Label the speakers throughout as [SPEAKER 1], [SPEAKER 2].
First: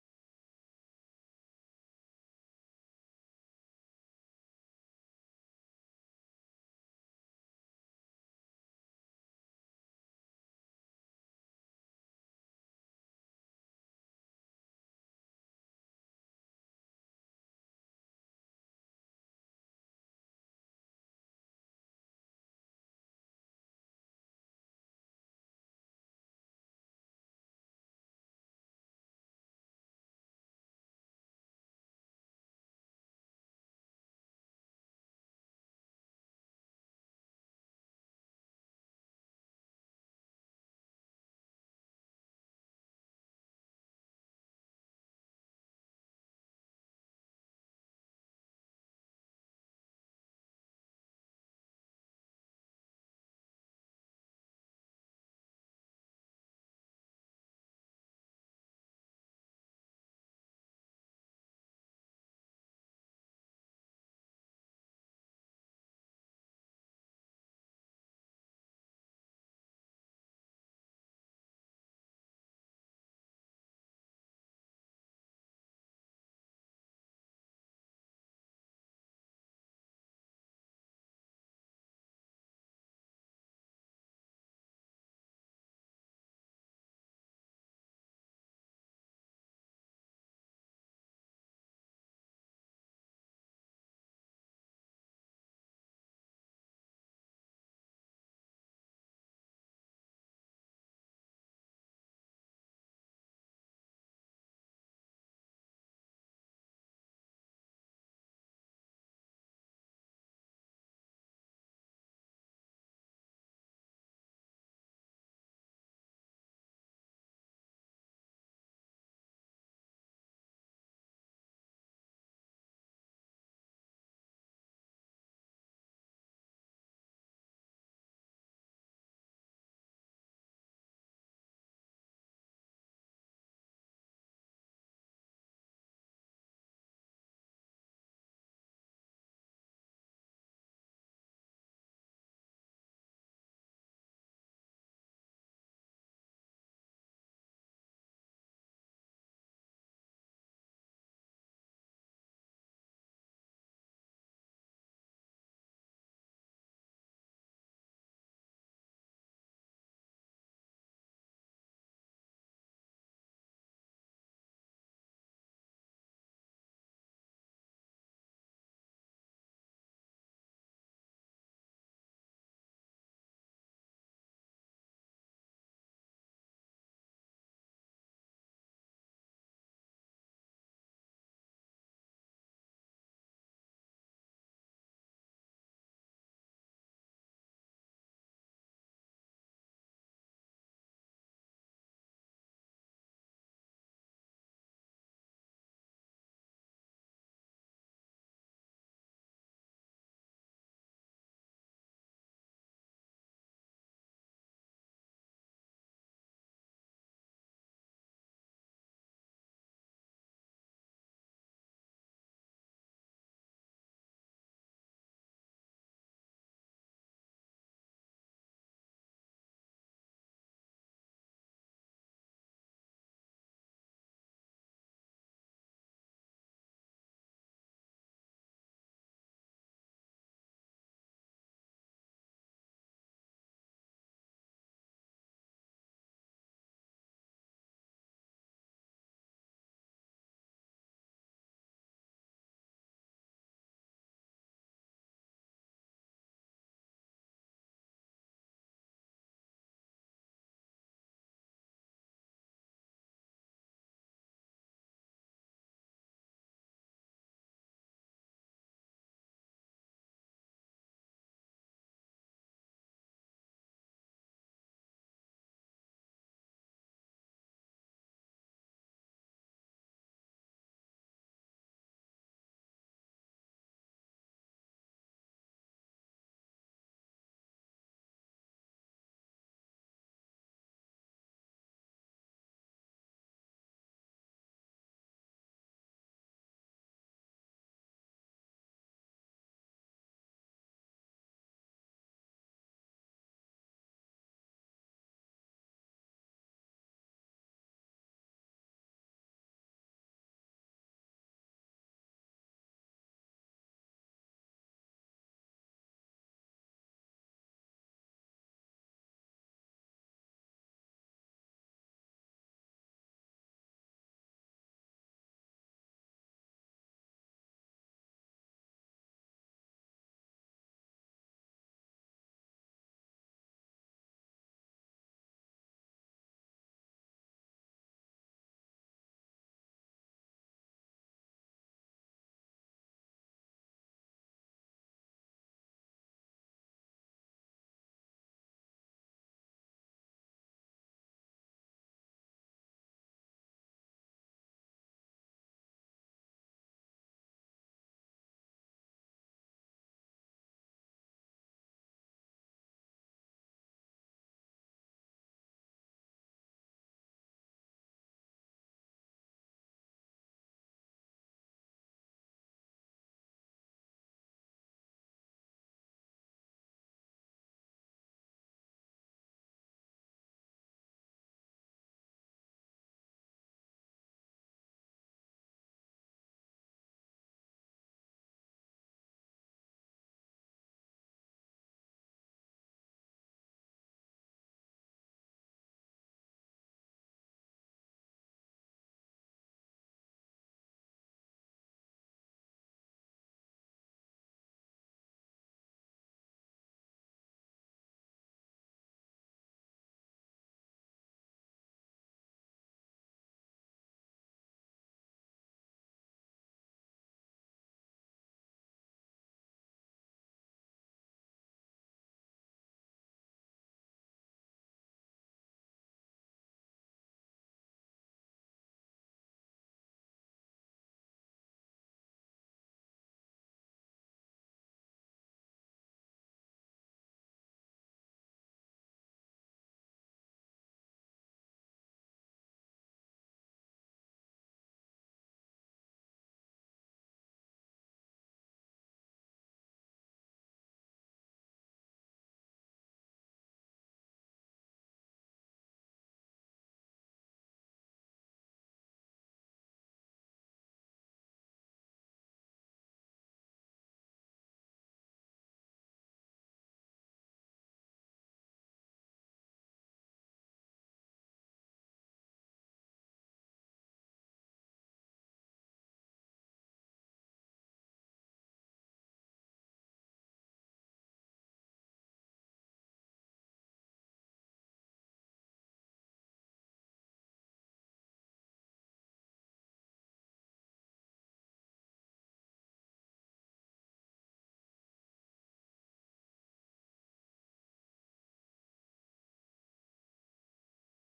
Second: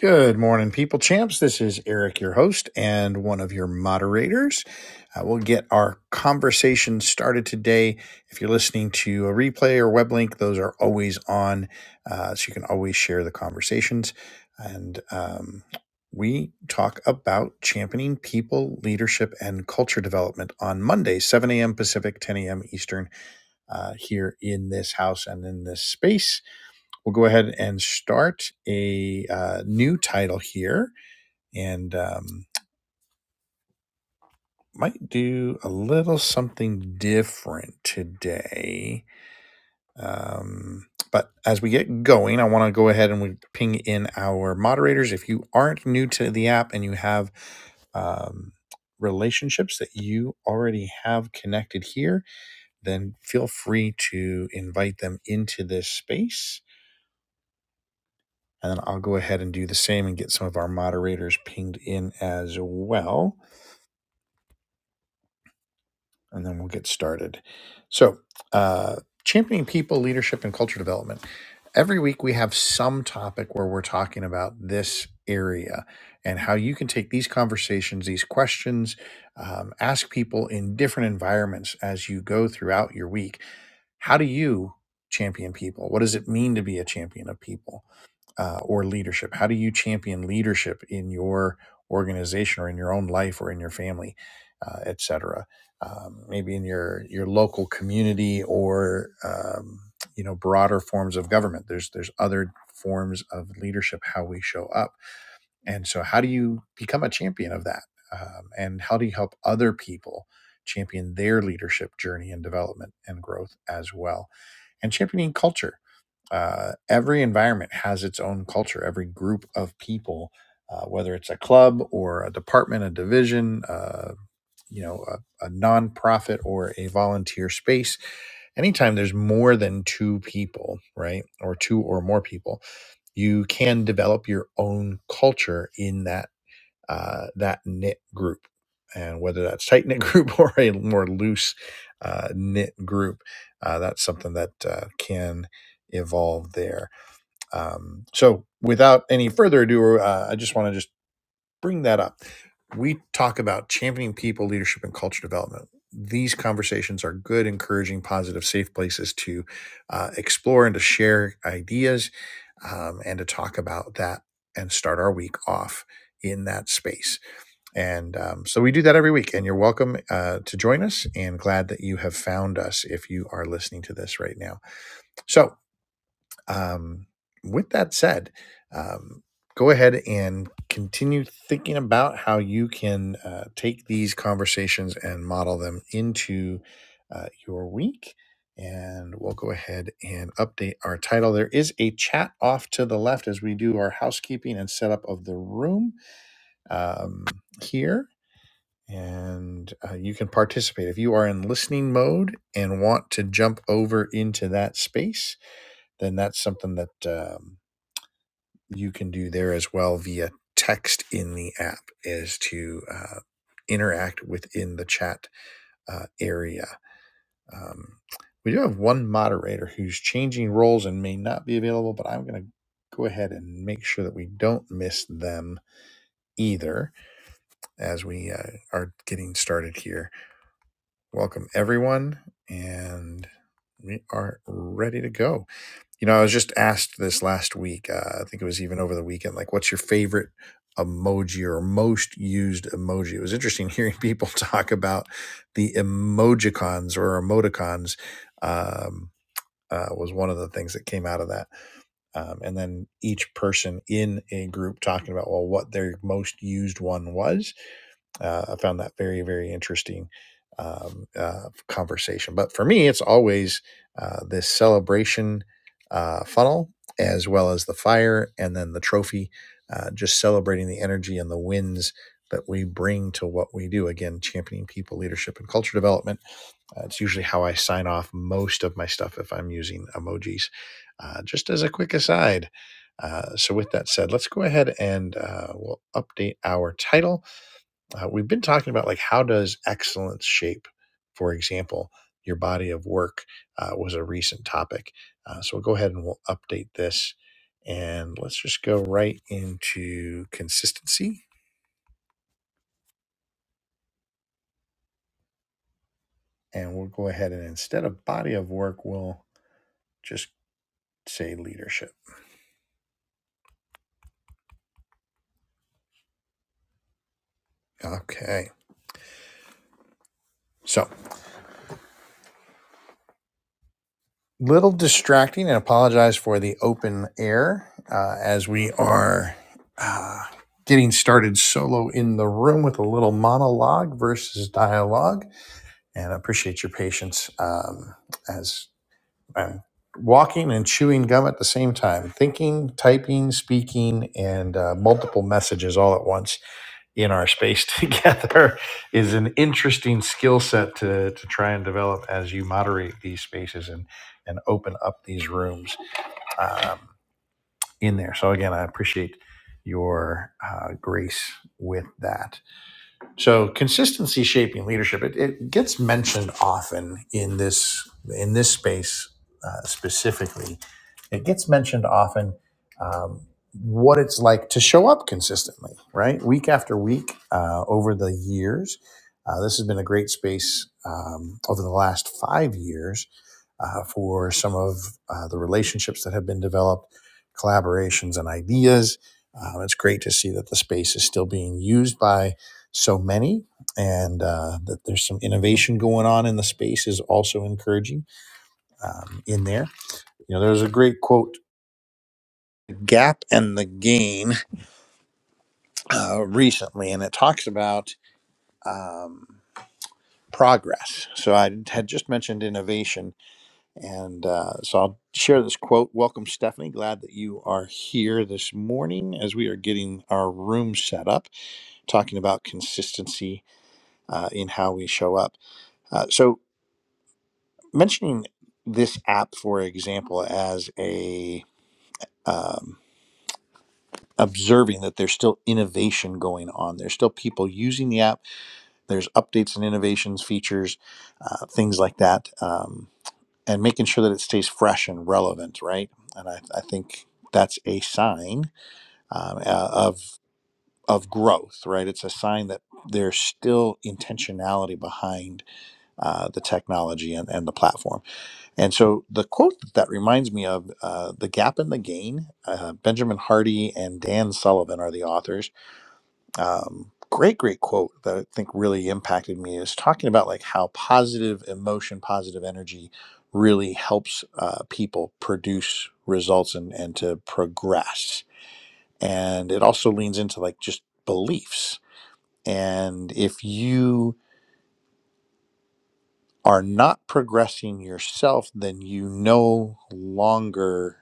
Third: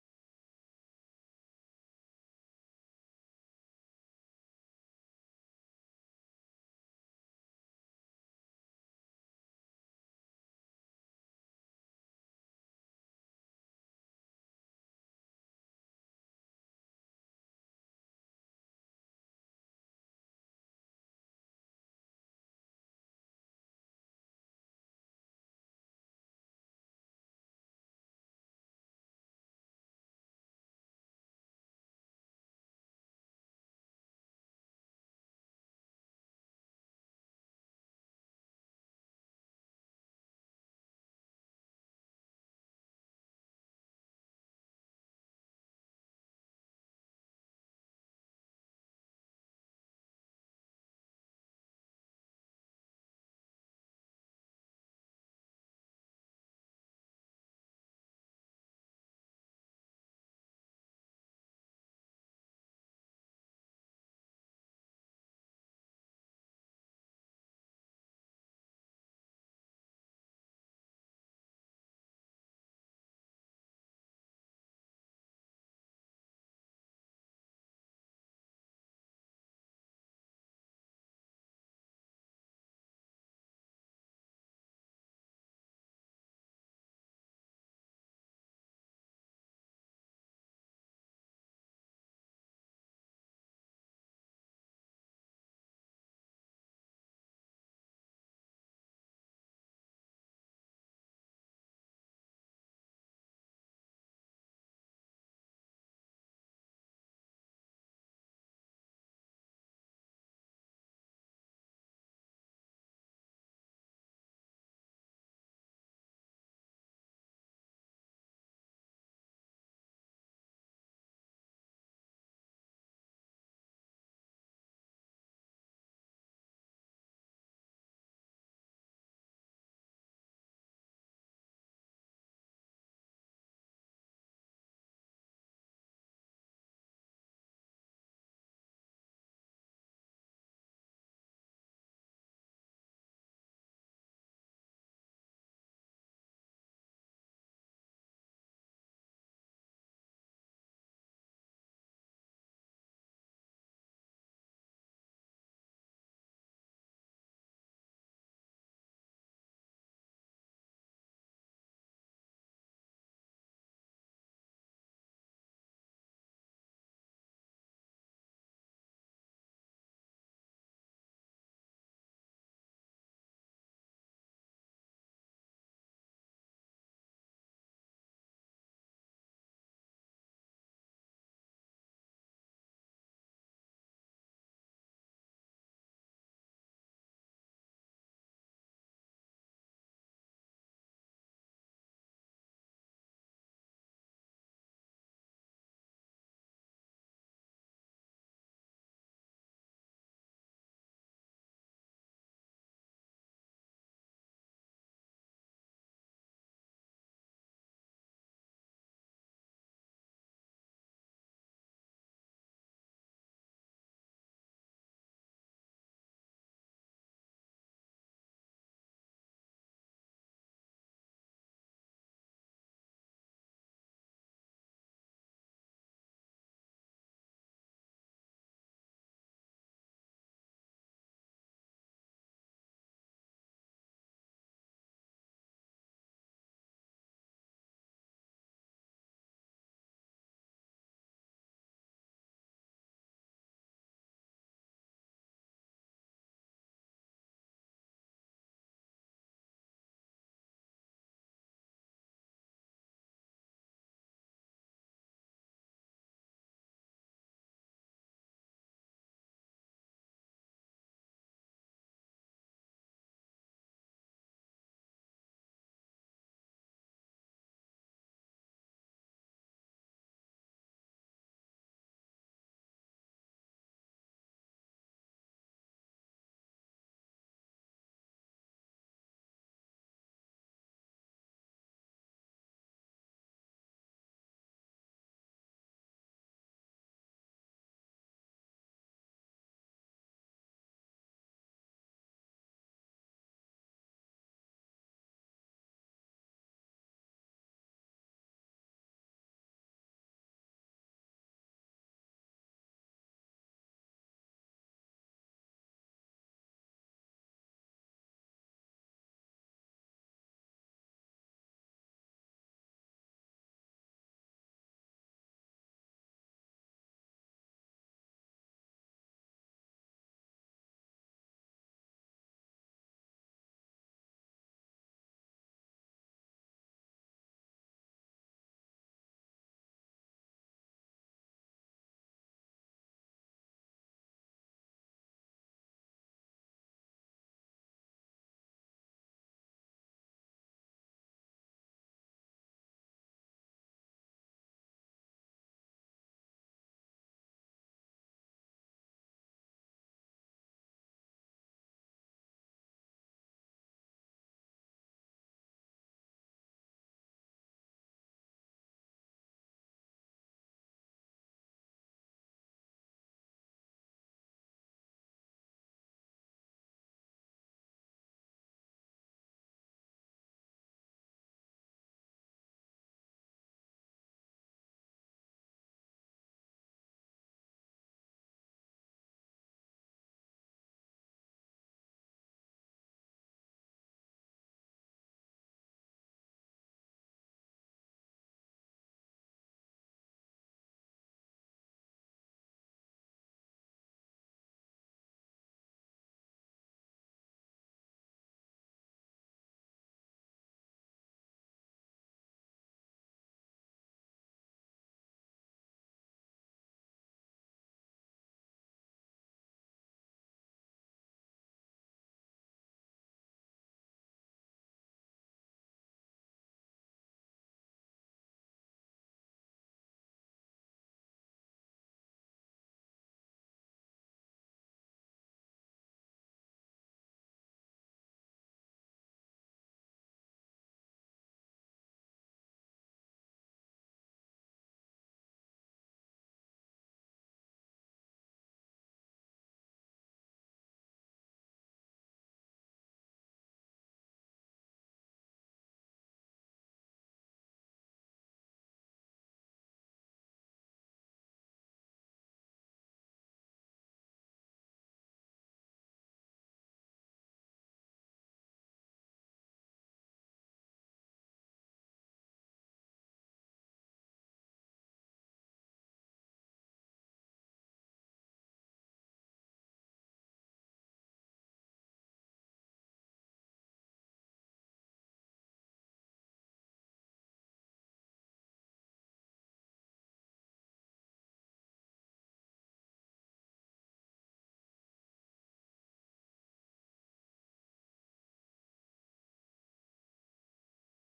[SPEAKER 1] Good morning, people champs. This is Eric, your host and one of your moderators. Uh, we'll get our conversation started today. If you're listening to a replay or web link, those are always on, uh, so you can always share the conversations. And um, we talk about championing people, leadership, and culture development on Monday, 7 a.m. Pacific, 10 a.m. Eastern, uh, here in this house and in this space we'll go ahead and start a uh, new title here and um, might do a little something different today. Um, but as we get going, I want to go ahead and we ping in our moderators. If you aren't new to the app and you have um, relationships that you already have connected here, then feel free to invite them into this space. And then I'll go ahead and do the same and get some of our moderators pinged in as well. And then we'll get started. So, uh, championing people, leadership, and culture development. Every week we have some topic where we're talking about this area and how you can take these conversations, these questions, um, ask people in different environments as you go throughout your week. How do you champion people? What does it mean to be a champion of people? uh, or leadership? How do you champion leadership in your organization or in your own life or in your family, uh, et cetera? Um, maybe in your your local community or um, you know broader forms of government. There's there's other forms of leadership how we show up, and so how do you become a champion of that? Um, and how do you help other people champion their leadership journey and development and growth as well? And championing culture uh, every environment has its own culture. Every group of people, uh, whether it's a club or a department, a division, uh, you know, a, a nonprofit or a volunteer space, anytime there's more than two people, right, or two or more people, you can develop your own culture in that uh, that knit group. And whether that's tight knit group or a more loose uh, knit group, uh, that's something that uh, can evolve there. Um, so, without any further ado, uh, I just want to just bring that up. We talk about championing people, leadership, and culture development. These conversations are good, encouraging, positive, safe places to uh, explore and to share ideas um, and to talk about that and start our week off in that space. And um, so we do that every week, and you're welcome uh, to join us. And glad that you have found us if you are listening to this right now. So, um, with that said, um, go ahead and continue thinking about how you can uh, take these conversations and model them into uh, your week. And we'll go ahead and update our title. There is a chat off to the left as we do our housekeeping and setup of the room um, here and uh, you can participate. If you are in listening mode and want to jump over into that space, then that's something that um, you can do there as well via text in the app, is to uh, interact within the chat uh, area. Um, we do have one moderator who's changing roles and may not be available, but I'm going to go ahead and make sure that we don't miss them either as we uh, are getting started here Welcome, everyone. And we are ready to go. You know, I was just asked this last week. Uh, I think it was even over the weekend, like, what's your favorite emoji or most used emoji? It was interesting hearing people talk about the emojicons or emoticons. Um, uh, was one of the things that came out of that. Um, and then each person in a group talking about, well, what their most used one was uh, I found that very, very interesting um, uh, conversation. But for me, it's always uh, this celebration uh, funnel, as well as the fire and then the trophy, uh, just celebrating the energy and the wins that we bring to what we do. Again, championing people, leadership, and culture development. Uh, it's usually how I sign off most of my stuff if I'm using emojis. Uh, just as a quick aside, uh, so with that said, let's go ahead and uh, we'll update our title uh, we've been talking about like how does excellence shape for example your body of work uh, was a recent topic uh, so we'll go ahead and we'll update this and let's just go right into consistency and we'll go ahead and instead of body of work we'll just say leadership okay so little distracting and apologize for the open air uh, as we are uh, getting started solo in the room with a little monologue versus dialogue. And I appreciate your patience um, as I'm walking and chewing gum at the same time, thinking, typing, speaking, and uh, multiple messages all at once in our space together is an interesting skill set to, to try and develop as you moderate these spaces and, and open up these rooms um, in there. So, again, I appreciate your uh, grace with that. So consistency shaping leadership it, it gets mentioned often in this in this space uh, specifically. It gets mentioned often um, what it's like to show up consistently, right? Week after week uh, over the years. Uh, this has been a great space um, over the last five years uh, for some of uh, the relationships that have been developed, collaborations, and ideas. Um, it's great to see that the space is still being used by so many and uh, that there's some innovation going on in the space is also encouraging um, in there. You know, there's a great quote, Gap and the Gain, uh, recently, and it talks about um, progress. So I had just mentioned innovation And uh, so I'll share this quote. Welcome, Stephanie. Glad that you are here this morning as we are getting our room set up, talking about consistency uh, in how we show up. Uh, so, mentioning this app, for example, as a um, observing that there's still innovation going on, there's still people using the app, there's updates and innovations, features, uh, things like that. Um, and making sure that it stays fresh and relevant, right? And I, I think that's a sign um, uh, of of growth, right? It's a sign that there's still intentionality behind uh, the technology and, and the platform. And so the quote that, that reminds me of uh, the gap and the gain. Uh, Benjamin Hardy and Dan Sullivan are the authors um, great great quote that i think really impacted me is talking about like how positive emotion positive energy really helps uh, people produce results and and to progress and it also leans into like just beliefs and if you are not progressing yourself then you no longer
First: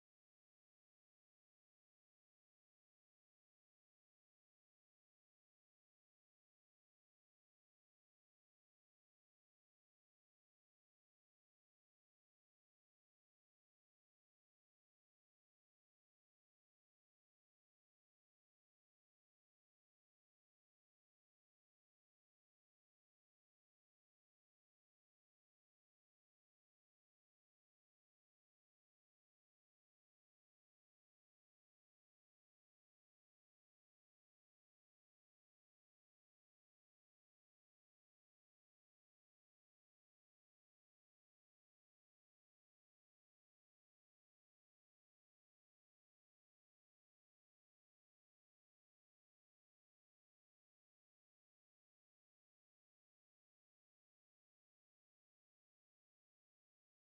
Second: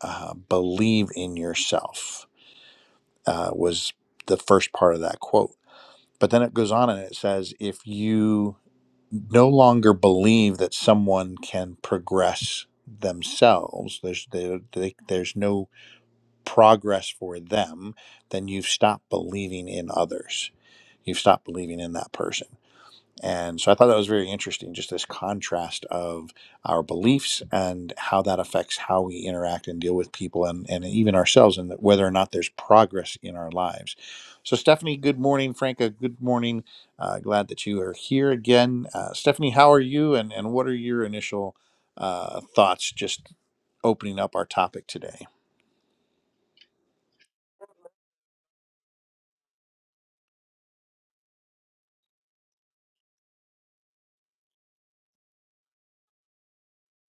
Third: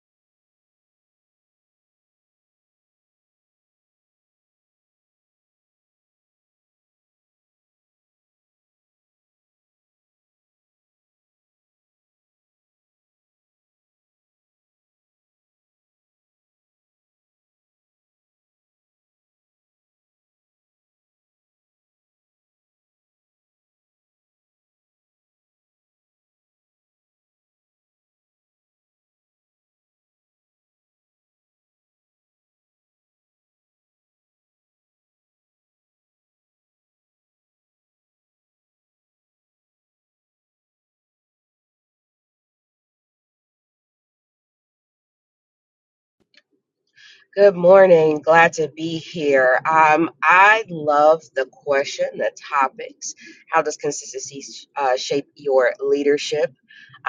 [SPEAKER 1] uh, believe in yourself uh, was the first part of that quote but then it goes on and it says if you no longer believe that someone can progress themselves there's there, they, there's no progress for them then you've stopped believing in others you've stopped believing in that person and so I thought that was very interesting, just this contrast of our beliefs and how that affects how we interact and deal with people and, and even ourselves, and whether or not there's progress in our lives. So, Stephanie, good morning. Franca, good morning. Uh, glad that you are here again. Uh, Stephanie, how are you, and, and what are your initial uh, thoughts just opening up our topic today?
[SPEAKER 2] Good morning. Glad to be here. Um, I love the question, the topics. How does consistency uh, shape your leadership?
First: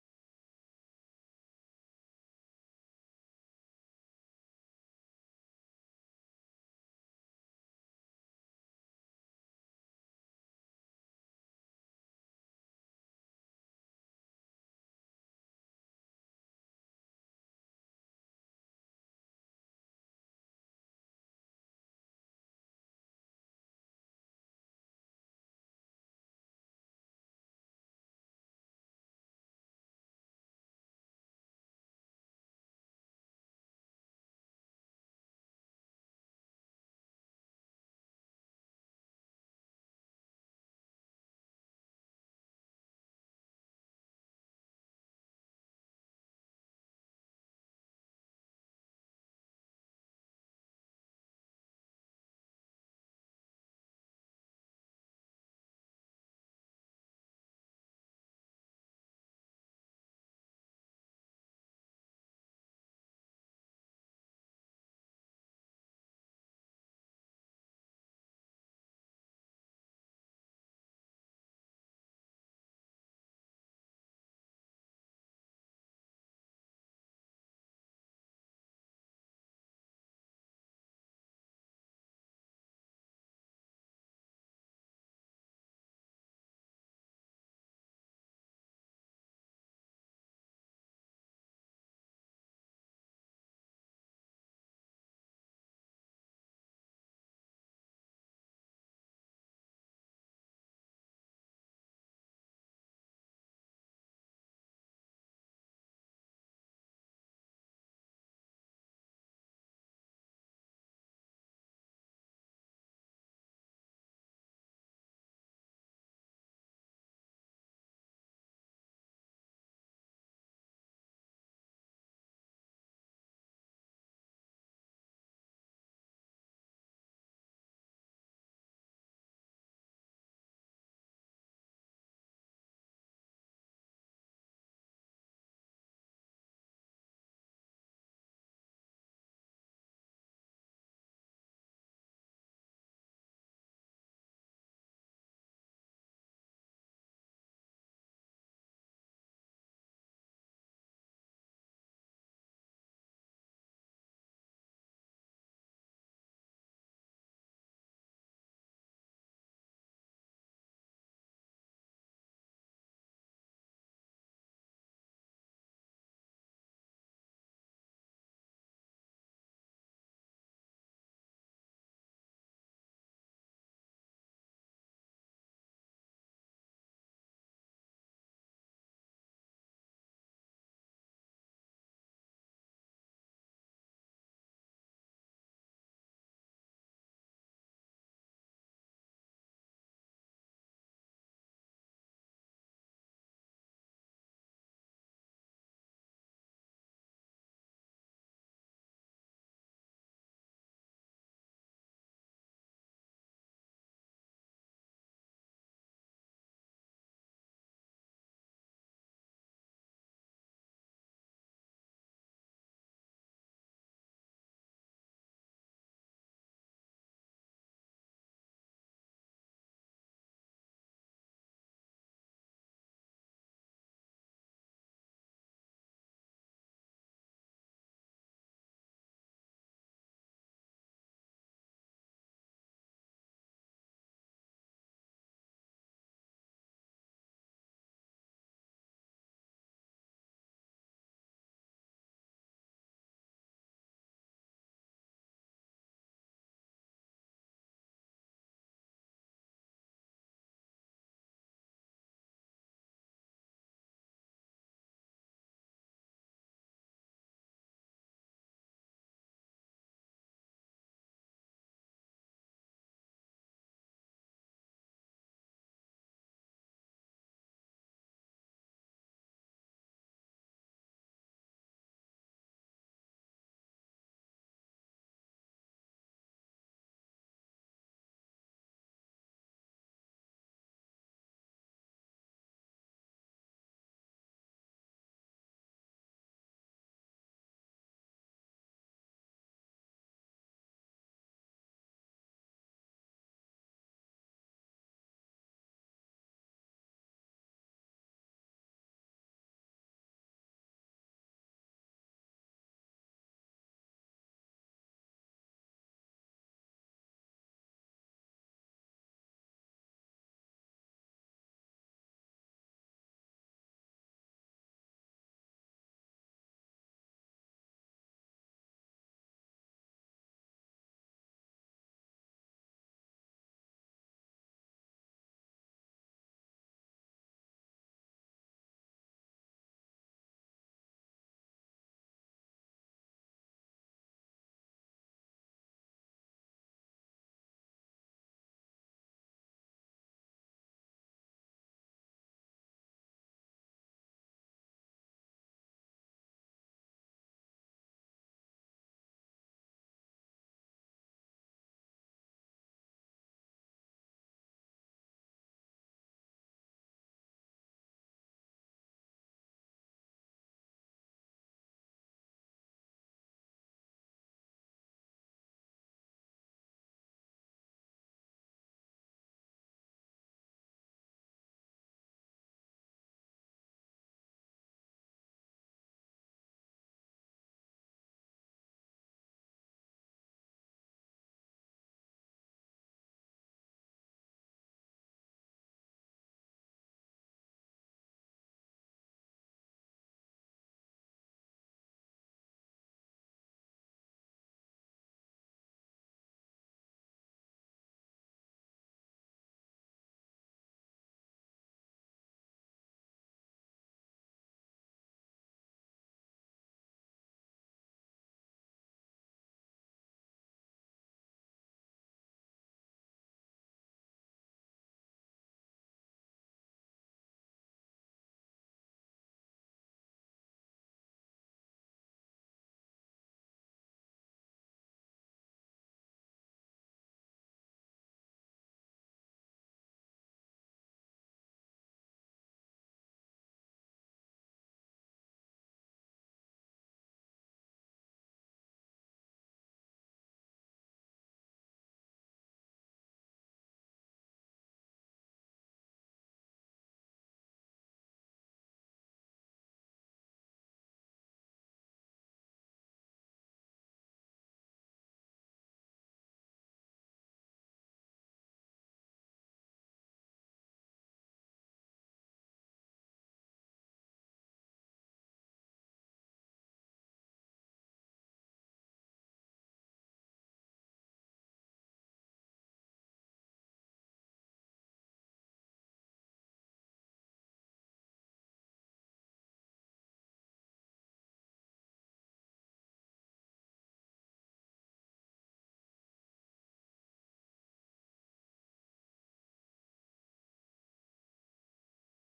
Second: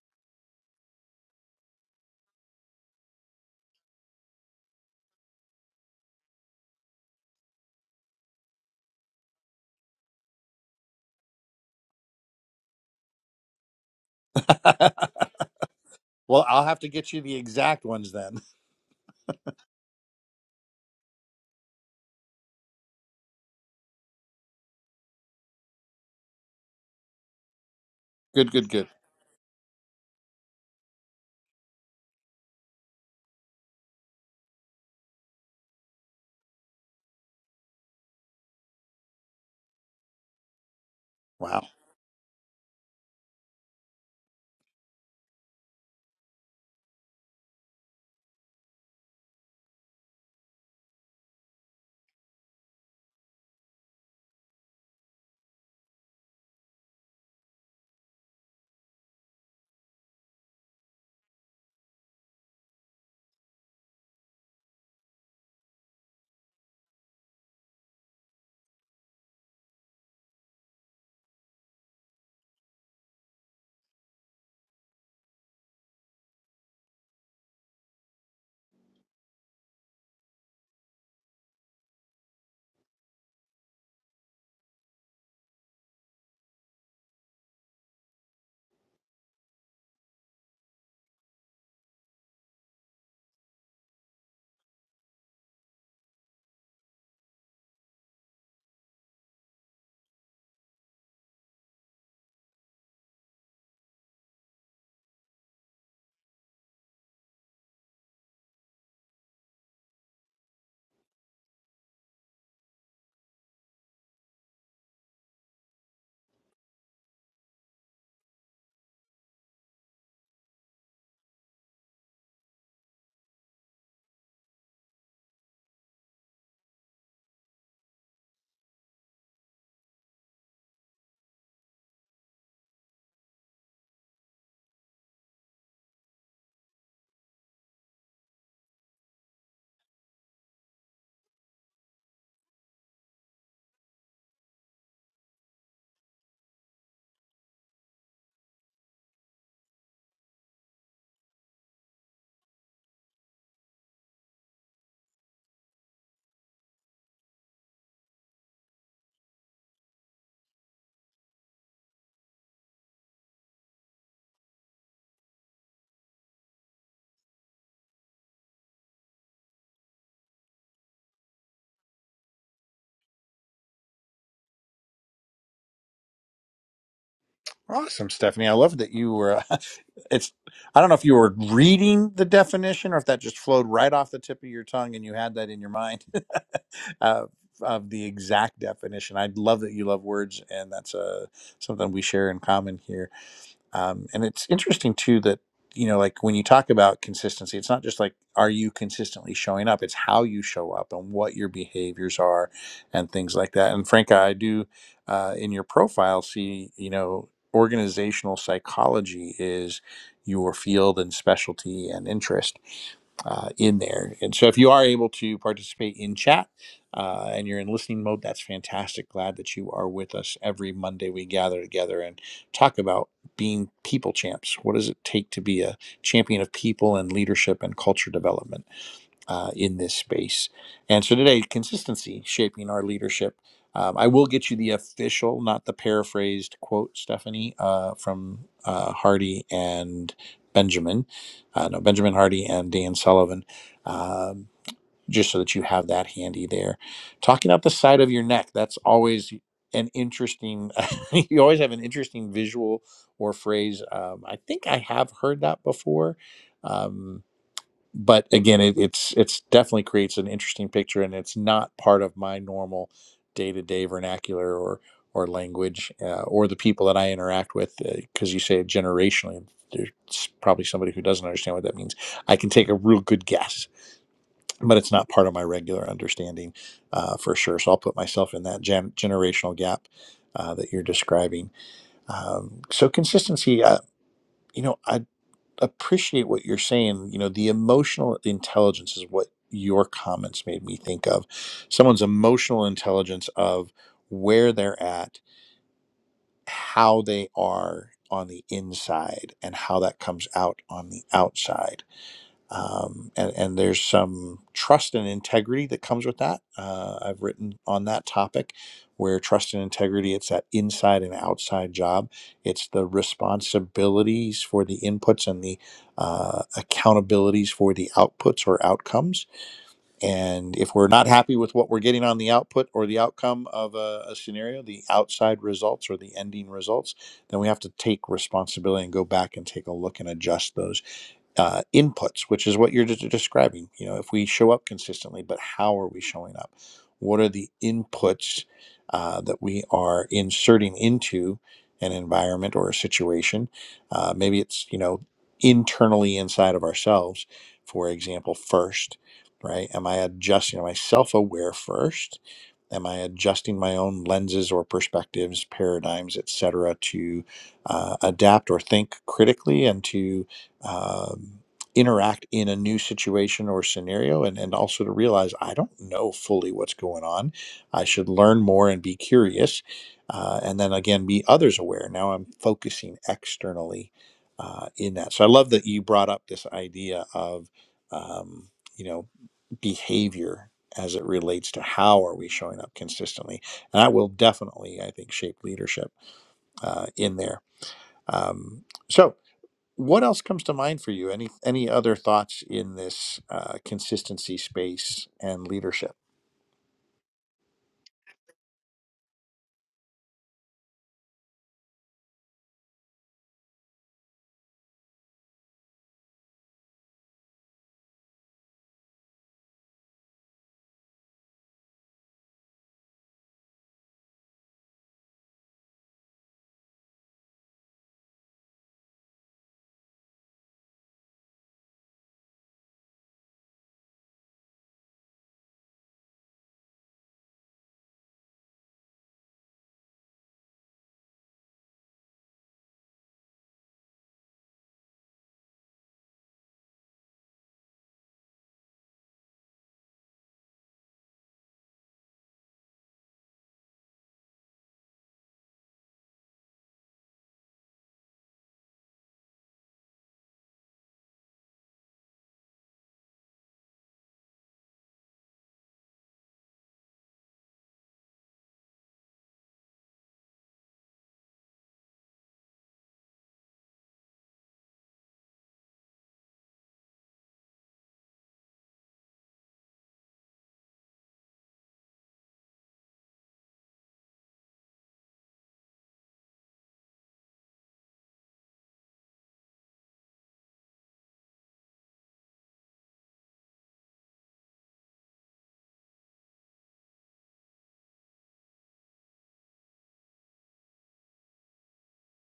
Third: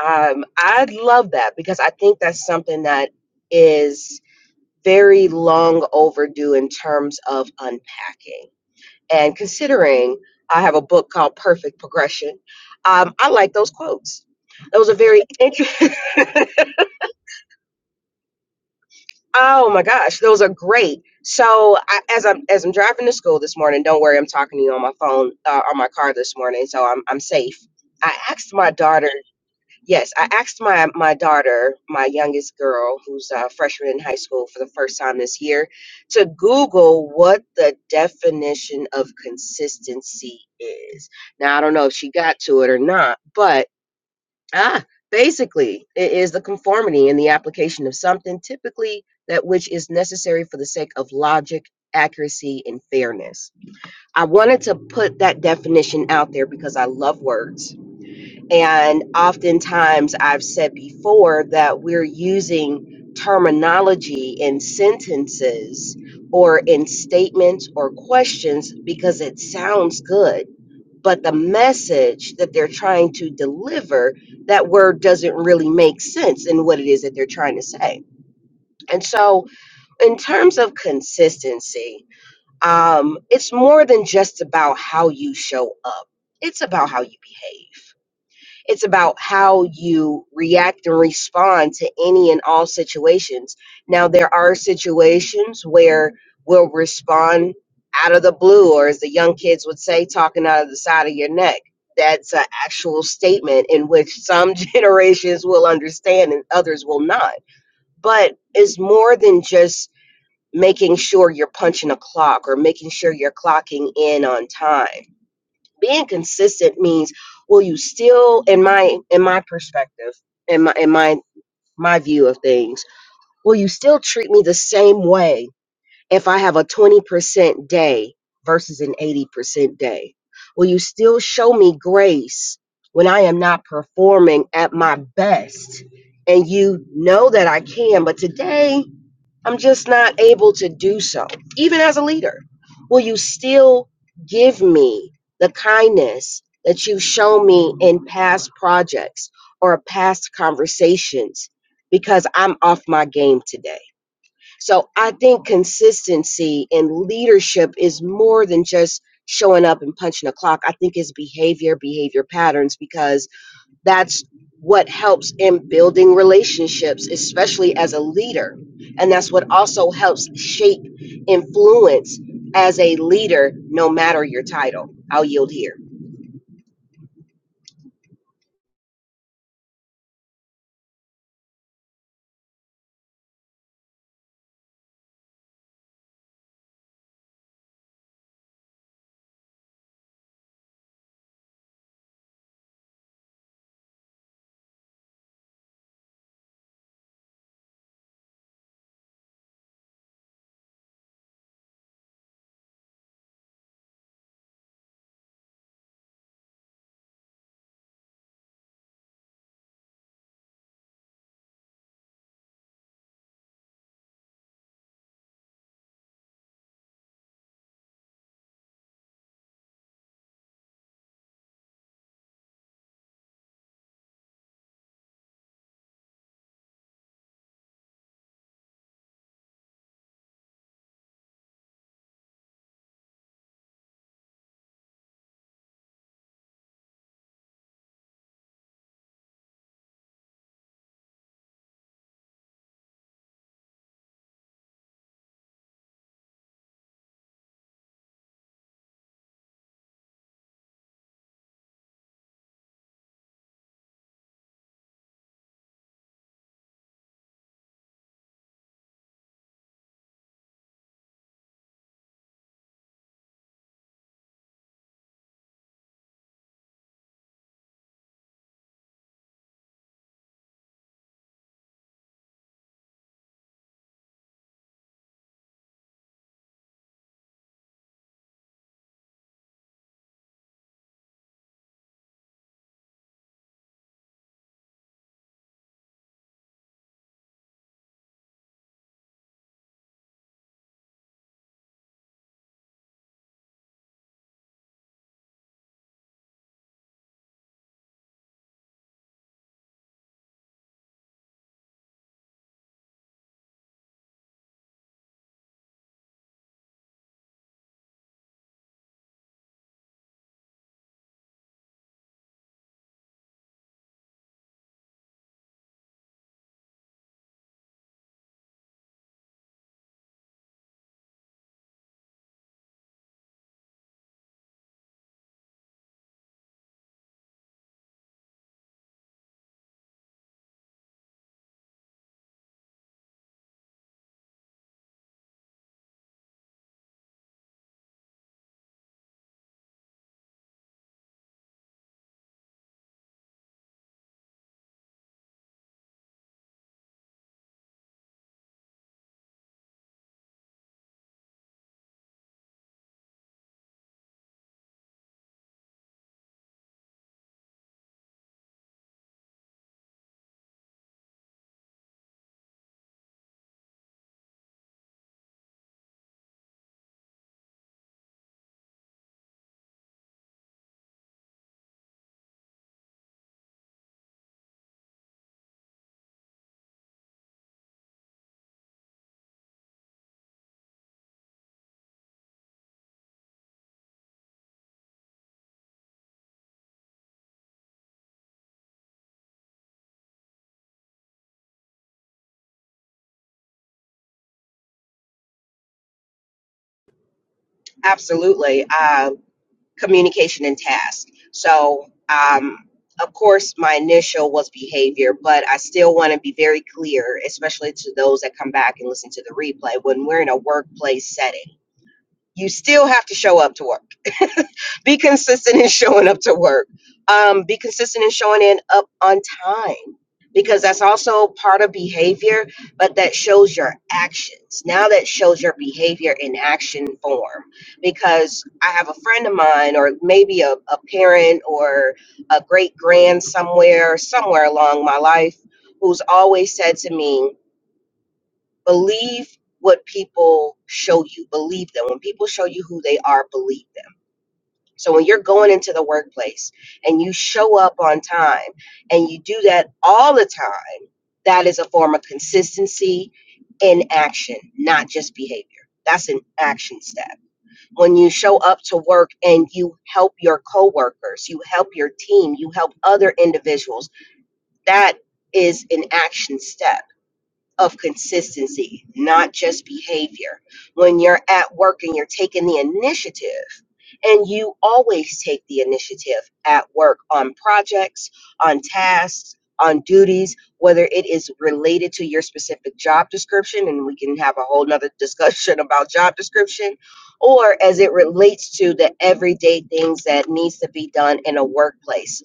[SPEAKER 2] Um, I love that because I think that's something that is very long overdue in terms of unpacking and considering. I have a book called Perfect Progression. Um, I like those quotes. That was a very interesting.
[SPEAKER 1] well, I'll have to get you the exact ones then.
[SPEAKER 2] Oh my gosh, those are great. So I, as I'm as I'm driving to school this morning, don't worry, I'm talking to you on my phone uh, on my car this morning, so I'm I'm safe. I
[SPEAKER 1] Good,
[SPEAKER 2] asked
[SPEAKER 1] good,
[SPEAKER 2] my
[SPEAKER 1] good.
[SPEAKER 2] daughter. Yes, I asked my my daughter, my youngest girl, who's a freshman in high school for the first time this year, to Google what the definition of consistency is. Now I
[SPEAKER 1] Wow.
[SPEAKER 2] don't know if she got to it or not, but Ah, basically, it is the conformity in the application of something, typically that which is necessary for the sake of logic, accuracy, and fairness. I wanted to put that definition out there because I love words. And oftentimes I've said before that we're using terminology in sentences or in statements or questions because it sounds good but the message that they're trying to deliver that word doesn't really make sense in what it is that they're trying to say and so in terms of consistency um, it's more than just about how you show up it's about how you behave it's about how you react and respond to any and all situations. Now, there are situations where we'll respond out of the blue, or as the young kids would say, talking out of the side of your neck. That's an actual statement in which some generations will understand and others will not. But it's more than just making sure you're punching a clock or making sure you're clocking in on time being consistent means will you still in my in my perspective in my in my my view of things will you still treat me the same way if i have a 20% day versus an 80% day will you still show me grace when i am not performing at my best and you know that i can but today I'm just not able to do so, even as a leader. Will you still give me the kindness that you've shown me in past projects or past conversations? Because I'm off my game today. So I think consistency in leadership is more than just showing up and punching a clock. I think it's behavior, behavior patterns, because that's what helps in building relationships especially as a leader and that's what also helps shape influence as a leader no matter your title i'll yield here
[SPEAKER 1] Awesome, Stephanie. I love that you were. It's. I don't know if you were reading the definition or if that just flowed right off the tip of your tongue and you had that in your mind uh, of the exact definition. I love that you love words, and that's uh, something we share in common here. Um, and it's interesting too that you know, like when you talk about consistency, it's not just like are you consistently showing up; it's how you show up and what your behaviors are, and things like that. And Franca, I do uh, in your profile see you know organizational psychology is your field and specialty and interest uh, in there. And so if you are able to participate in chat uh, and you're in listening mode, that's fantastic. Glad that you are with us every Monday. We gather together and talk about being people champs. What does it take to be a champion of people and leadership and culture development? uh, in this space. And so today, consistency shaping our leadership. Um, I will get you the official, not the paraphrased quote, Stephanie, uh, from uh, Hardy and Benjamin. Uh, no, Benjamin Hardy and Dan Sullivan, um, just so that you have that handy there. Talking up the side of your neck, that's always an interesting, you always have an interesting visual or phrase. Um, I think I have heard that before. Um, but again it, it's it's definitely creates an interesting picture and it's not part of my normal day-to-day vernacular or or language uh, or the people that i interact with because you say it generationally there's probably somebody who doesn't understand what that means i can take a real good guess but it's not part of my regular understanding uh, for sure so i'll put myself in that gen- generational gap uh, that you're describing um, so consistency uh, you know I appreciate what you're saying. You know, the emotional intelligence is what your comments made me think of. Someone's emotional intelligence of where they're at, how they are on the inside, and how that comes out on the outside um, and, and there's some trust and integrity that comes with that. Uh, I've written on that topic where trust and integrity, it's that inside and outside job. It's the responsibilities for the inputs and the uh, accountabilities for the outputs or outcomes and if we're not happy with what we're getting on the output or the outcome of a, a scenario, the outside results or the ending results, then we have to take responsibility and go back and take a look and adjust those uh, inputs, which is what you're de- describing. You know, if we show up consistently, but how are we showing up? What are the inputs uh, that we are inserting into an environment or a situation? Uh, maybe it's, you know, internally inside of ourselves, for example, first right? Am I adjusting? Am I self aware first? Am I adjusting my own lenses or perspectives, paradigms, et cetera, to uh, adapt or think critically and to um, interact in a new situation or scenario? And, and also to realize I don't know fully what's going on. I should learn more and be curious. Uh, and then again, be others aware. Now I'm focusing externally uh, in that. So I love that you brought up this idea of. Um, you know behavior as it relates to how are we showing up consistently and that will definitely i think shape leadership uh, in there um, so what else comes to mind for you any any other thoughts in this uh, consistency space and leadership
[SPEAKER 2] absolutely uh, communication and task so um, of course my initial was behavior but i still want to be very clear especially to those that come back and listen to the replay when we're in a workplace setting you still have to show up to work be consistent in showing up to work um, be consistent in showing in up on time because that's also part of behavior but that shows your actions now that shows your behavior in action form because i have a friend of mine or maybe a, a parent or a great grand somewhere somewhere along my life who's always said to me believe what people show you believe them when people show you who they are believe them so when you're going into the workplace and you show up on time and you do that all the time, that is a form of consistency in action, not just behavior. That's an action step. When you show up to work and you help your coworkers, you help your team, you help other individuals, that is an action step of consistency, not just behavior. When you're at work and you're taking the initiative, and you always take the initiative at work on projects, on tasks, on duties, whether it is related to your specific job description, and we can have a whole nother discussion about job description, or as it relates to the everyday things that needs to be done in a workplace.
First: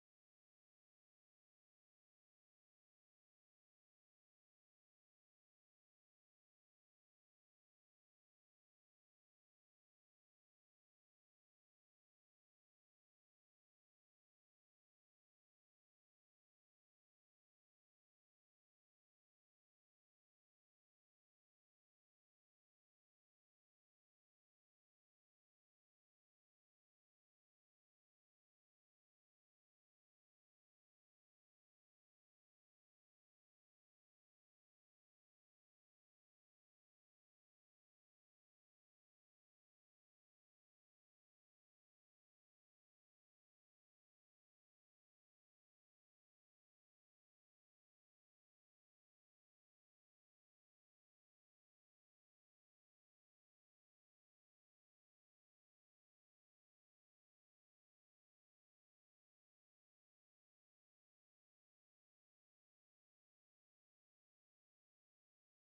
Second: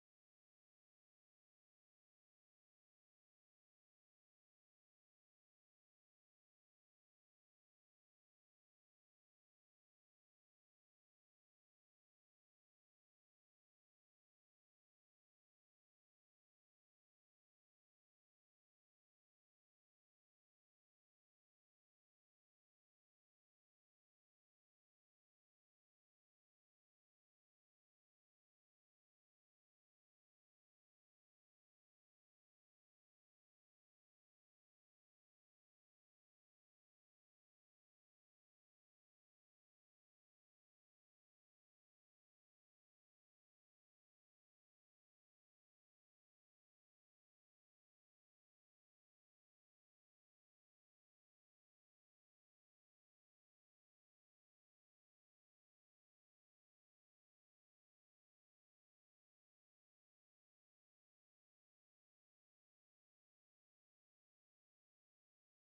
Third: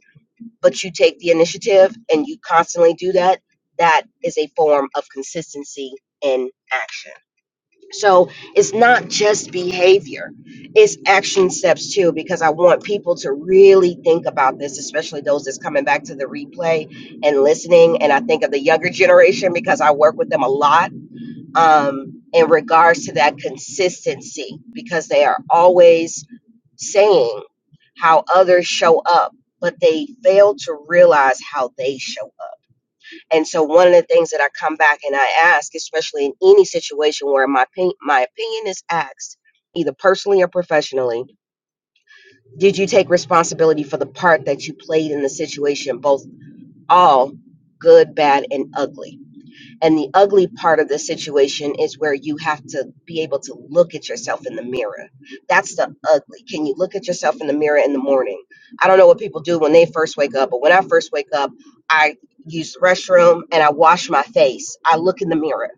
[SPEAKER 2] But you take the initiative and you constantly do that. That is a form of consistency in action. So it's not just behavior, it's action steps too, because I want people to really think about this, especially those that's coming back to the replay and listening. And I think of the younger generation because I work with them a lot um, in regards to that consistency, because they are always saying how others show up, but they fail to realize how they show up and so one of the things that I come back and I ask, especially in any situation where my opin- my opinion is asked, either personally or professionally, did you take responsibility for the part that you played in the situation, both all good, bad, and ugly? And the ugly part of the situation is where you have to be able to look at yourself in the mirror. That's the ugly. Can you look at yourself in the mirror in the morning? I don't know what people do when they first wake up, but when I first wake up, I use the restroom and I wash my face. I look in the mirror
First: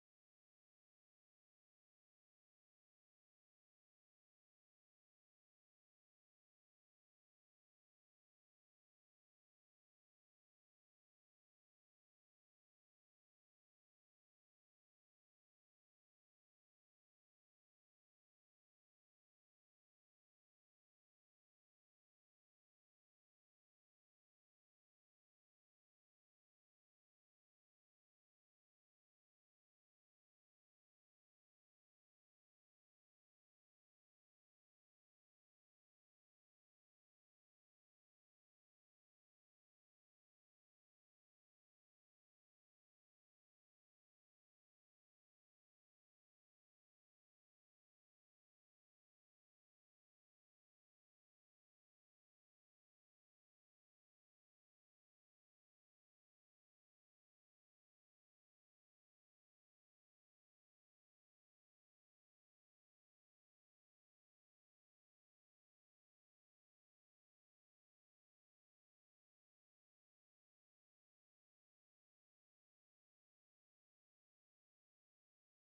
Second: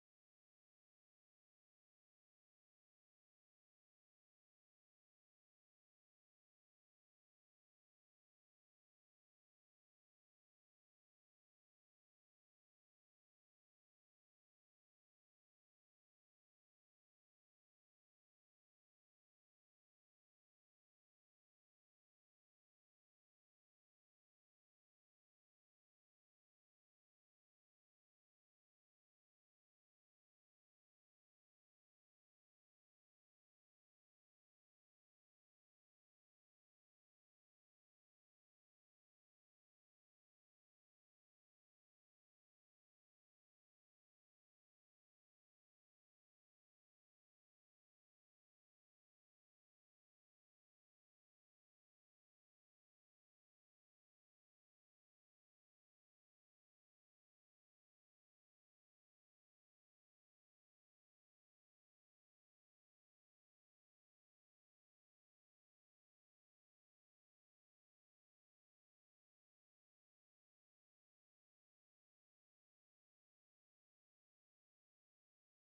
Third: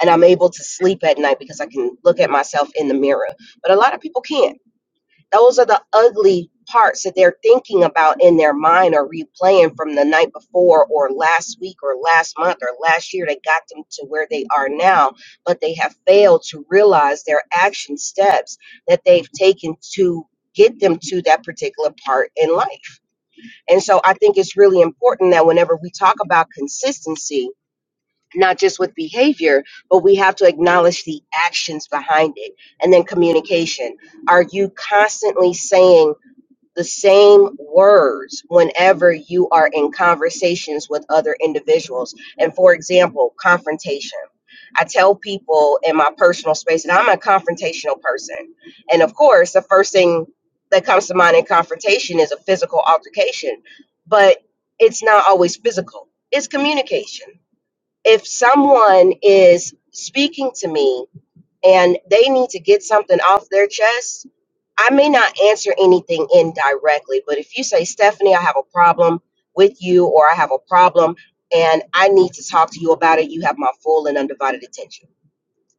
[SPEAKER 2] and I'm able to sleep at night because I can look at myself in the mirror. But a lot of people can't those are the ugly parts that they're thinking about in their mind or replaying from the night before or last week or last month or last year that got them to where they are now. But they have failed to realize their action steps that they've taken to get them to that particular part in life. And so I think it's really important that whenever we talk about consistency, not just with behavior, but we have to acknowledge the actions behind it. And then communication. Are you constantly saying, the same words whenever you are in conversations with other individuals. And for example, confrontation. I tell people in my personal space that I'm a confrontational person. And of course, the first thing that comes to mind in confrontation is a physical altercation, but it's not always physical, it's communication. If someone is speaking to me and they need to get something off their chest. I may not answer anything indirectly, but if you say, Stephanie, I have a problem with you, or I have a problem and I need to talk to you about it, you have my full and undivided attention.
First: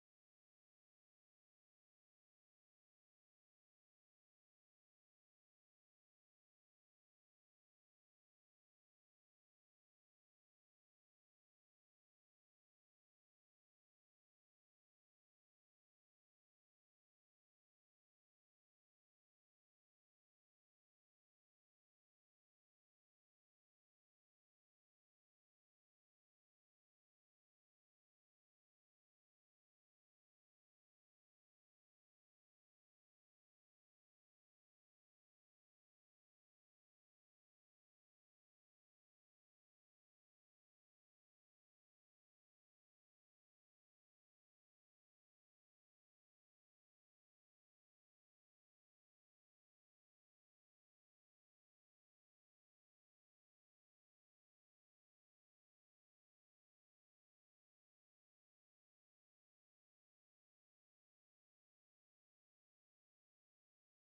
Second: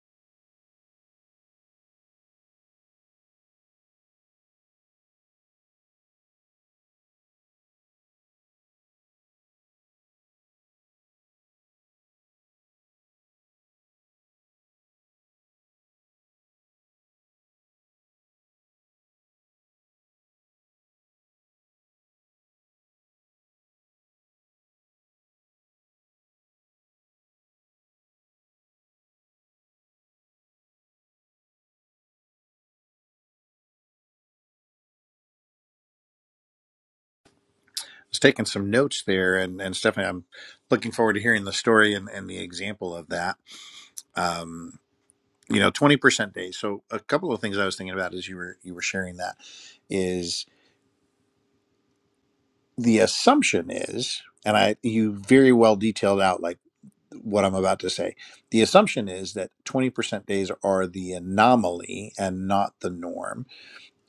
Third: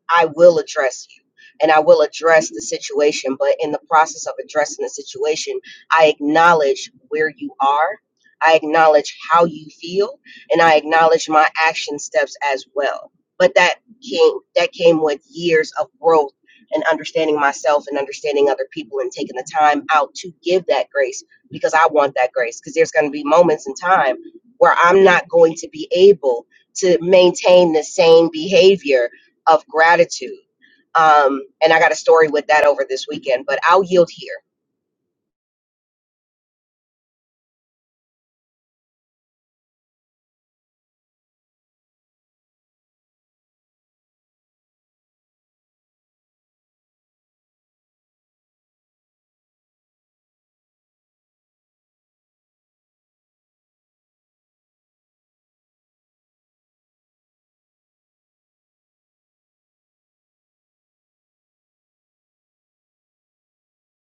[SPEAKER 2] I will address you and I will address the situation. But in the process of addressing the situation, I acknowledge where you are, I acknowledge how you feel, and I acknowledge my action steps as well. But that came that came with years of growth and understanding myself and understanding other people and taking the time out to give that grace because I want that grace. Because there's gonna be moments in time where I'm not going to be able to maintain the same behavior of gratitude. Um, and I got a story with that over this weekend, but I'll yield here.
[SPEAKER 1] I was taking some notes there and and stephanie i'm looking forward to hearing the story and, and the example of that um, you know 20% days so a couple of things i was thinking about as you were you were sharing that is the assumption is, and I you very well detailed out like what I'm about to say. The assumption is that 20% days are the anomaly and not the norm,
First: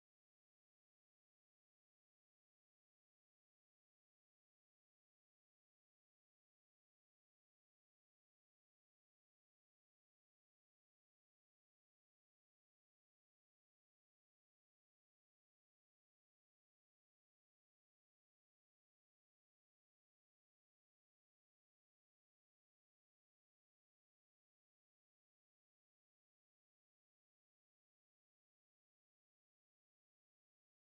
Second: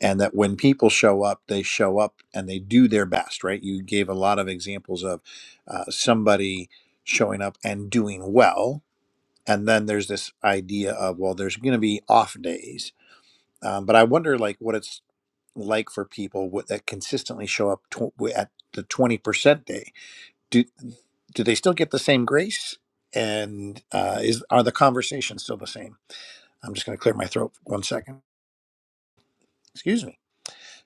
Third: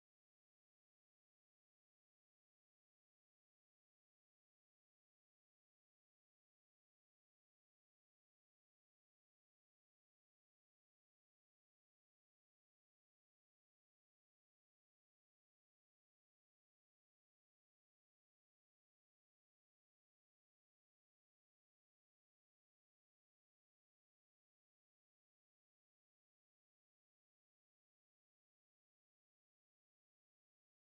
[SPEAKER 1] and that when people show up, they show up and they do their best. Right? You gave a lot of examples of uh, somebody showing up and doing well, and then there's this idea of well, there's going to be off days, um, but I wonder like what it's like for people wh- that consistently show up tw- at the 20% day do do they still get the same grace? And uh, is are the conversations still the same? I'm just going to clear my throat for one second. Excuse me.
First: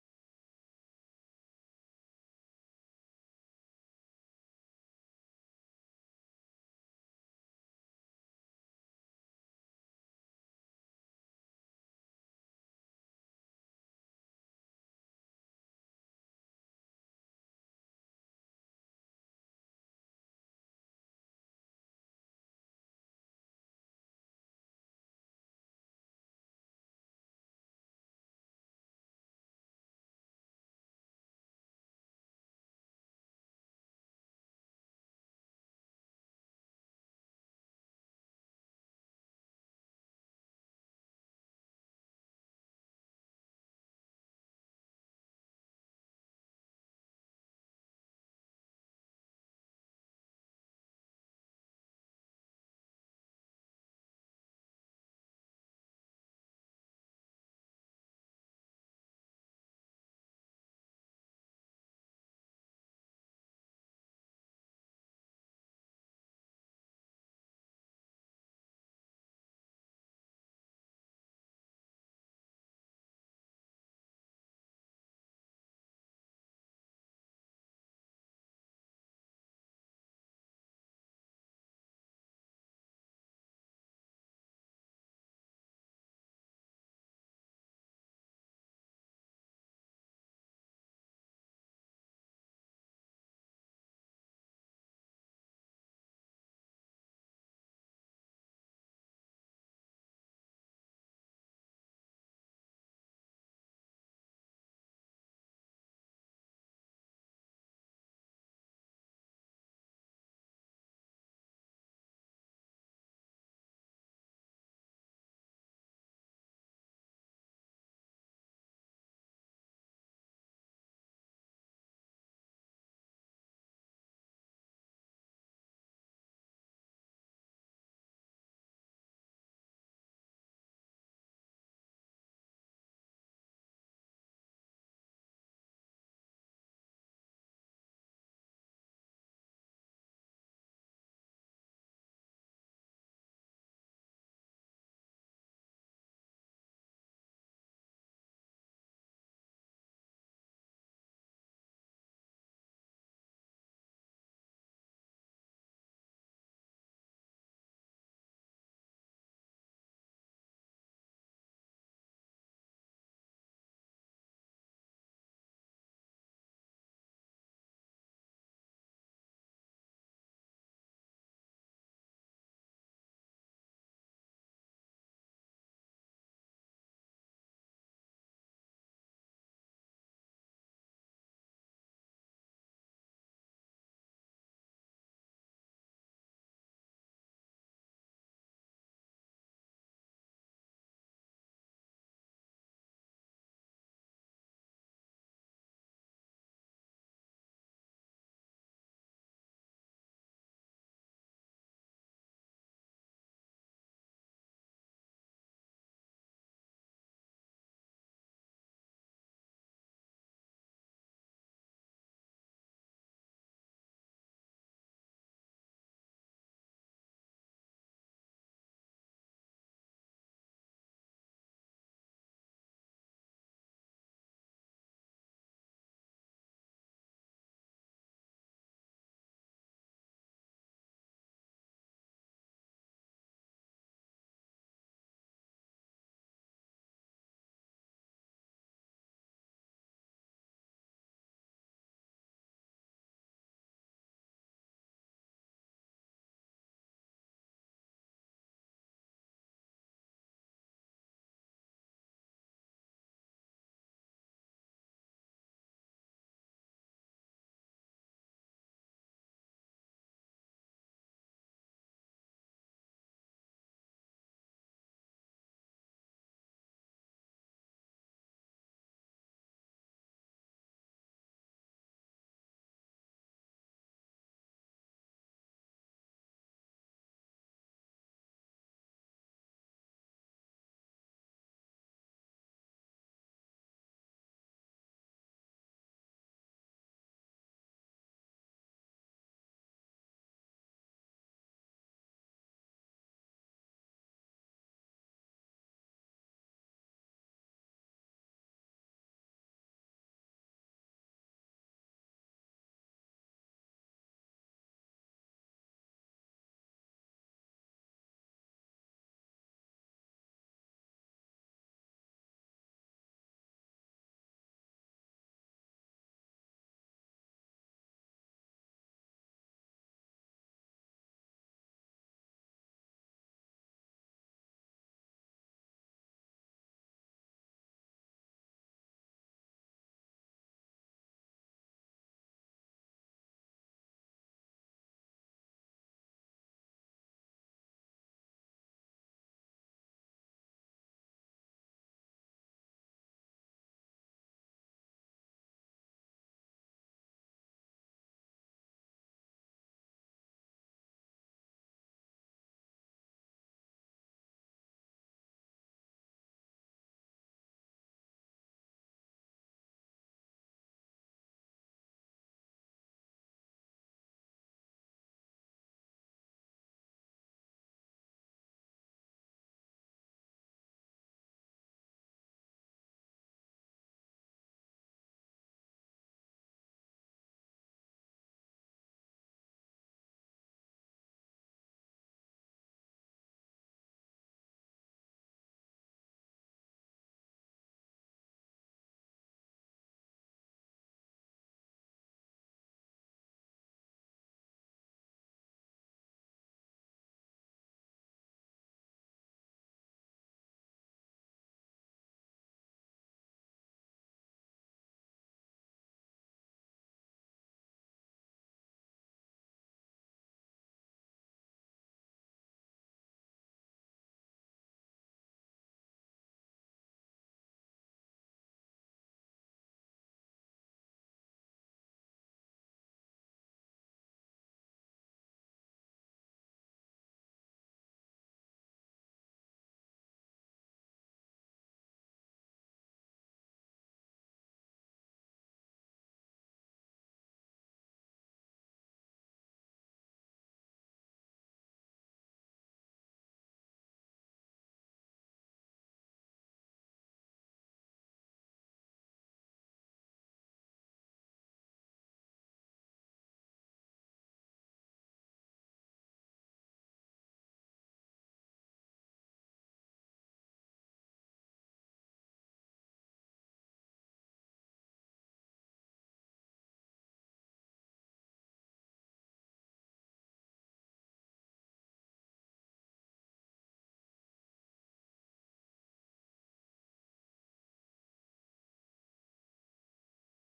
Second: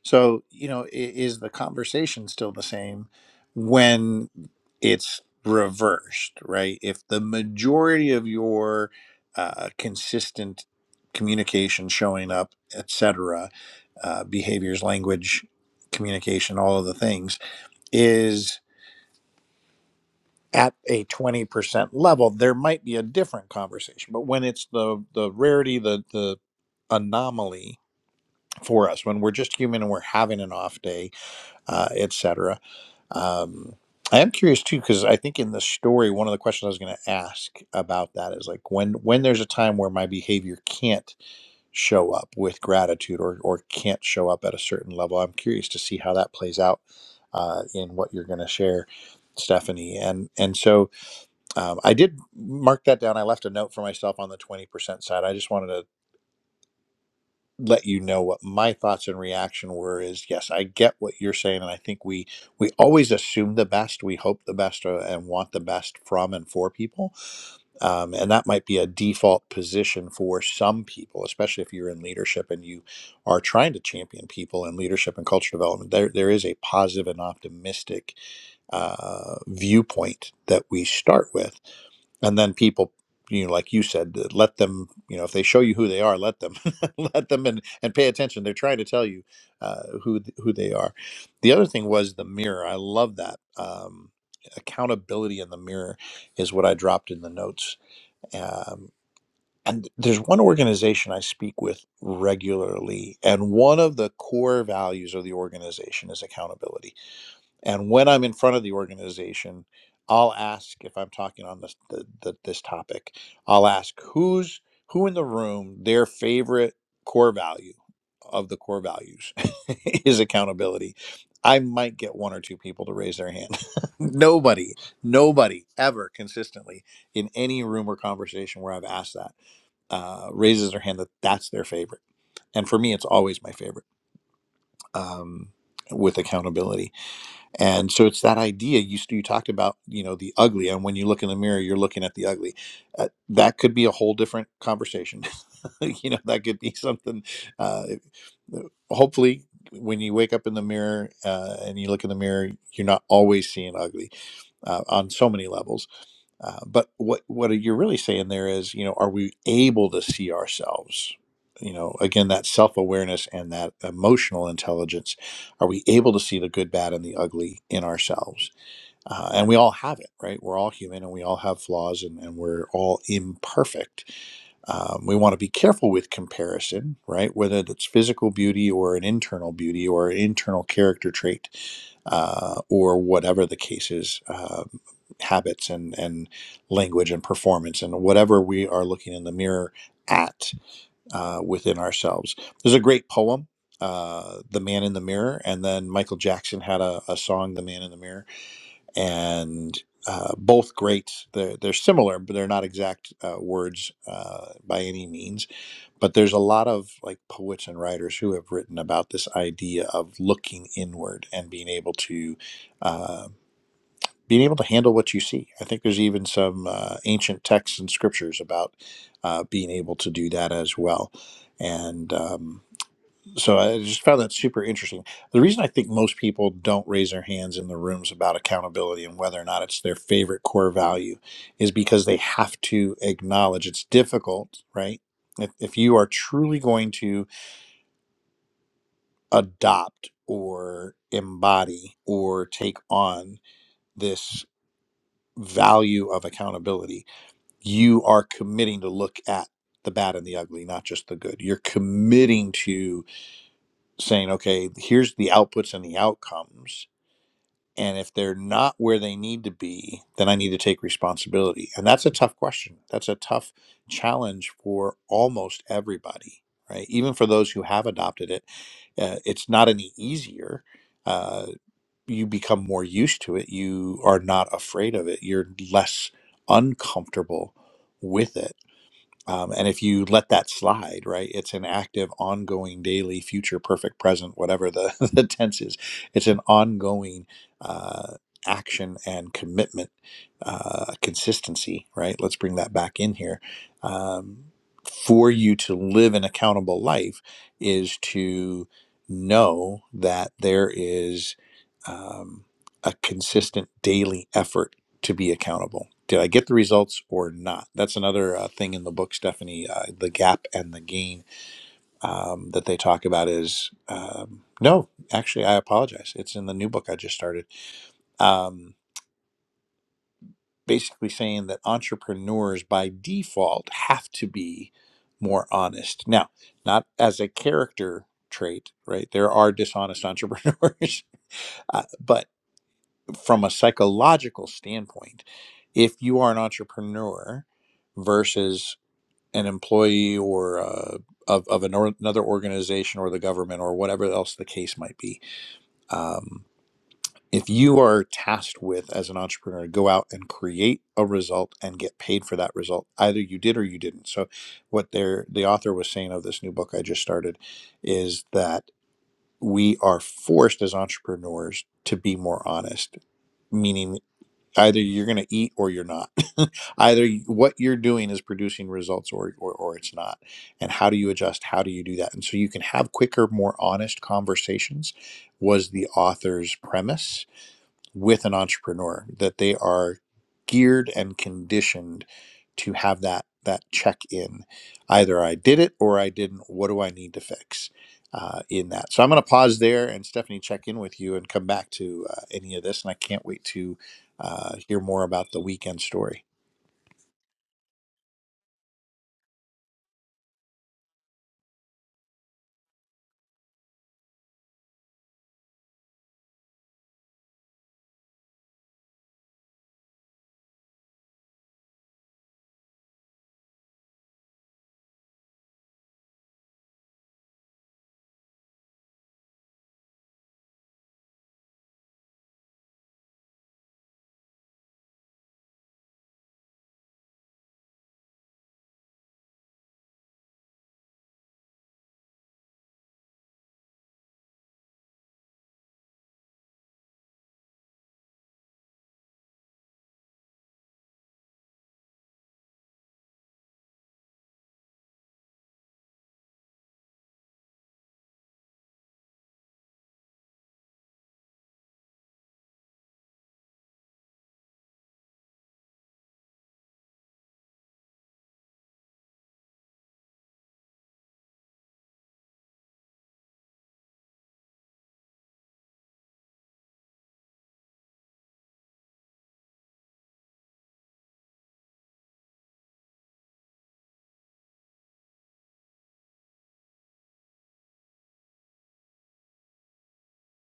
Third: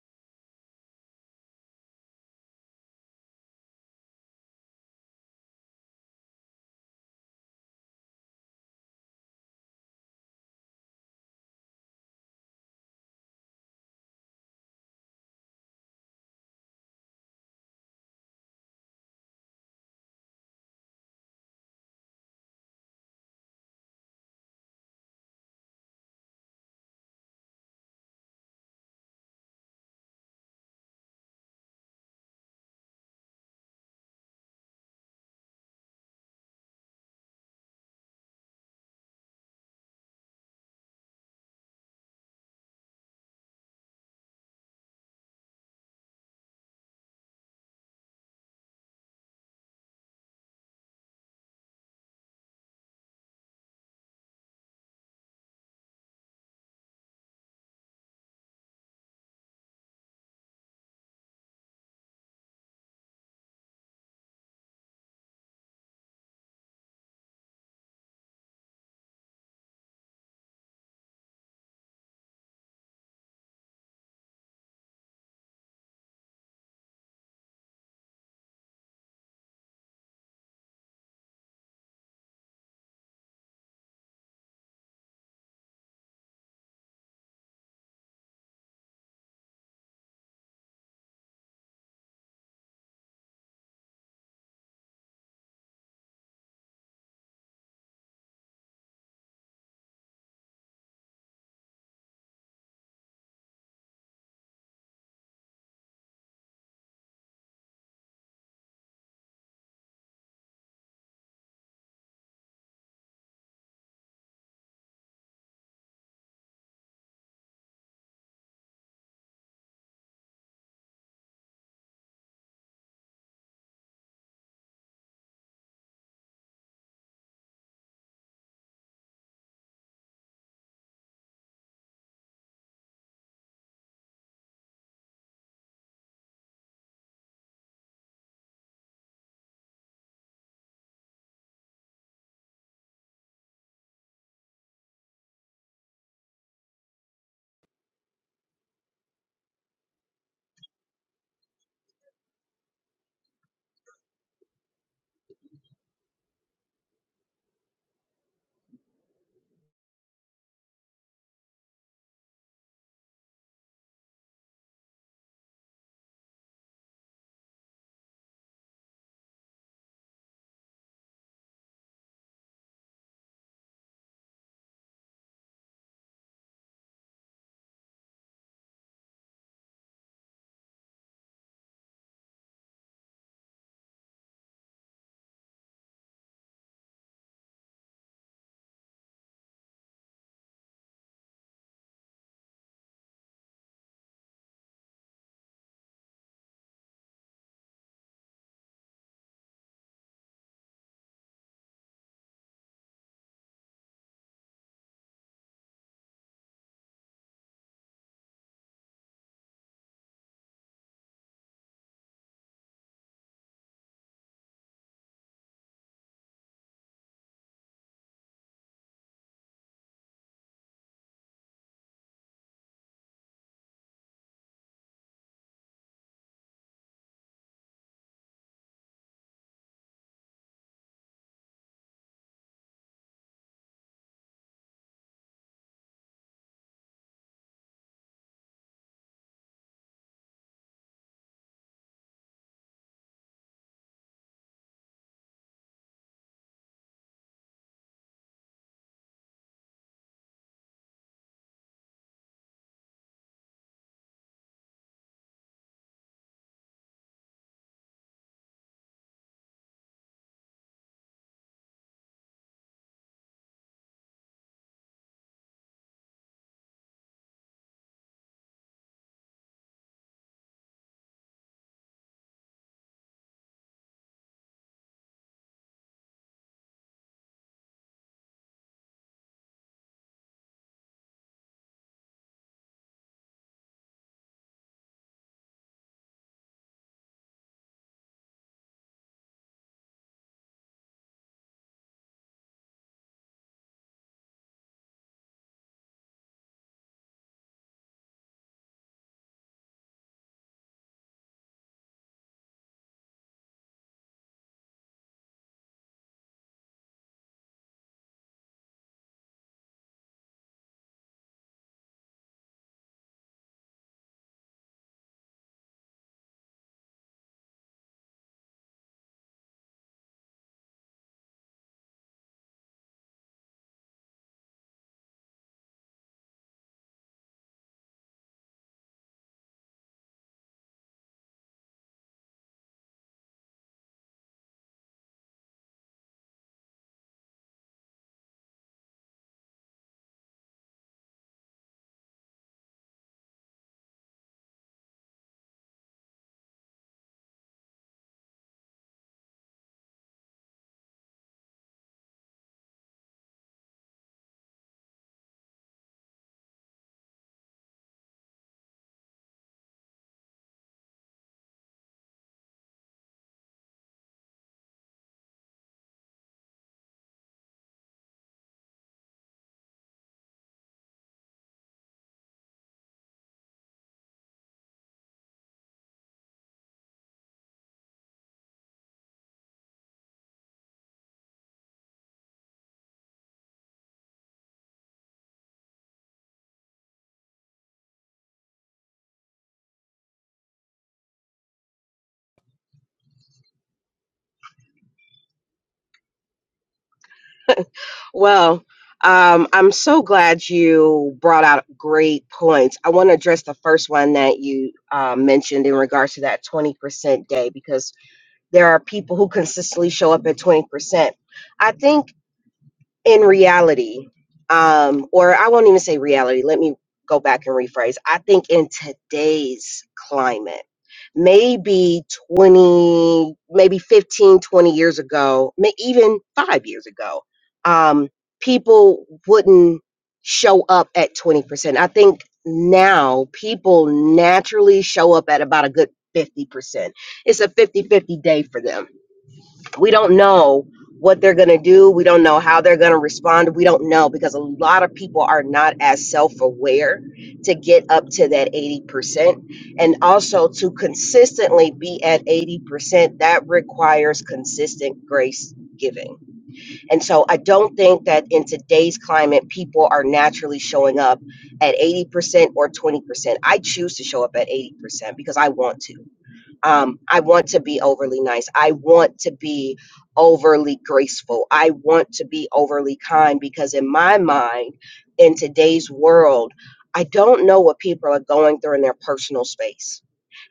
[SPEAKER 1] So you know, i- is the conversation still the same when it's reversed, right? If the majority of your uh, consistent communication, showing up, etc., uh, behaviors, language, communication, all of the things is at a 20% level there might be a different conversation but when it's the the rarity the the anomaly for us when we're just human and we're having an off day uh, etc um, i am curious too because i think in the story one of the questions i was going to ask about that is like when when there's a time where my behavior can't show up with gratitude or or can't show up at a certain level i'm curious to see how that plays out uh, in what you're going to share stephanie and and so um, I did mark that down. I left a note for myself on the 20% side. I just wanted to let you know what my thoughts and reaction were is yes, I get what you're saying. And I think we, we always assume the best, we hope the best uh, and want the best from and for people. Um, and that might be a default position for some people, especially if you're in leadership and you are trying to champion people in leadership and culture development. There, there is a positive and optimistic uh, viewpoint that we start with and then people you know like you said uh, let them you know if they show you who they are let them let them and and pay attention they're trying to tell you uh, who th- who they are the other thing was the mirror i love that um, accountability in the mirror is what i dropped in the notes um, and there's one organization i speak with regularly and one of the core values of the organization is accountability and when I'm in front of the organization, I'll ask if I'm talking on this the, the, this topic. I'll ask who's who in the room their favorite core value of the core values is accountability. I might get one or two people to raise their hand. nobody, nobody ever consistently in any room or conversation where I've asked that uh, raises their hand that that's their favorite. And for me, it's always my favorite um, with accountability and so it's that idea you s- you talked about, you know, the ugly, and when you look in the mirror, you're looking at the ugly. Uh, that could be a whole different conversation. you know, that could be something. Uh, hopefully, when you wake up in the mirror uh, and you look in the mirror, you're not always seeing ugly uh, on so many levels. Uh, but what what you're really saying there is, you know, are we able to see ourselves? You know, again, that self awareness and that emotional intelligence. Are we able to see the good, bad, and the ugly in ourselves? uh, and we all have it right we're all human and we all have flaws and, and we're all imperfect um, we want to be careful with comparison right whether it's physical beauty or an internal beauty or an internal character trait uh, or whatever the case is um, habits and, and language and performance and whatever we are looking in the mirror at uh, within ourselves there's a great poem uh, the man in the mirror and then michael jackson had a, a song the man in the mirror and uh, both great. They're, they're similar, but they're not exact uh, words uh, by any means. But there's a lot of like poets and writers who have written about this idea of looking inward and being able to uh, being able to handle what you see. I think there's even some uh, ancient texts and scriptures about uh, being able to do that as well. And um, so I just found that super interesting. The reason I think most people don't raise their hands in the rooms about accountability and whether or not it's their favorite core value is because they have to acknowledge it's difficult, right? If, if you are truly going to adopt or embody or take on this value of accountability, you are committing to look at the bad and the ugly, not just the good. You're committing to saying, okay, here's the outputs and the outcomes And if they're not where they need to be, then I need to take responsibility. And that's a tough question. That's a tough challenge for almost everybody, right? Even for those who have adopted it, uh, it's not any easier. Uh, you become more used to it. You are not afraid of it. You're less uncomfortable with it um, and if you let that slide, right, it's an active, ongoing, daily, future, perfect, present, whatever the, the tense is. It's an ongoing uh, action and commitment, uh, consistency, right? Let's bring that back in here. Um, for you to live an accountable life is to know that there is um, a consistent daily effort to be accountable. Did I get the results or not? That's another uh, thing in the book, Stephanie. Uh, the gap and the gain um, that they talk about is um, no, actually, I apologize. It's in the new book I just started. Um, basically, saying that entrepreneurs by default have to be more honest. Now, not as a character trait, right? There are dishonest entrepreneurs, uh, but from a psychological standpoint, if you are an entrepreneur versus an employee or uh, of, of an or, another organization or the government or whatever else the case might be, um, if you are tasked with as an entrepreneur to go out and create a result and get paid for that result, either you did or you didn't. So, what they're, the author was saying of this new book I just started is that we are forced as entrepreneurs to be more honest, meaning. Either you're going to eat or you're not. Either y- what you're doing is producing results or, or, or it's not. And how do you adjust? How do you do that? And so you can have quicker, more honest conversations, was the author's premise with an entrepreneur that they are geared and conditioned to have that that check in either i did it or i didn't what do i need to fix uh, in that so i'm going to pause there and stephanie check in with you and come back to uh, any of this and i can't wait to uh, hear more about the weekend story
[SPEAKER 2] Well, um, I'm so glad you brought out great points. I want to address the first one that you uh, mentioned in regards to that 20% day because there are people who consistently show up at 20%. I think. in reality, um, or I won't even say reality, let me go back and rephrase. I think in today's climate, maybe 20, maybe 15, 20 years ago, may even five years ago, um, people wouldn't show up at 20%. I think now people naturally show up at about a good 50%. It's a fifty-fifty day for them we don't know what they're going to do. We don't know how they're going to respond. We don't know because a lot of people are not as self aware to get up to that 80%. And also to consistently be at 80%, that requires consistent grace giving. And so I don't think that in today's climate, people are naturally showing up at 80% or 20%. I choose to show up at 80% because I want to um, I want to be overly nice. I want to be overly graceful. I want to be overly kind because, in my mind, in today's world, I don't know what people are going through in their personal space.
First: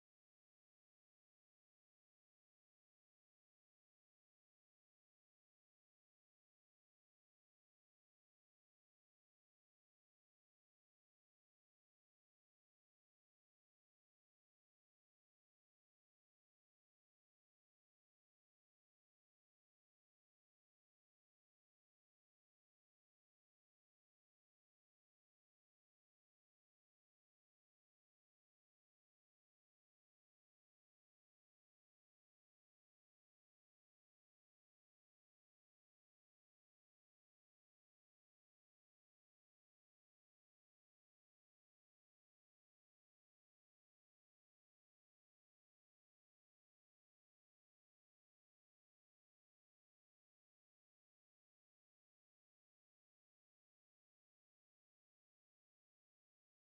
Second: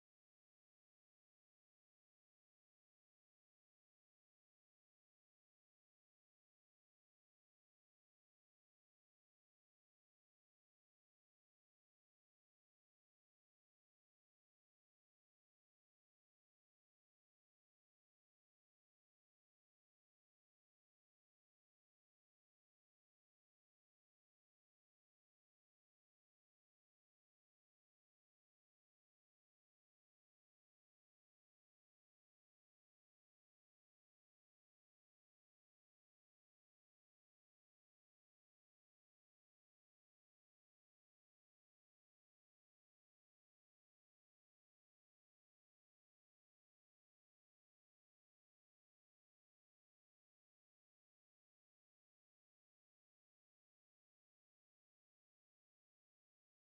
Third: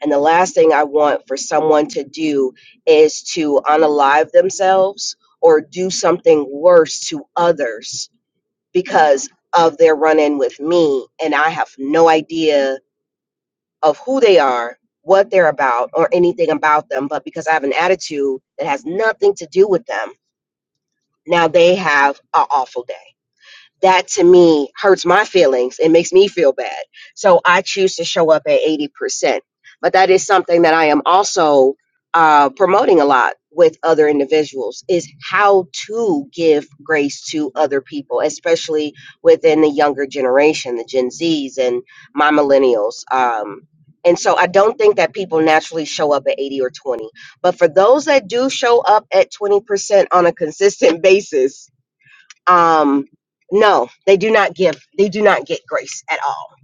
[SPEAKER 2] And the last thing I want for someone to do is to unalive themselves or do something worse to others because of their run in with me. And I have no idea of who they are, what they're about, or anything about them, but because I have an attitude that has nothing to do with them, now they have an awful day that to me hurts my feelings it makes me feel bad so i choose to show up at 80% but that is something that i am also uh, promoting a lot with other individuals is how to give grace to other people especially within the younger generation the gen z's and my millennials um, and so i don't think that people naturally show up at 80 or 20 but for those that do show up at 20% on a consistent basis um no they do not give they do not get grace at all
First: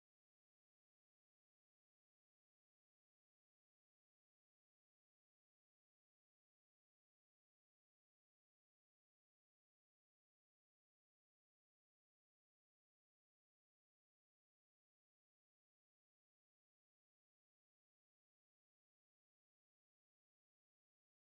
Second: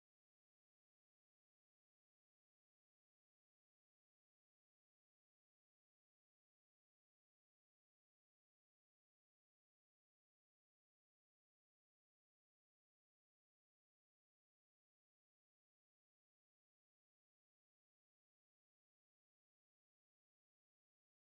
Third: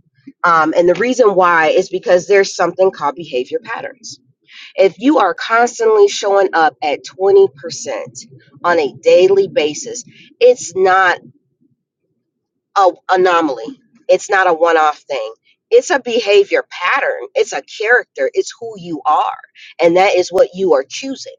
[SPEAKER 2] um and the reason why is because there's something called behavior patterns if you are constantly showing up at 20% on a daily basis it's not a anomaly it's not a one-off thing it's a behavior pattern it's a character it's who you are and that is what you are choosing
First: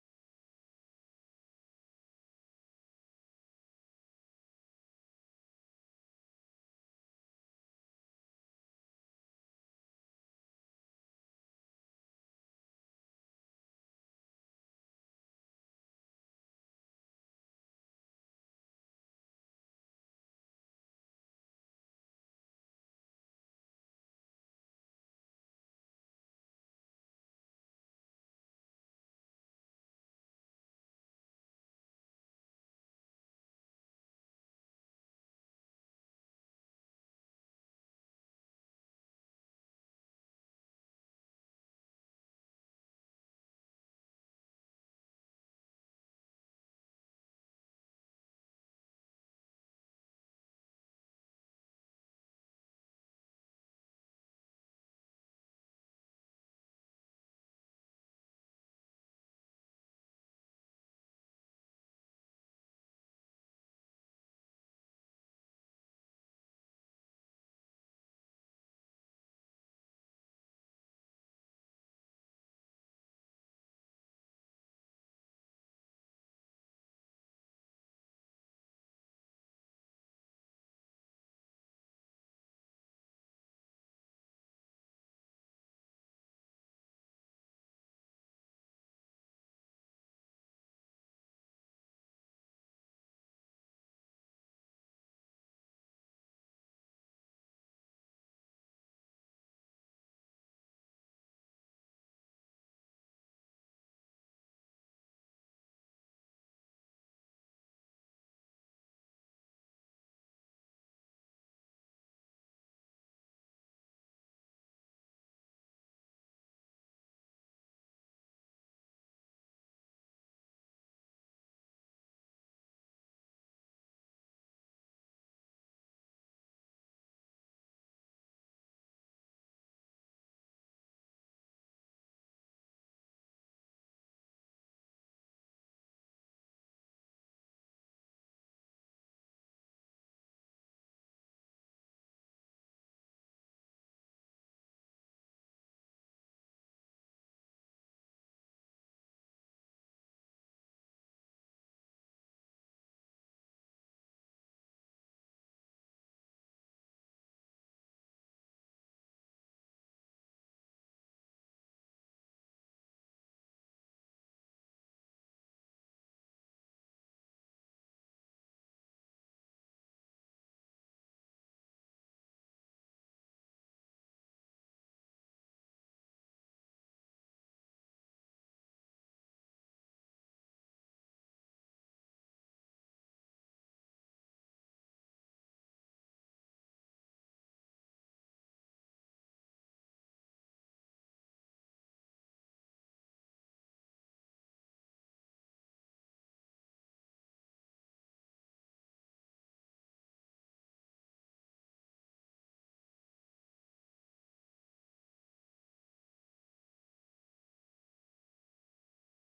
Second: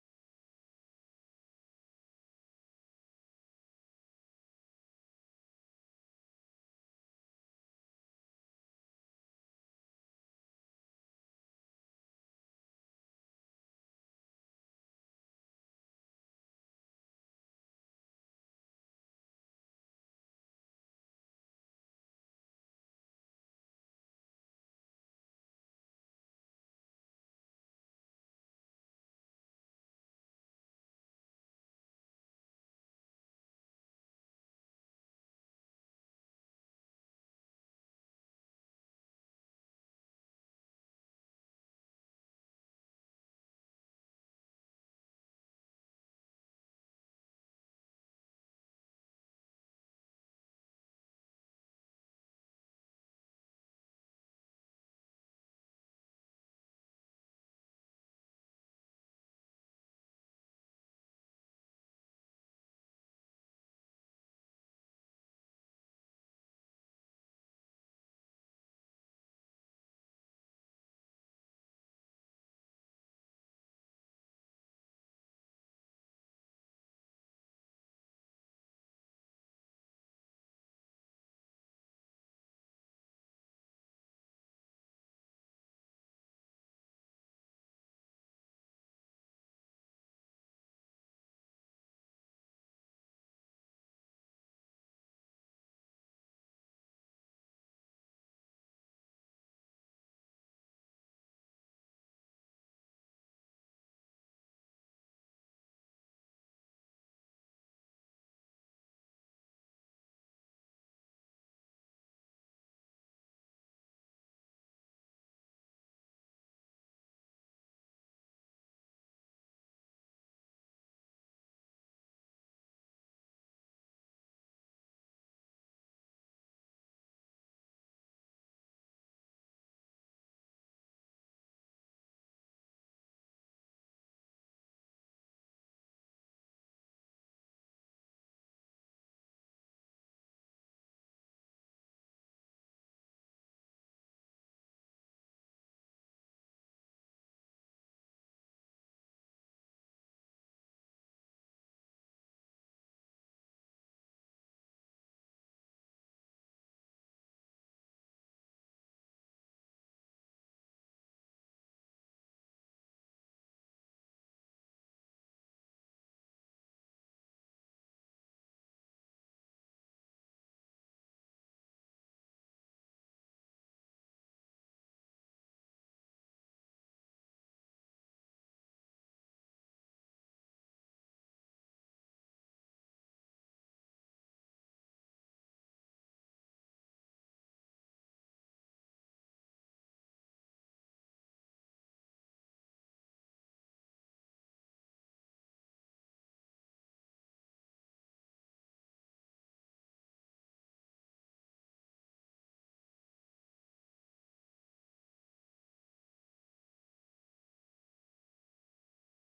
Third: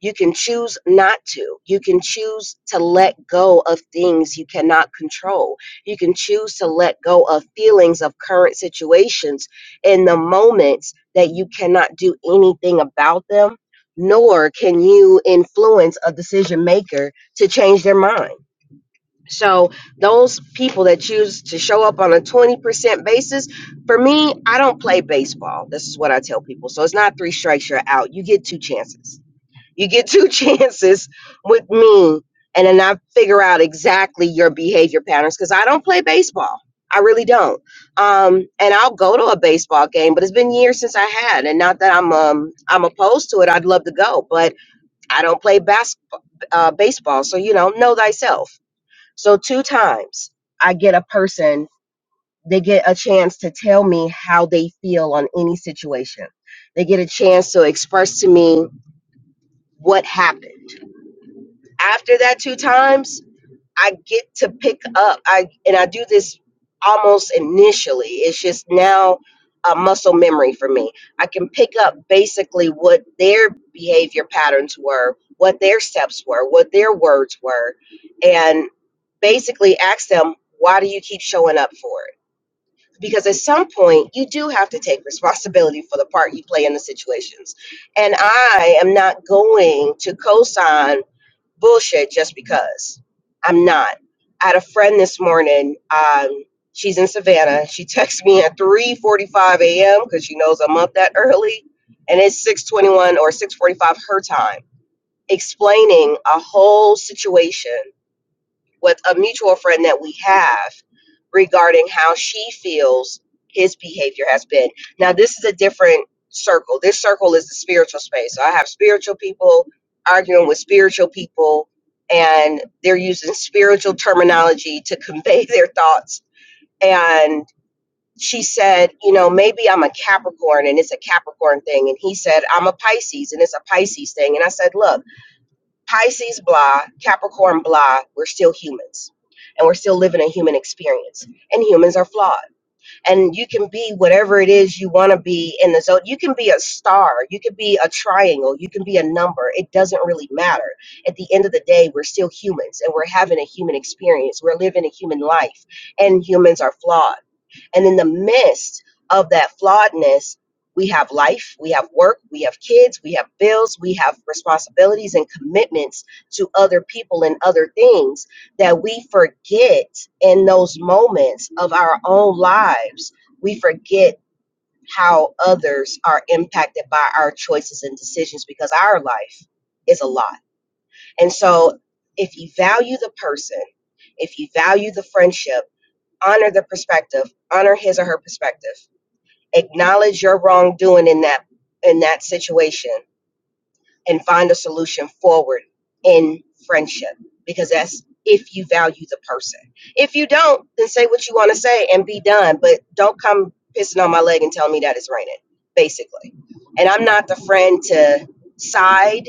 [SPEAKER 2] you can choose not to. You can choose to let go of things you cannot control. You can choose to let go of feelings of current situations in the moments that you cannot do anything about them, nor can you influence a decision maker to change their mind. So, those people that choose to show up on a 20% basis, for me, I don't play baseball. This is what I tell people. So, it's not three strikes, you're out. You get two chances you get two chances with me, and then I figure out exactly your behavior patterns because I don't play baseball. I really don't. Um, and I'll go to a baseball game, but it's been years since I had, and not that I'm um I'm opposed to it. I'd love to go, but I don't play bas- uh, baseball, so you know, know thyself. So two times I get a person. They get a chance to tell me how they feel on any situation. They get a chance to express to me what happened After that two times, I get to pick up. I and I do this almost initially. It's just now a muscle memory for me. I can pick up basically what their behavior patterns were, what their steps were, what their words were, and basically ask them, why do you keep showing up for it? Because at some point, you do have to take responsibility for the part you play in the situations. And I am not going to cosign bullshit just because. I'm not. I had a friend this morning. Um, she's in Savannah. She texts me at 3:45 a.m. because she knows I'm up that early, and it's 6:21 or 6:45 her time, explaining a whole situation with a mutual friend that we have regarding how she feels his behavior has been. Now, this is a different circle. This circle is the spiritual space. So I have spiritual people arguing with spiritual people, and they're using spiritual terminology to convey their thoughts. And she said, You know, maybe I'm a Capricorn and it's a Capricorn thing. And he said, I'm a Pisces and it's a Pisces thing. And I said, Look, Pisces, blah, Capricorn, blah, we're still humans and we're still living a human experience. And humans are flawed. And you can be whatever it is you want to be in the zone. You can be a star, you can be a triangle, you can be a number. It doesn't really matter. At the end of the day, we're still humans and we're having a human experience. We're living a human life, and humans are flawed. And in the midst of that flawedness, we have life, we have work, we have kids, we have bills, we have responsibilities and commitments to other people and other things that we forget in those moments of our own lives. We forget how others are impacted by our choices and decisions because our life is a lot. And so, if you value the person, if you value the friendship, honor the perspective, honor his or her perspective acknowledge your wrongdoing in that in that situation and find a solution forward in friendship because that's if you value the person if you don't then say what you want to say and be done but don't come pissing on my leg and tell me that it's raining basically and i'm not the friend to side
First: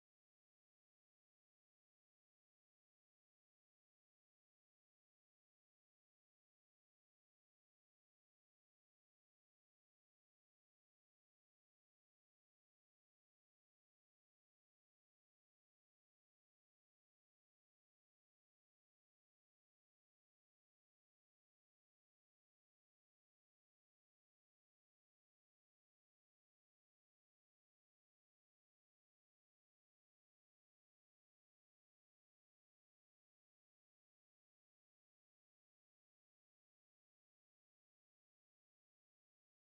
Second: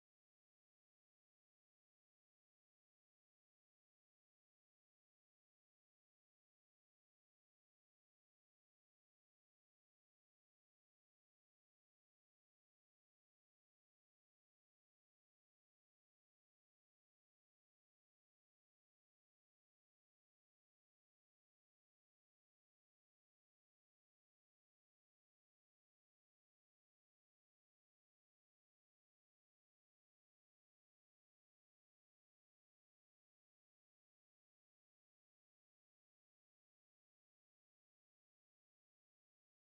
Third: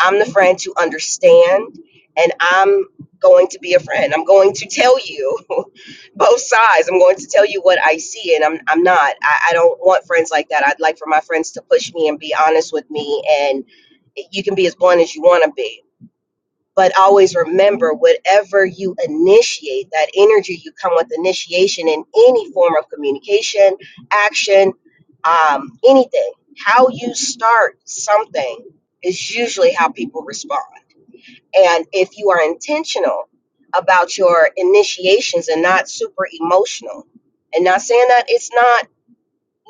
[SPEAKER 2] I'm the friend to understand, and I'm going to be a friend. I'm going to tell you both sides. I'm going to tell you what I see, and I'm I'm not. I, I don't want friends like that. I'd like for my friends to push me and be honest with me, and you can be as blunt as you want to be but always remember whatever you initiate that energy you come with initiation in any form of communication action um, anything how you start something is usually how people respond and if you are intentional about your initiations and not super emotional and not saying that it's not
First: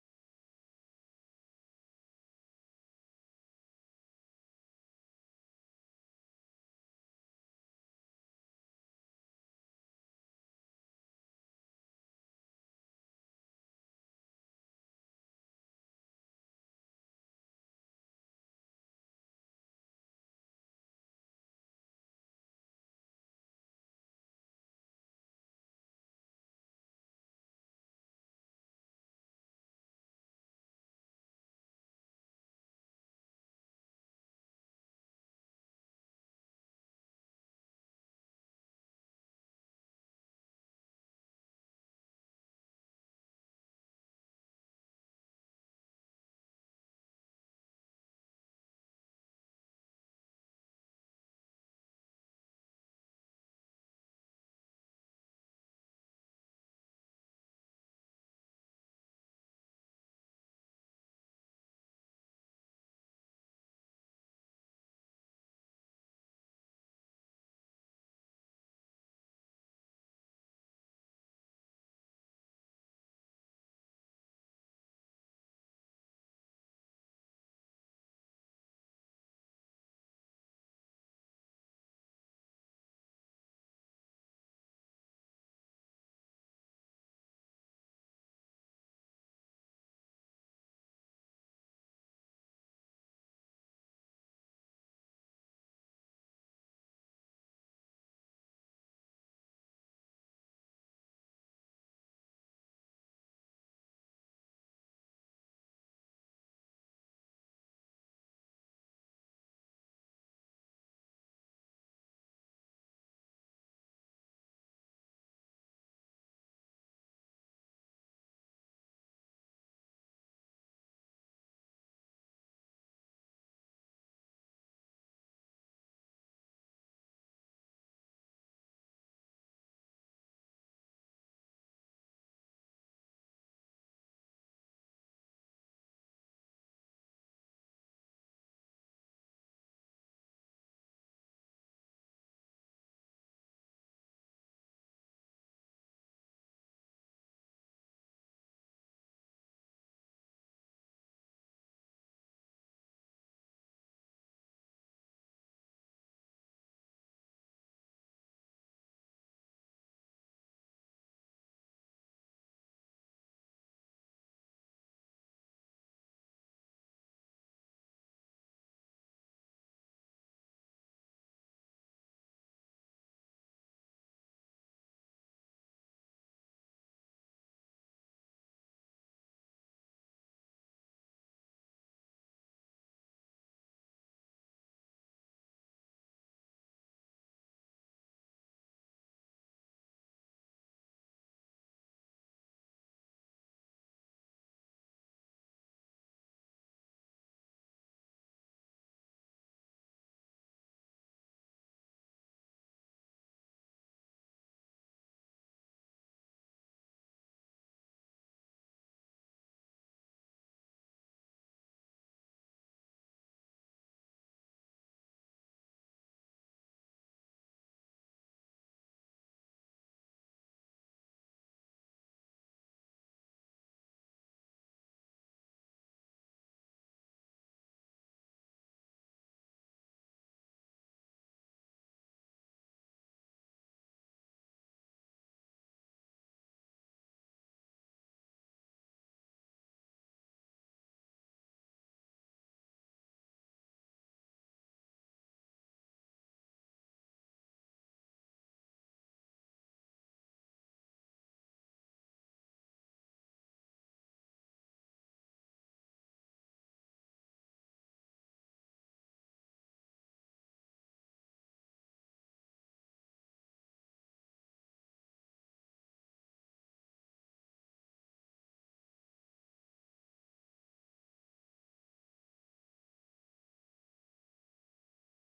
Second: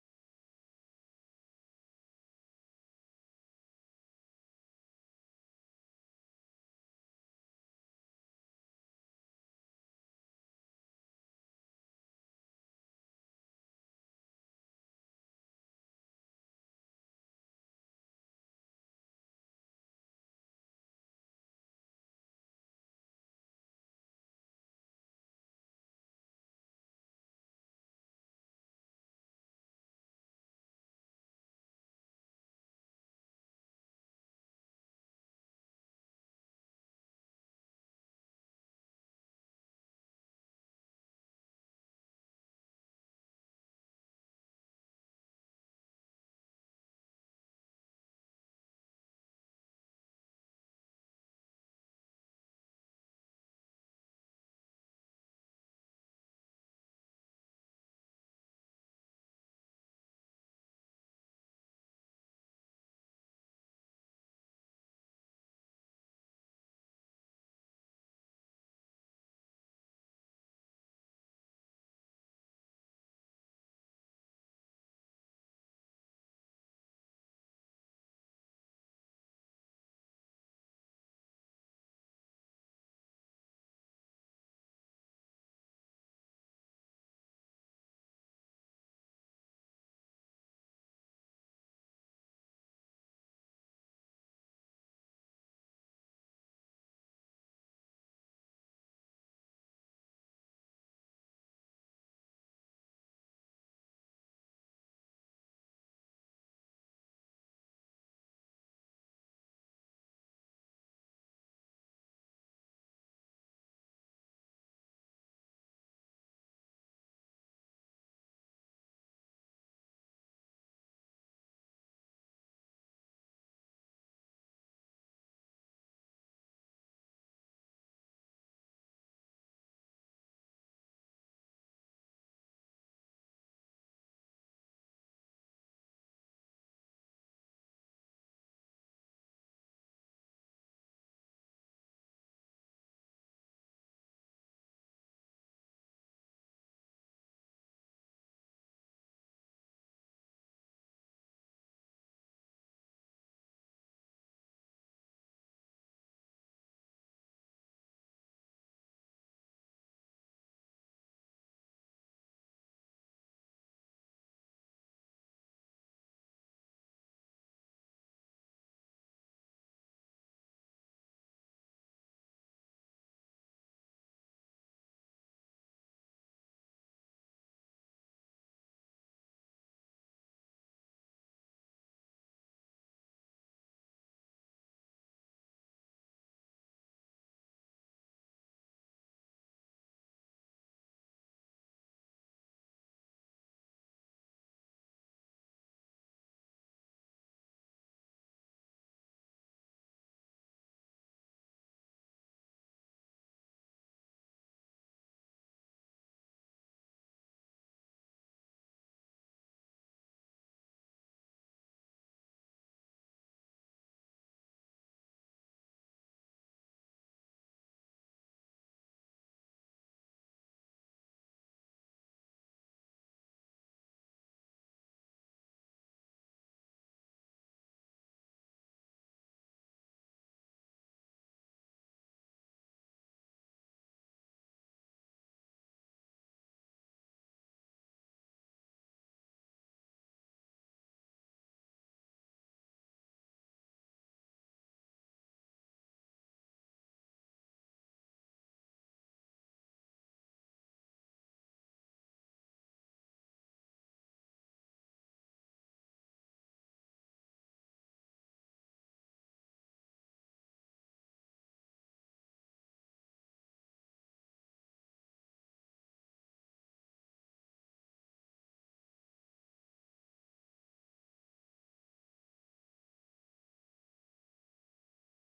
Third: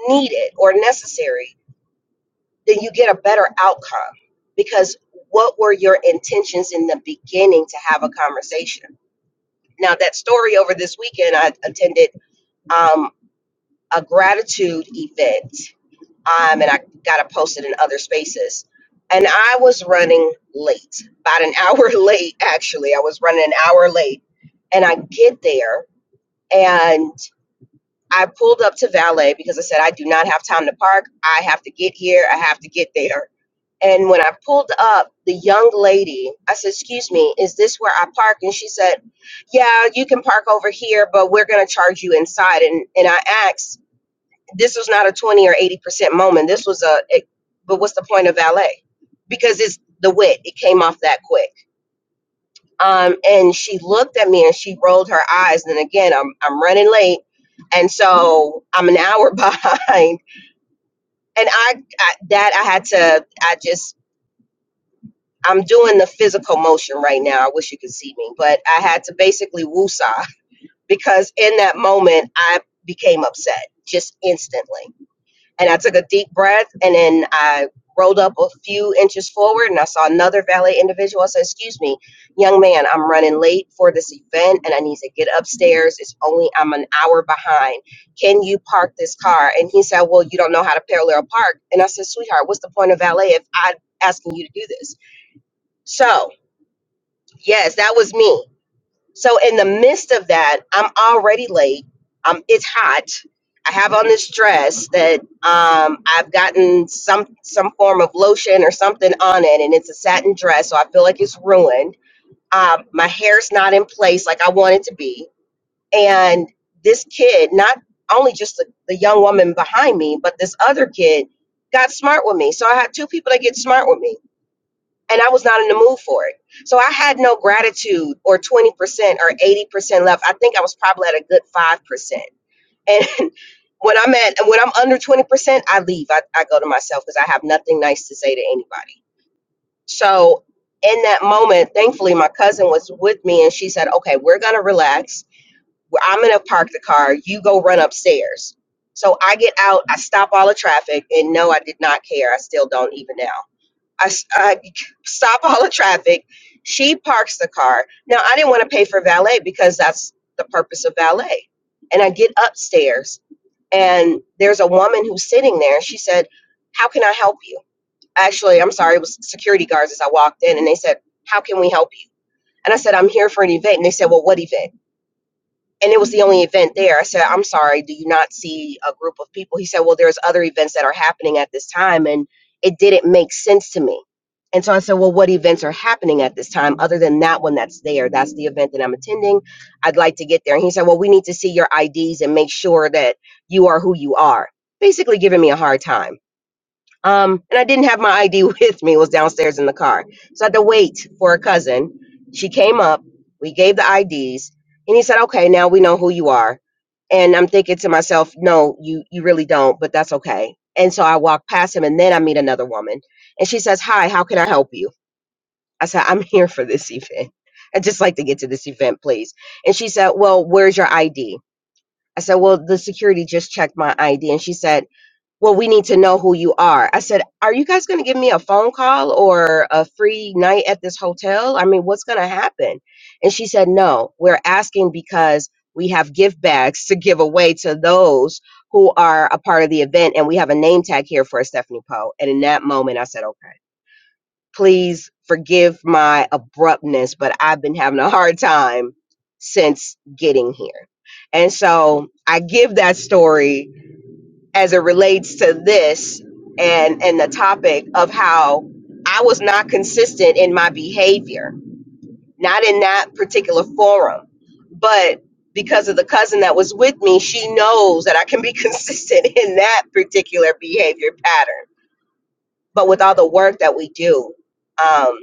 [SPEAKER 2] needed or necessary then you get a better outcome because what were your intentions in the beginning to have a conversation now that story over this weekend i attended um, a gratitude event um, and i got to post it in other spaces and i was running late about an hour late actually i was running an hour late and i get there and. I pulled up to valet because I said, I do not have time to park. I have to get here. I have to get there. And when I pulled up, the young lady, I said, Excuse me, is this where I park? And she said, Yeah, you can park over here, but we're going to charge you inside. And, and I asked, This was not a 20 or 80% moment. This was a, a- but what's the point of valet? Because it's the wit. It came off that quick. Um, and she looked at me and she rolled her eyes. And again, I'm I'm running late, and so I'm an hour behind. And I, I that I had to. I just I'm doing the physical motion right now. I wish you could see me, but I had to basically woosah because in that moment I became upset just instantly. And I took a deep breath and then I rolled up a few inches forward and I saw another valet individual. I said, Excuse me, young man, I'm running late for this event and I need to get upstairs. It's only, I'm an hour behind. Can you park this car? And he said, Well, you don't know how to parallel park. And I said, Sweetheart, what's the point of valet if I'm asking you to do this? So, yes, that was me. So in the midst of that, I'm already late. Um, it's hot. I have on this dress that um, I've gotten some some form of lotion or something on it, and it's a satin dress, so I feel like it's ruined. Um, my hair's not in place like I want it to be, and this kid, not only just the, the young woman behind me, but this other kid got smart with me. So I had two people that get smart with me and I was not in the mood for it. So I had no gratitude or 20% or 80% left. I think I was probably at a good 5%. And when I'm at when I'm under 20%, I leave. I, I go to myself because I have nothing nice to say to anybody. So in that moment, thankfully my cousin was with me and she said, "Okay, we're going to relax. Well, I'm going to park the car. You go run upstairs." So I get out, I stop all the traffic, and no, I did not care. I still don't even now I, s- I stop all the traffic. She parks the car. Now, I didn't want to pay for valet because that's the purpose of valet. And I get upstairs, and there's a woman who's sitting there. and She said, How can I help you? Actually, I'm sorry, it was security guards as I walked in, and they said, How can we help you? And I said, I'm here for an event. And they said, Well, what event? and it was the only event there. I said, I'm sorry, do you not see a group of people? He said, Well, there's other events that are happening at this time. And it didn't make sense to me. And so I said, Well, what events are happening at this time other than that one that's there? That's the event that I'm attending. I'd like to get there. And he said, Well, we need to see your IDs and make sure that you are who you are. Basically, giving me a hard time. Um, and I didn't have my ID with me; it was downstairs in the car, so I had to wait for a cousin. She came up, we gave the IDs, and he said, "Okay, now we know who you are." And I'm thinking to myself, "No, you you really don't, but that's okay." And so I walk past him, and then I meet another woman, and she says, "Hi, how can I help you?" I said, "I'm here for this event. I'd just like to get to this event, please." And she said, "Well, where's your ID?" I said, "Well, the security just checked my ID," and she said well, we need to know who you are. I said, Are you guys going to give me a phone call or a free night at this hotel? I mean, what's going to happen? And she said, No, we're asking because we have gift bags to give away to those who are a part of the event. And we have a name tag here for Stephanie Poe. And in that moment, I said, Okay, please forgive my abruptness, but I've been having a hard time since getting here. And so I give that story as it relates to this and and the topic of how I was not consistent in my behavior, not in that particular forum, but because of the cousin that was with me, she knows that I can be consistent in that particular behavior pattern. But with all the work that we do, um,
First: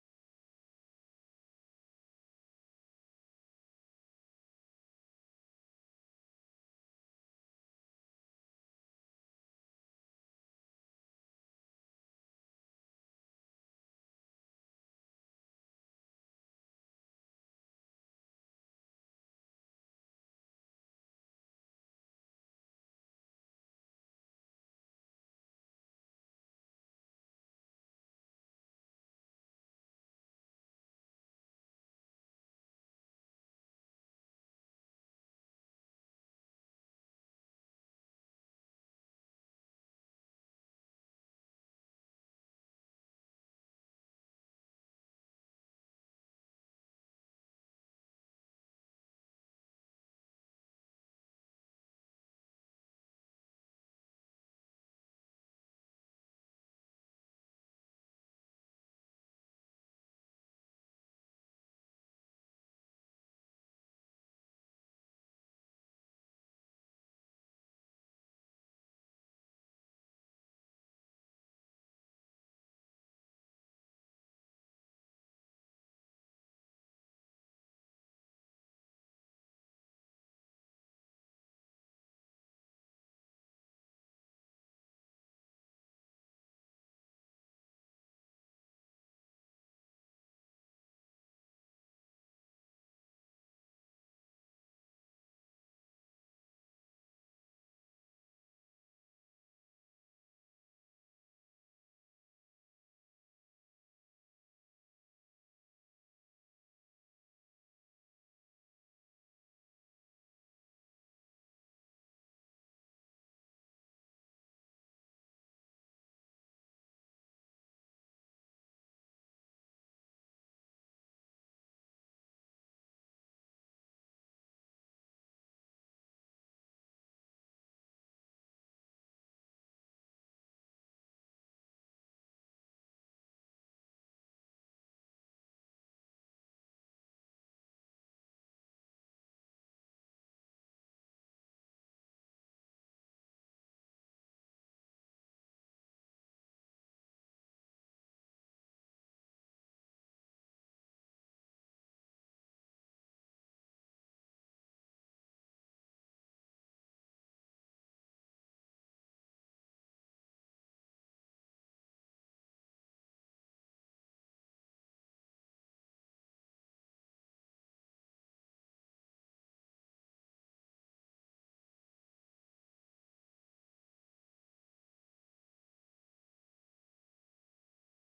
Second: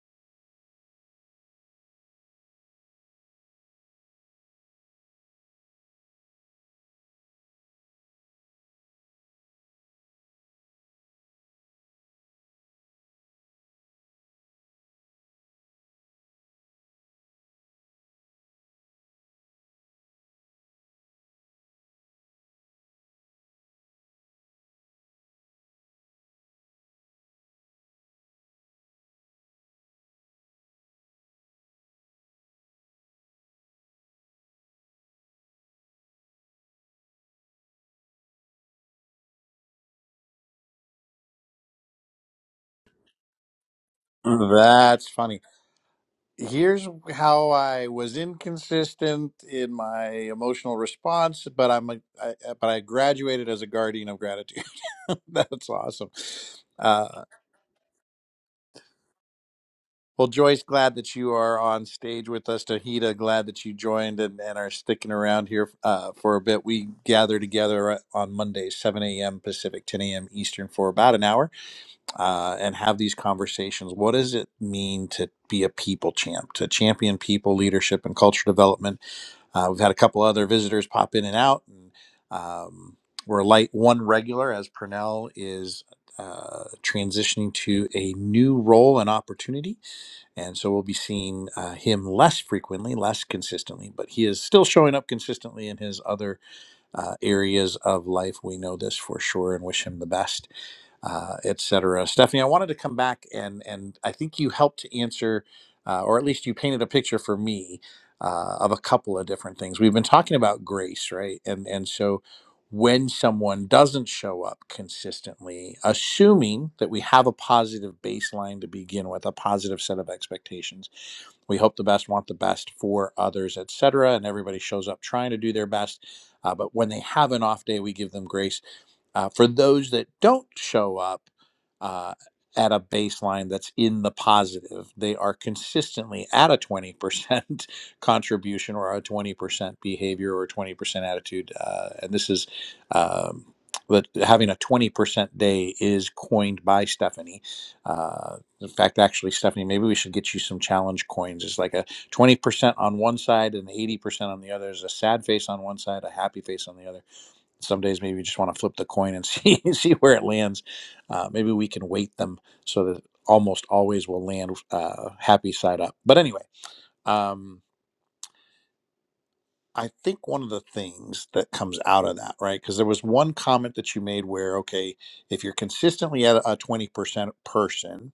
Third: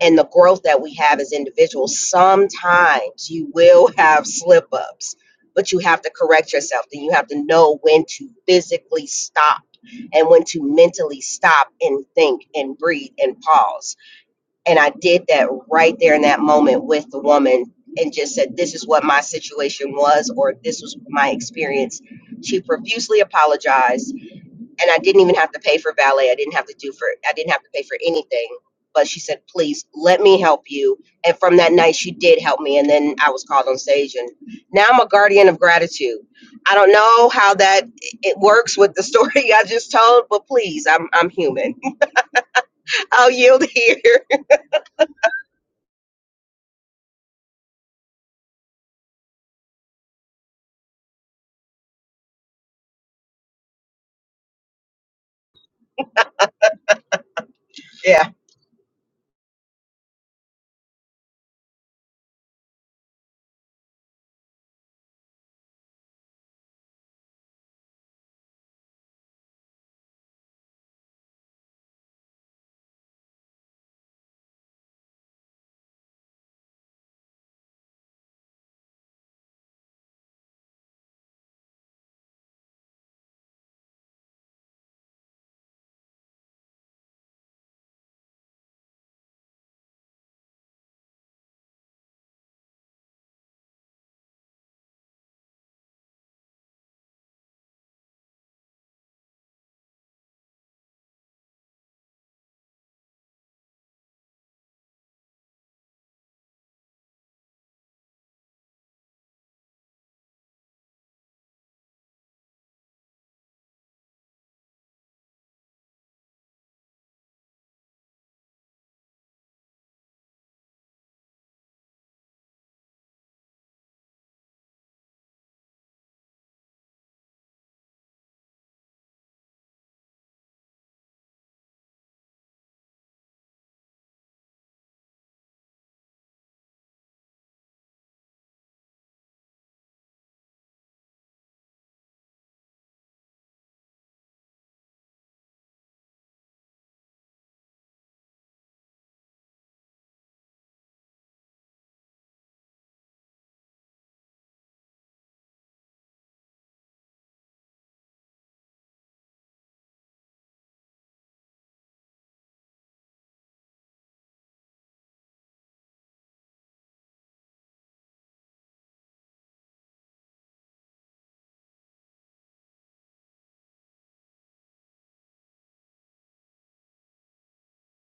[SPEAKER 2] and the growth that we have as individuals, sometimes you will have slip ups, but you have to correct yourself. Then you have to know when to physically stop and when to mentally stop and think and breathe and pause. And I did that right there in that moment with the woman and just said, This is what my situation was, or this was my experience. She profusely apologized and I didn't even have to pay for valet. I didn't have to do for I didn't have to pay for anything. But she said, "Please let me help you." And from that night, she did help me. And then I was called on stage, and now I'm a guardian of gratitude. I don't know how that it works with the story I just told, but please, I'm I'm human. I'll yield here.
[SPEAKER 1] that's funny here's how I was inconsistent in my emotional response, but I'm a, I, uh, but I graduated as a guardian of gratitude. That's awesome. Uh,
[SPEAKER 2] Yeah.
[SPEAKER 1] well, Joyce, glad that you are on stage with us. Tahita, glad that you joined and, and are sticking around here uh, for a bit. We gather together uh, on Mondays, 7 a.m. Pacific, 10 a.m. Eastern, for about an hour uh, and have these conversations. What does it mean to be a people champ, to champion people, leadership, and culture development? Uh, we've had a couple other visitors pop in and out, and um, we're light one regular as Purnell is uh, transitioning to a new role and opportunity, and so we'll be seeing uh, him less frequently, less consistently. But he is still showing up consistently in his other uh, areas of life. We know this for sure, and wish him the best uh, et cetera. Stephanie, I wanted to come back and and I think you helped to answer, uh, or at least you painted a picture for me uh, of a couple of different things. We've been talking about grace, right? And and so when someone doesn't show up consistently, assuming that we have a positive baseline to begin with, a positive set of expectations, we hope the best, want the best for others, et cetera, and everybody shows up trying to do their best. Uh, but when they have an off day, we give them grace uh, for those that don't show up uh, at a baseline that's in the positive, they are consistently at a 20% contribution or a 20% behavior or 20% attitude. Uh, and this is um, that having a 20% day is coined by Stephanie. Uh, in fact, actually, Stephanie, maybe we should get you some challenge coins. It's like a 20% on one side and 80% on the other. There's a sad face on one side, a happy face on the other some days maybe you just want to flip the coin and see see where it lands. Uh, maybe we can weight them so that almost always will land uh, happy side up. But anyway, um, I think one of the things that comes out of that, right? Because there was one comment that you made where, okay, if you're consistently at a twenty percent person,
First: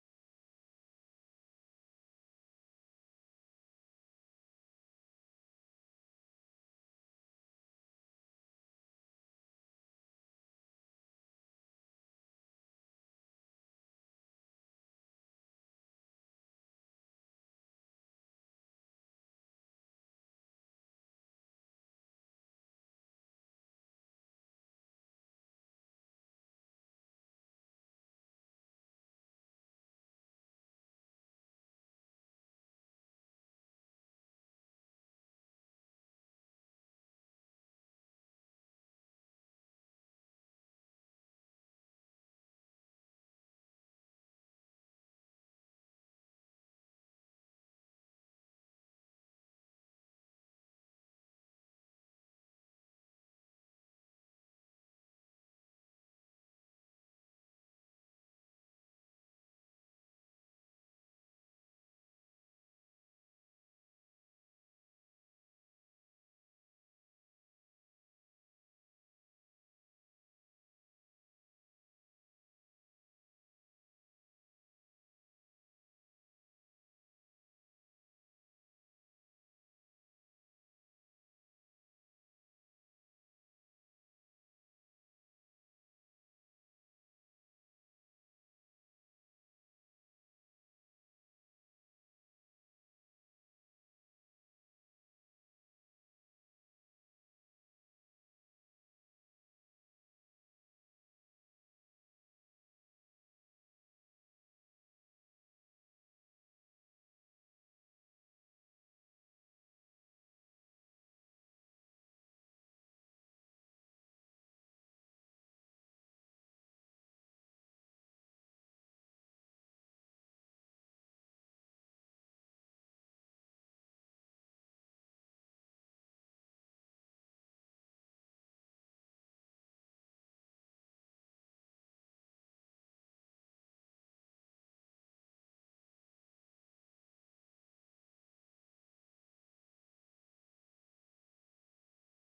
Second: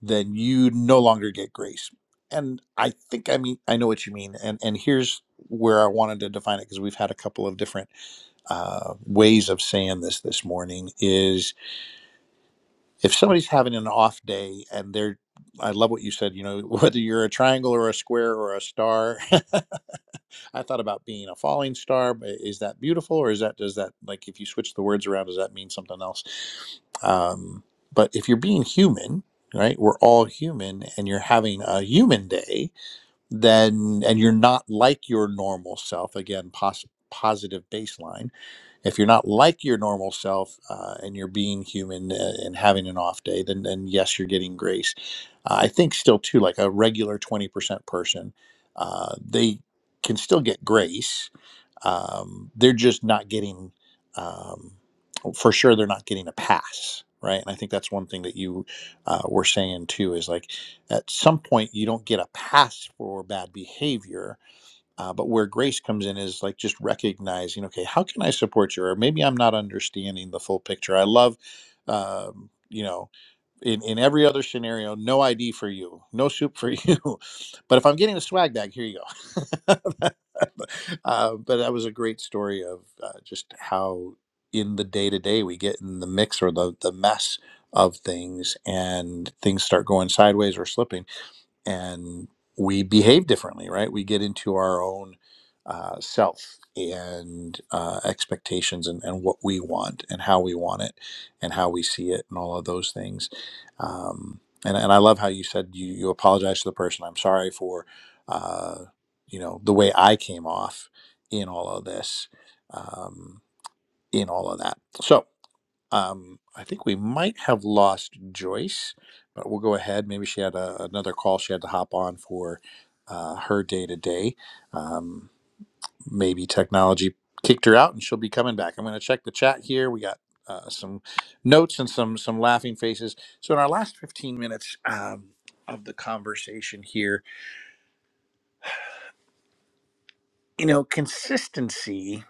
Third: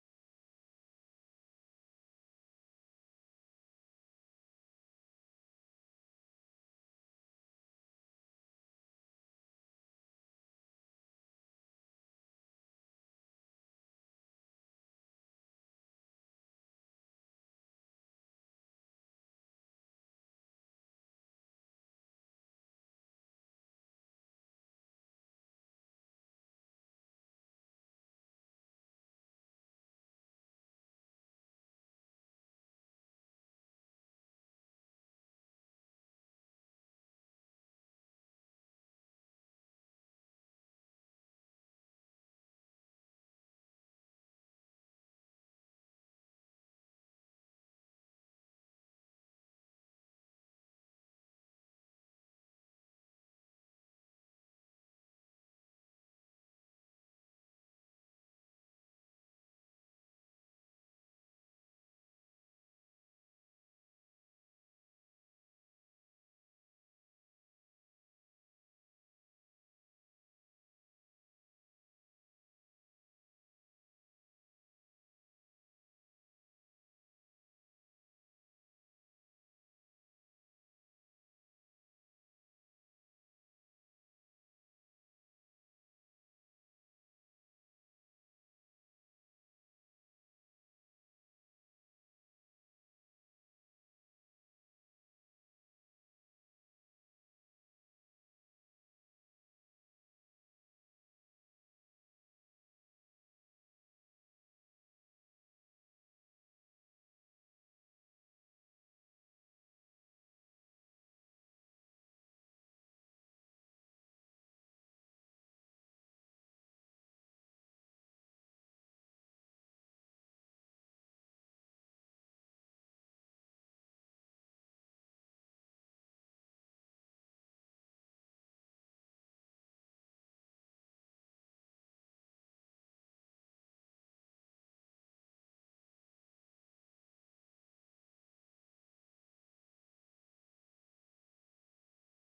[SPEAKER 1] then you no longer get grace. And I think I mean I know what you mean. And and here's where I wanted to define it because we've had a couple of different uh, ways of saying this this morning is if somebody's having an off day and they're I love what you said, you know, whether you're a triangle or a square or a star. I thought about being a falling star, but is that beautiful or is that does that like if you switch the words around does that mean something else? Um but if you're being human, right? We're all human and you're having a human day, then and you're not like your normal self again, pos- positive baseline if you're not like your normal self uh, and you're being human uh, and having an off day, then then yes, you're getting grace. Uh, I think still too, like a regular twenty percent person, uh, they can still get grace. Um, they're just not getting, um, for sure, they're not getting a pass, right? And I think that's one thing that you uh, were saying too is like, at some point, you don't get a pass for bad behavior uh, but where grace comes in is like just recognizing, okay, how can I support you? Or maybe I'm not understanding the full picture. I love, um, you know, in, in every other scenario, no ID for you, no soup for you. but if I'm getting a swag bag, here you go. uh, but that was a great story of uh, just how in the day to day we get in the mix or the, the mess of things and things start going sideways or slipping and we behave differently, right? We get into our own uh, self and uh, expectations and, and what we want and how we want it and how we see it and all of those things. Um, and, and I love how you said you, you apologize to the person. I'm sorry for, uh, you know, the way I came off in all of this, um, in all of that. So, um, I think we might have lost Joyce, but we'll go ahead. Maybe she had a, another call she had to hop on for uh, her day to day. Um, Maybe technology kicked her out, and she'll be coming back. I'm going to check the chat here. We got uh, some notes and some some laughing faces. So in our last 15 minutes um, of the conversation here, you know, consistency.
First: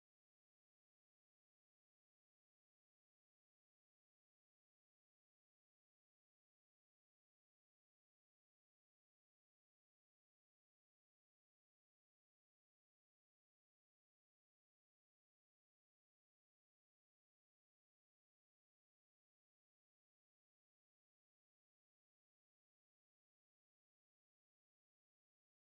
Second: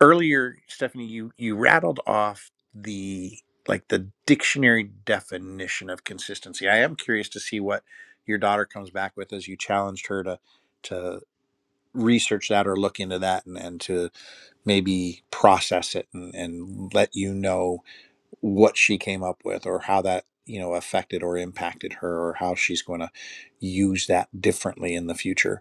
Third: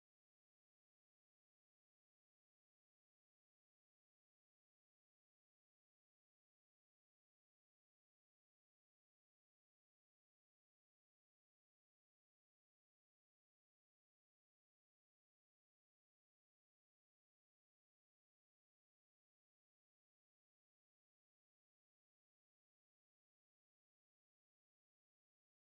[SPEAKER 1] earlier stephanie you you rattled off the like the dictionary definition of consistency i am curious to see what your daughter comes back with as you challenged her to to research that or look into that and, and to maybe process it and, and let you know what she came up with or how that you know affected or impacted her or how she's going to use that differently in the future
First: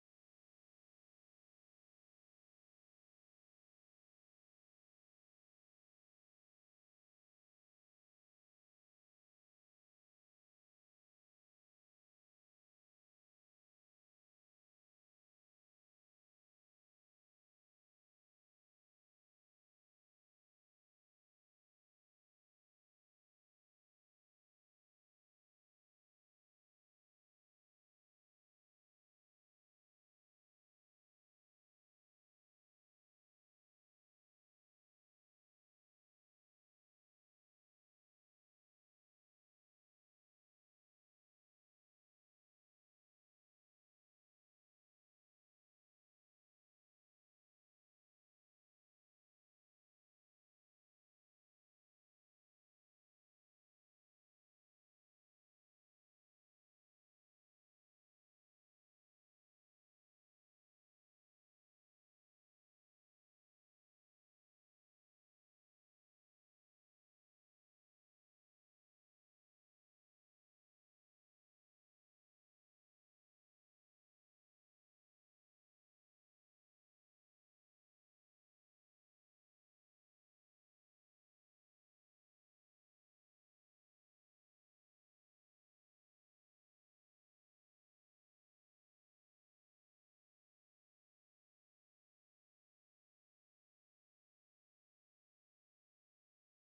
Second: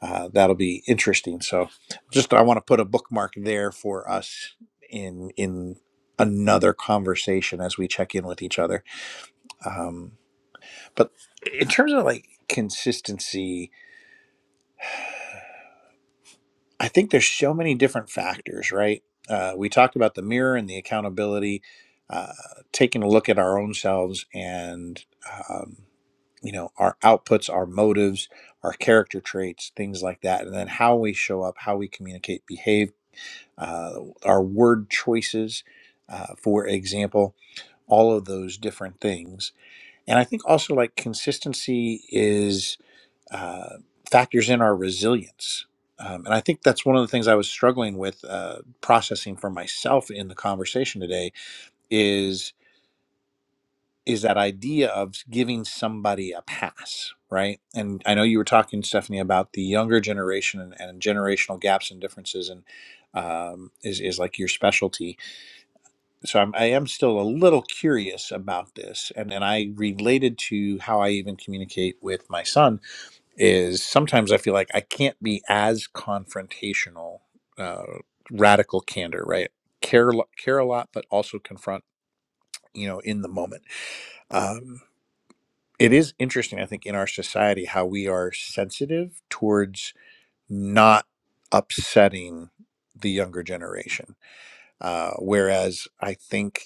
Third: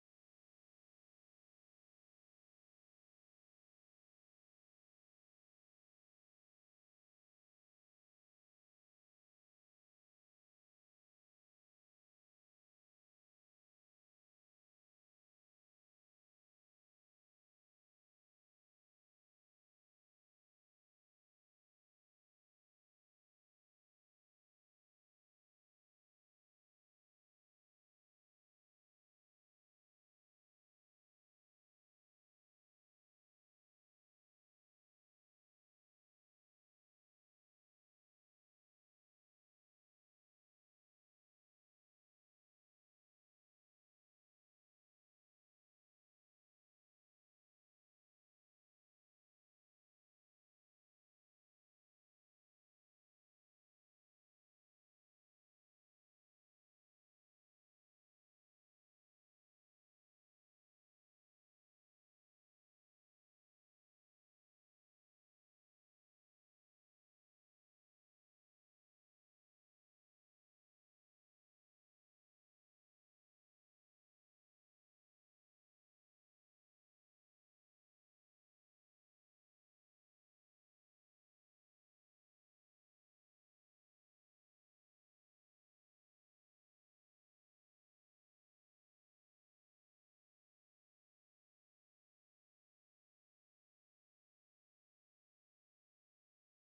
[SPEAKER 1] uh, that'll be interesting. So, just I want to put a bookmark there for us in in another conversation as we check in with each other. Um, but in terms of like consistency, I think there's so many different factors, right? Uh, we talked about the mirror and the accountability, uh, taking a look at our own selves and um, you know our outputs, our motives, our character traits, things like that, and then how we show up, how we communicate, behave uh, our word choices, uh, for example, all of those different things. And I think also like consistency is uh, factors in our resilience. Um, and I think that's one of the things I was struggling with uh, processing for myself in the conversation today is is that idea of giving somebody a pass, right? And I know you were talking, Stephanie, about the younger generation and, and generational gaps and differences, and um, is is like your specialty so I'm, I am still a little curious about this, and and I related to how I even communicate with my son is sometimes I feel like I can't be as confrontational, uh, radical candor, right? Care lo- care a lot, but also confront, you know, in the moment. Um, it is interesting, I think, in our society how we are sensitive towards not upsetting the younger generation, uh, whereas I think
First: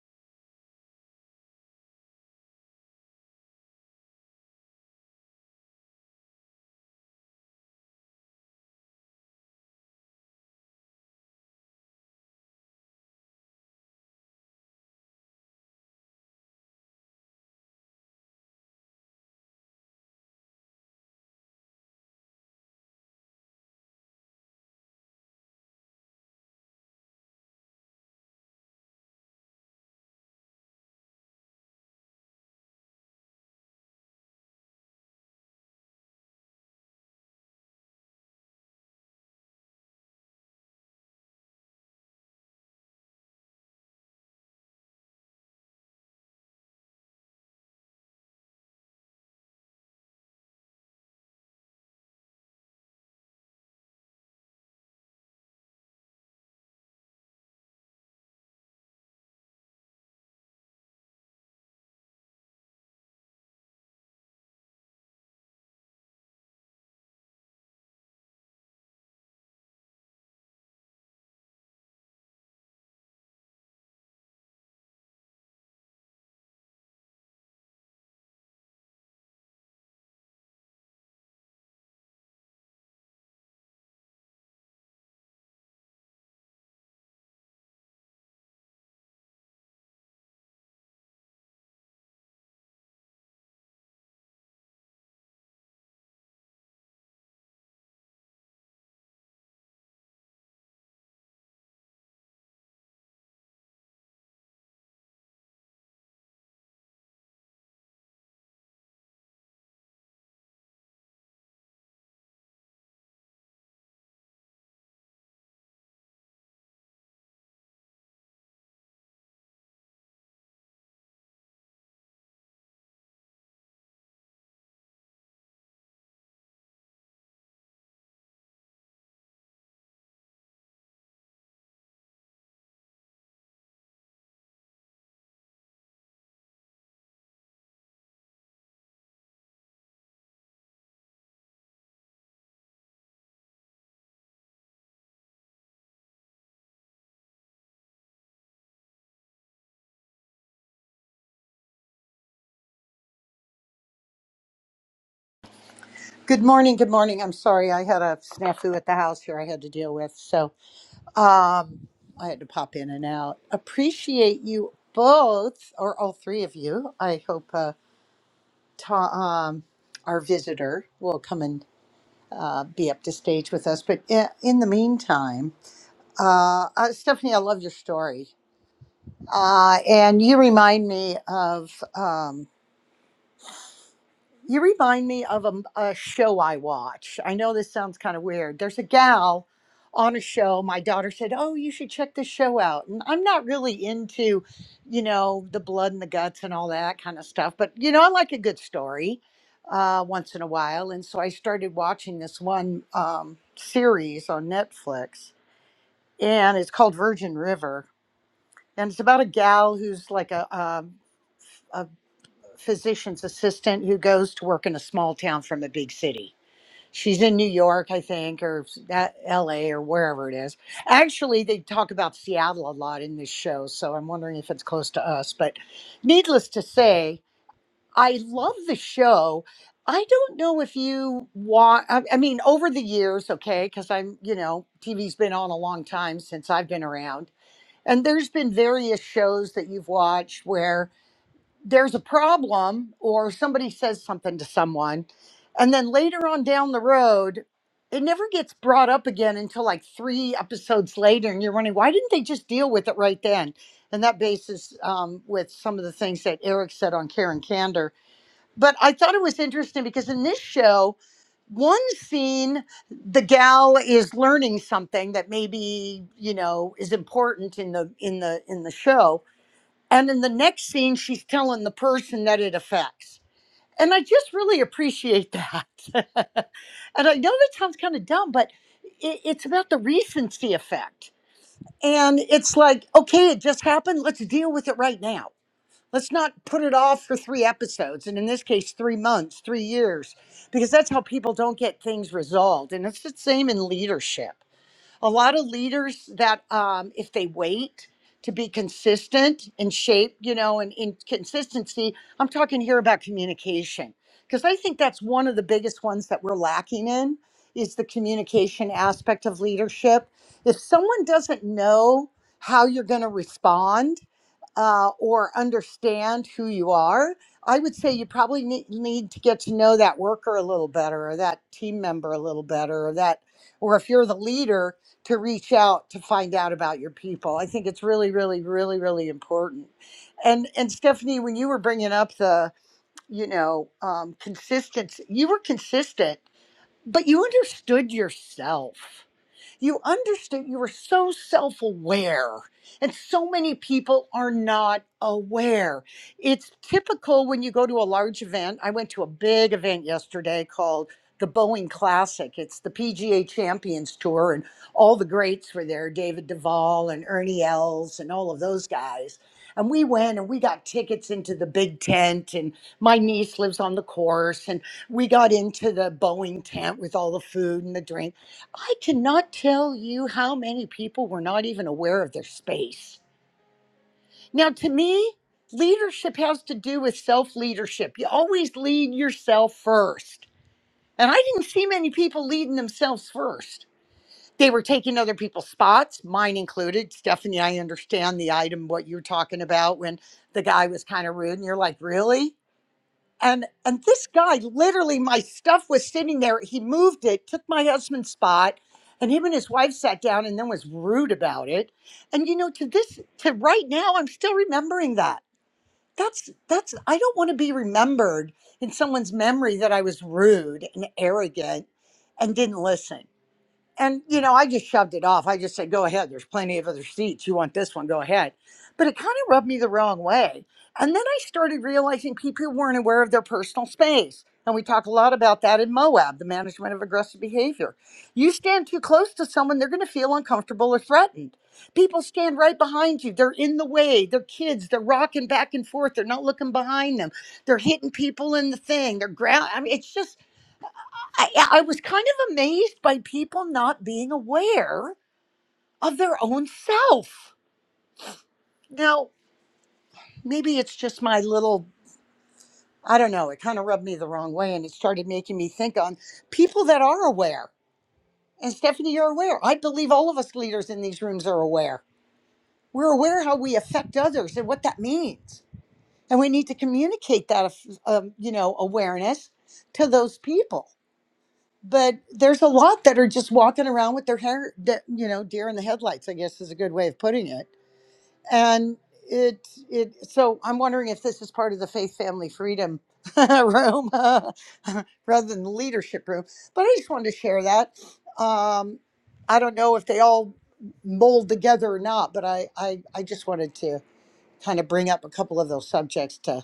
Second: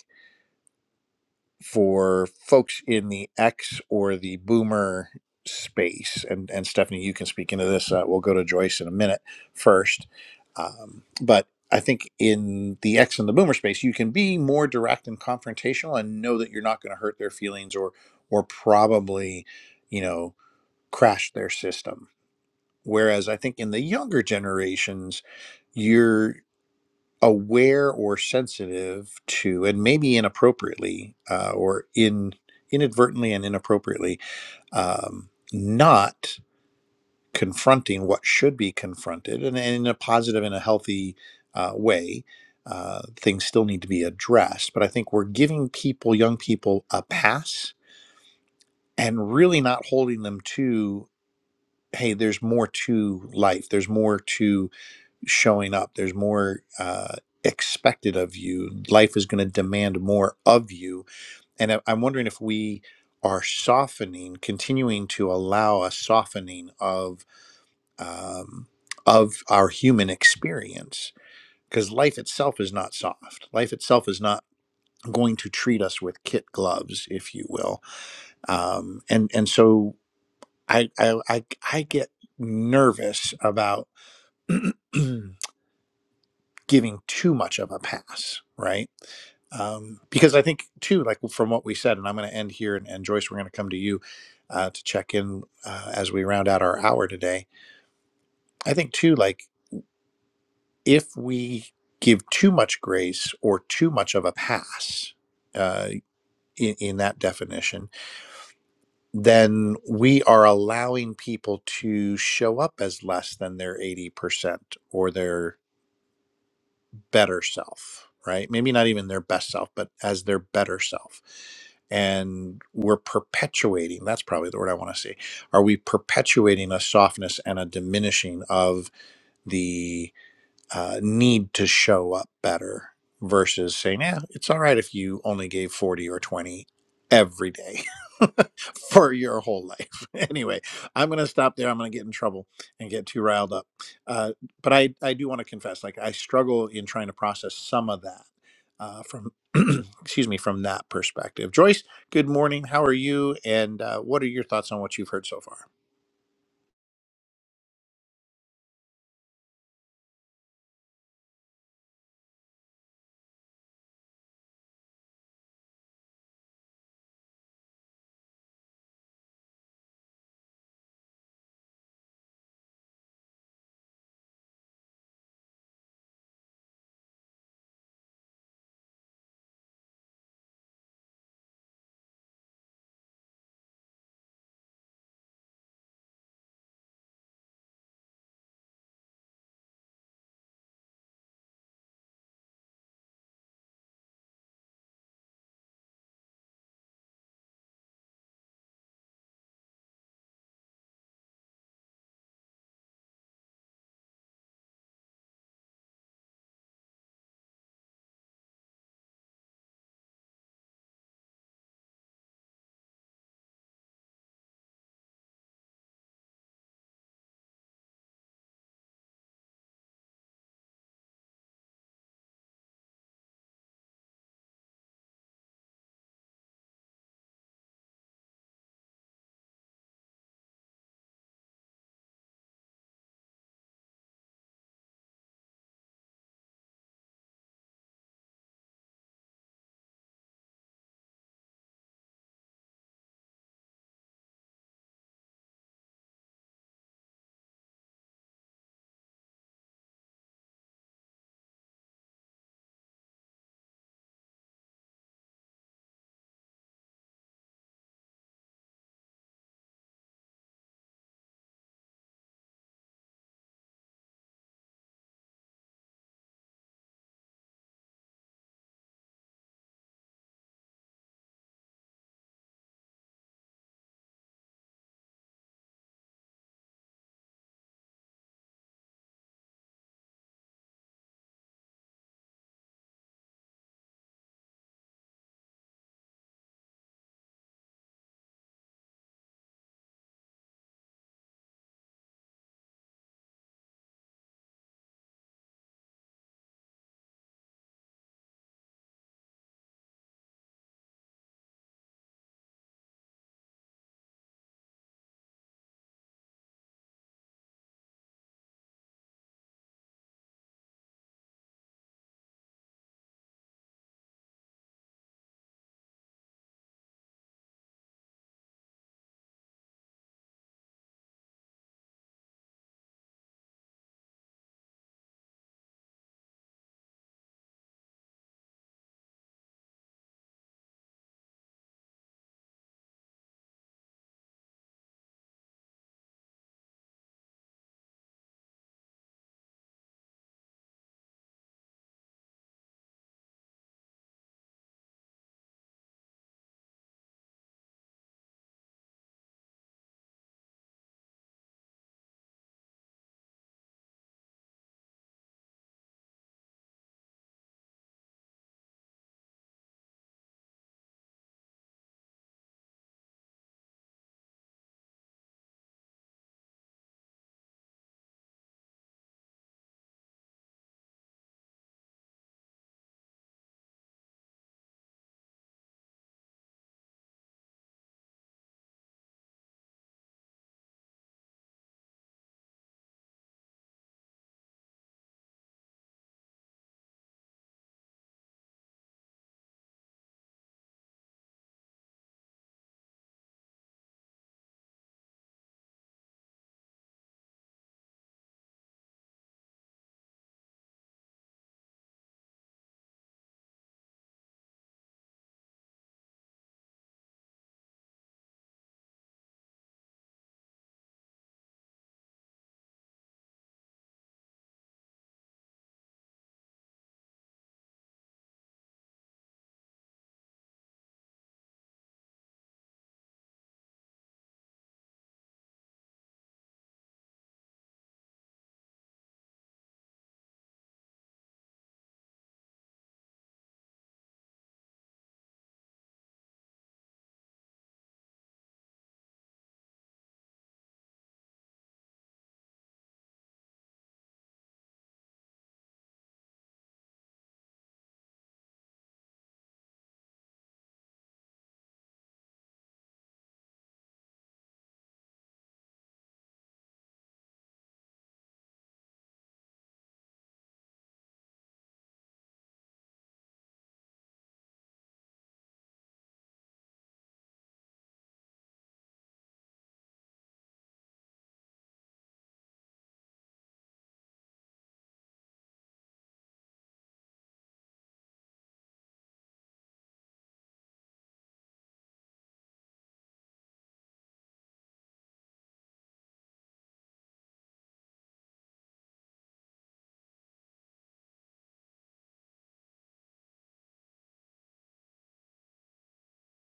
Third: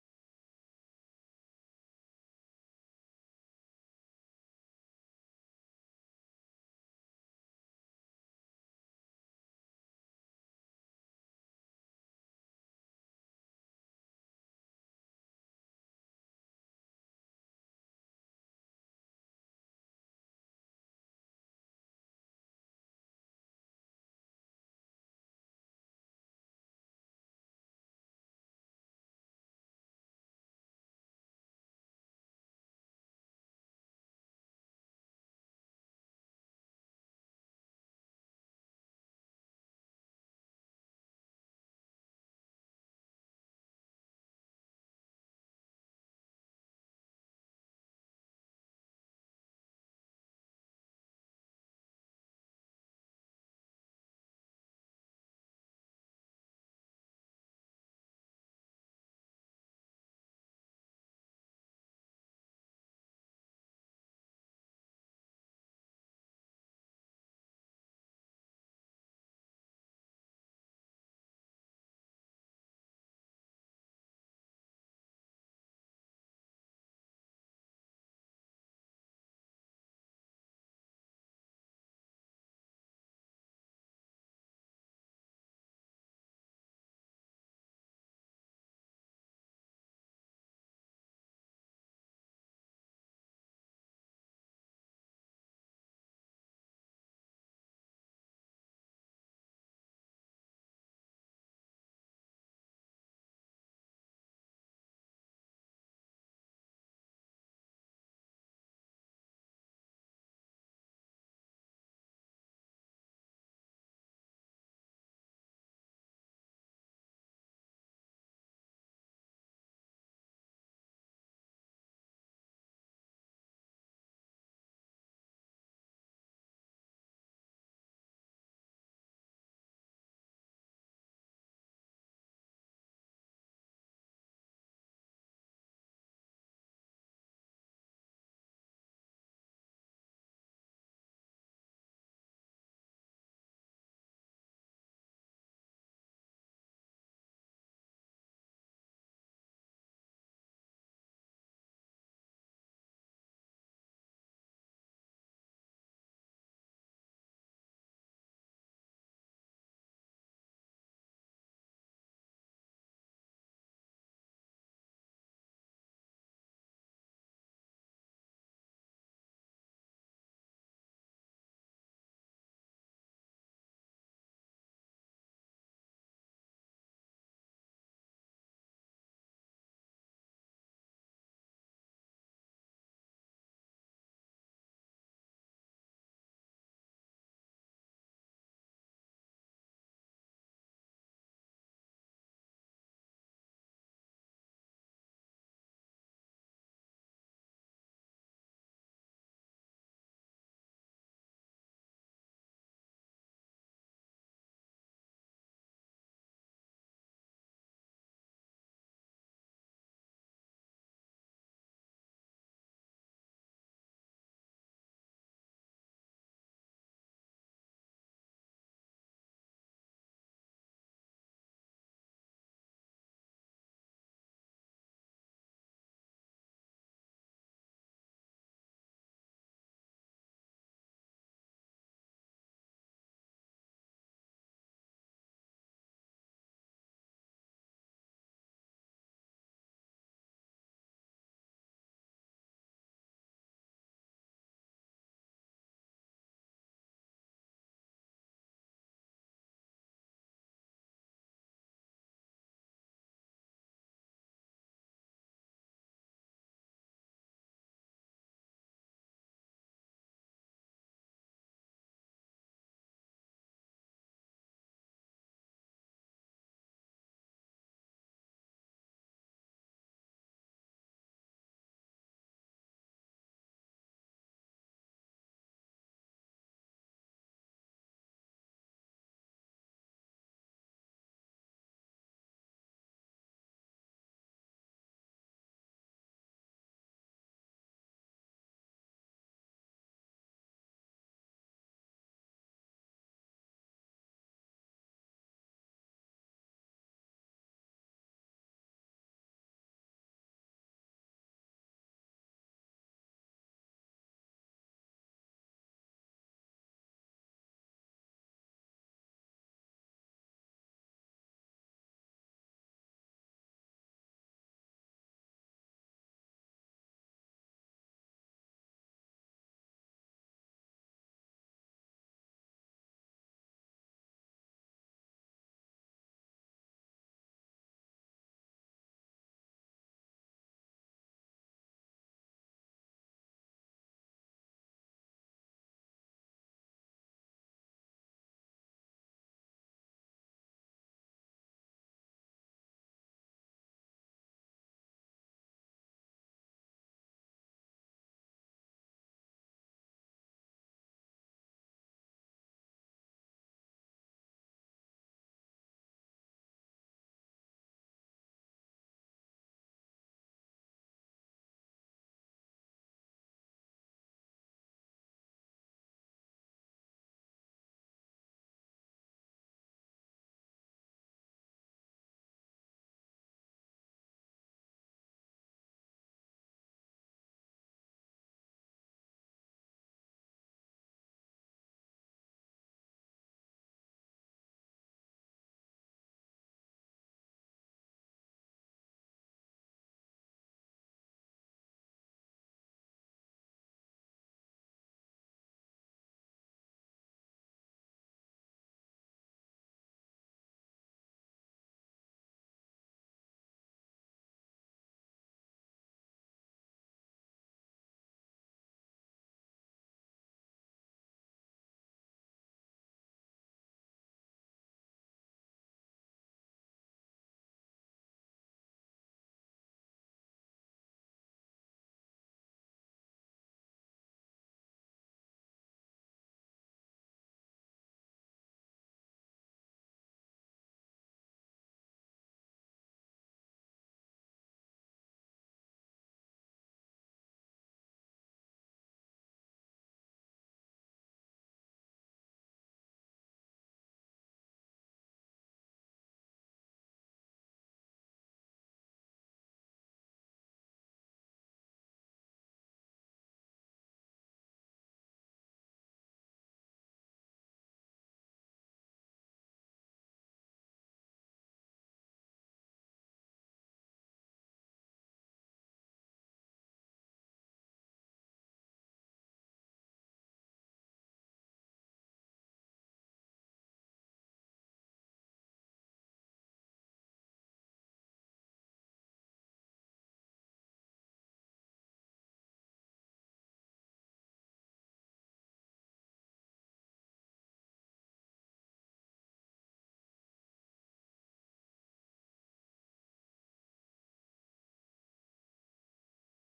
[SPEAKER 1] for folks in the X or the boomer space. And, and Stephanie, you can speak into this. Uh, we'll go to Joyce in a minute first. Um, but I think in the X and the boomer space, you can be more direct and confrontational and know that you're not going to hurt their feelings or, or probably, you know, crash their system. Whereas I think in the younger generations, you're aware or sensitive to, and maybe inappropriately uh, or in inadvertently and inappropriately, um, not confronting what should be confronted, and, and in a positive and a healthy uh, way. Uh, things still need to be addressed, but I think we're giving people, young people, a pass and really not holding them to, hey, there's more to life. There's more to showing up. There's more uh, expected of you. Life is going to demand more of you. And I- I'm wondering if we are softening, continuing to allow a softening of um, of our human experience, because life itself is not soft. Life itself is not going to treat us with kit gloves, if you will. Um, and and so I I I, I get nervous about. giving too much of a pass, right? Um, because I think too, like from what we said, and I'm going to end here, and, and Joyce, we're going to come to you uh, to check in uh, as we round out our hour today. I think too, like if we give too much grace or too much of a pass uh, in, in that definition, then we are allowing people to show up as less than their 80% or their better self, right? Maybe not even their best self, but as their better self. And we're perpetuating, that's probably the word I want to say. Are we perpetuating a softness and a diminishing of the uh, need to show up better versus saying, yeah, it's all right if you only gave 40 or 20 every day for your whole life. anyway, I'm going to stop there. I'm going to get in trouble and get too riled up. Uh, but I, I do want to confess, like I struggle in trying to process some of that uh, from, excuse me, from that perspective. Joyce, good morning. How are you? And uh, what are your thoughts on what you've heard so far?
[SPEAKER 3] Good morning. Good morning. I'm sorry. I had a snafu at the house here I had to deal with. So um, I had to pop in and out. Appreciate you both, or all three of you. I hope uh, ta- um, our visitor will come and uh, be up to stage with us. But in, in the meantime, uh, uh, Stephanie, I love your story. Uh, and you remind me of. um, You remind me of a, a show I watch. I know this sounds kind of weird. There's a gal on a show. My daughter said, Oh, you should check this show out. And I'm not really into, you know, the blood and the guts and all that kind of stuff. But, you know, I like a good story uh, once in a while. And so I started watching this one um, series on Netflix, and it's called Virgin River. And it's about a gal who's like a, a, a physician's assistant who goes to work in a small town from a big city She's in New York, I think, or that LA or wherever it is. Actually, they talk about Seattle a lot in this show, so I'm wondering if it's close to us. But needless to say, I love the show. I don't know if you want, I, I mean, over the years, okay, because I'm, you know, TV's been on a long time since I've been around. And there's been various shows that you've watched where there's a problem or somebody says something to someone and then later on down the road it never gets brought up again until like three episodes later and you're wondering why didn't they just deal with it right then and that bases um, with some of the things that eric said on karen candor but i thought it was interesting because in this show one scene the gal is learning something that maybe you know is important in the in the in the show and in the next scene, she's telling the person that it affects. And I just really appreciate that. and I know that sounds kind of dumb, but it, it's about the recency effect. And it's like, okay, it just happened. Let's deal with it right now. Let's not put it off for three episodes. And in this case, three months, three years, because that's how people don't get things resolved. And it's the same in leadership a lot of leaders that um, if they wait to be consistent in shape you know and in consistency i'm talking here about communication because i think that's one of the biggest ones that we're lacking in is the communication aspect of leadership if someone doesn't know how you're going to respond uh, or understand who you are, I would say you probably ne- need to get to know that worker a little better, or that team member a little better, or that, or if you're the leader, to reach out to find out about your people. I think it's really, really, really, really important. And and Stephanie, when you were bringing up the, you know, um, consistency, you were consistent, but you understood yourself you understood you were so self-aware and so many people are not aware it's typical when you go to a large event i went to a big event yesterday called the boeing classic it's the pga champions tour and all the greats were there david duval and ernie els and all of those guys and we went and we got tickets into the big tent and my niece lives on the course and we got into the boeing tent with all the food and the drinks I cannot tell you how many people were not even aware of their space. Now, to me, leadership has to do with self leadership. You always lead yourself first. And I didn't see many people leading themselves first. They were taking other people's spots, mine included. Stephanie, I understand the item, what you're talking about when the guy was kind of rude, and you're like, really? and and this guy literally my stuff was sitting there he moved it took my husband's spot and him and his wife sat down and then was rude about it and you know to this to right now i'm still remembering that that's that's i don't want to be remembered in someone's memory that i was rude and arrogant and didn't listen and you know i just shoved it off i just said go ahead there's plenty of other seats you want this one go ahead but it kind of rubbed me the wrong way and then i started realizing people weren't aware of their personal space and we talk a lot about that in moab the management of aggressive behavior you stand too close to someone they're going to feel uncomfortable or threatened people stand right behind you they're in the way they're kids they're rocking back and forth they're not looking behind them they're hitting people in the thing they're ground i mean it's just I, I was kind of amazed by people not being aware of their own self. Now, maybe it's just my little, I don't know, it kind of rubbed me the wrong way and it started making me think on people that are aware. And Stephanie, you're aware. I believe all of us leaders in these rooms are aware. We're aware how we affect others and what that means. And we need to communicate that, um, you know, awareness to those people but there's a lot that are just walking around with their hair that you know deer in the headlights i guess is a good way of putting it and it it so i'm wondering if this is part of the faith family freedom room rather than the leadership room but i just wanted to share that um i don't know if they all mold together or not but i i, I just wanted to kind of bring up a couple of those subjects to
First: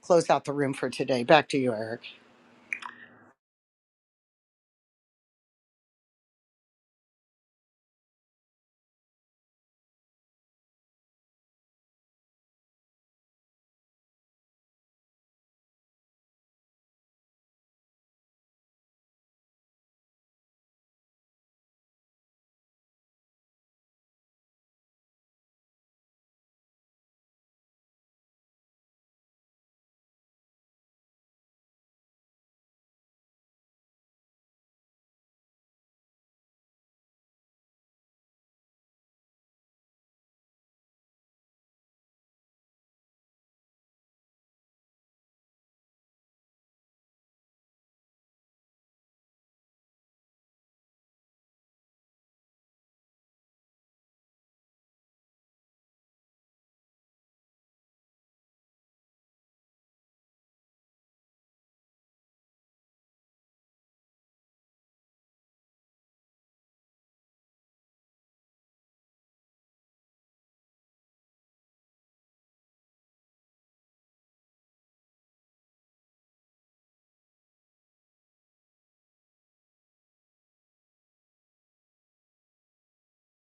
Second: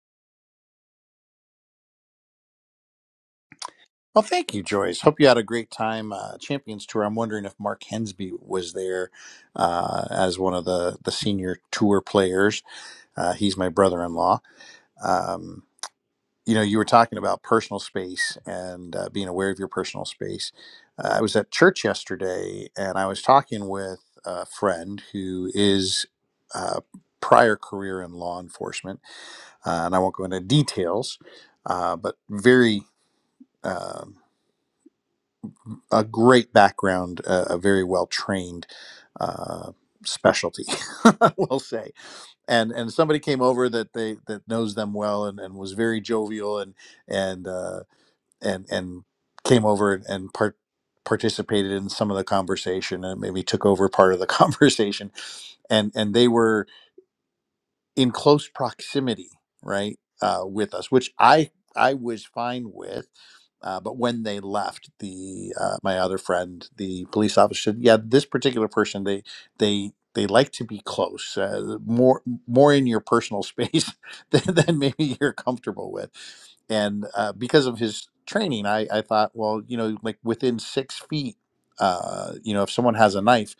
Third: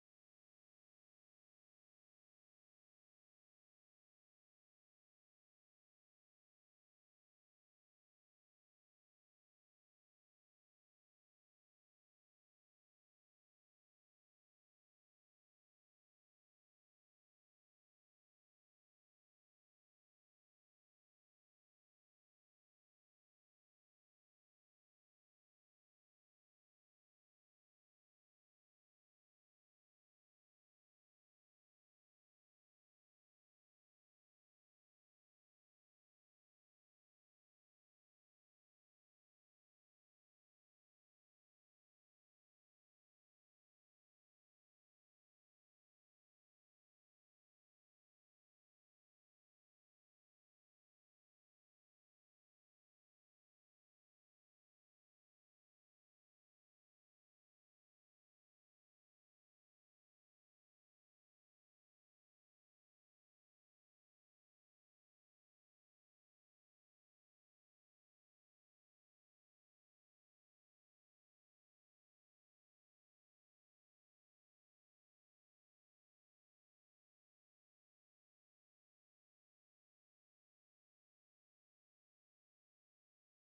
[SPEAKER 3] close out the room for today back to you eric
[SPEAKER 1] Well, thank you, Joyce. Hope you had a great time. Uh, Champions Tour. I'm wondering if Mark Hensby was there uh, as one of the, the senior tour players. Uh, he's my brother in law. Um, you know, you were talking about personal space and uh, being aware of your personal space. Uh, I was at church yesterday and I was talking with a friend who is uh, prior career in law enforcement. Uh, and I won't go into details, uh, but very. um a great background, a, a very well trained uh, specialty, we'll say. And and somebody came over that they that knows them well and, and was very jovial and and uh, and and came over and, and part participated in some of the conversation and maybe took over part of the conversation and and they were in close proximity, right, uh, with us, which I I was fine with. Uh, but when they left, the uh, my other friend, the police officer, said, "Yeah, this particular person, they they they like to be close, uh, more more in your personal space than, than maybe you're comfortable with." And uh, because of his training, I I thought, well, you know, like within six feet, uh, you know, if someone has a knife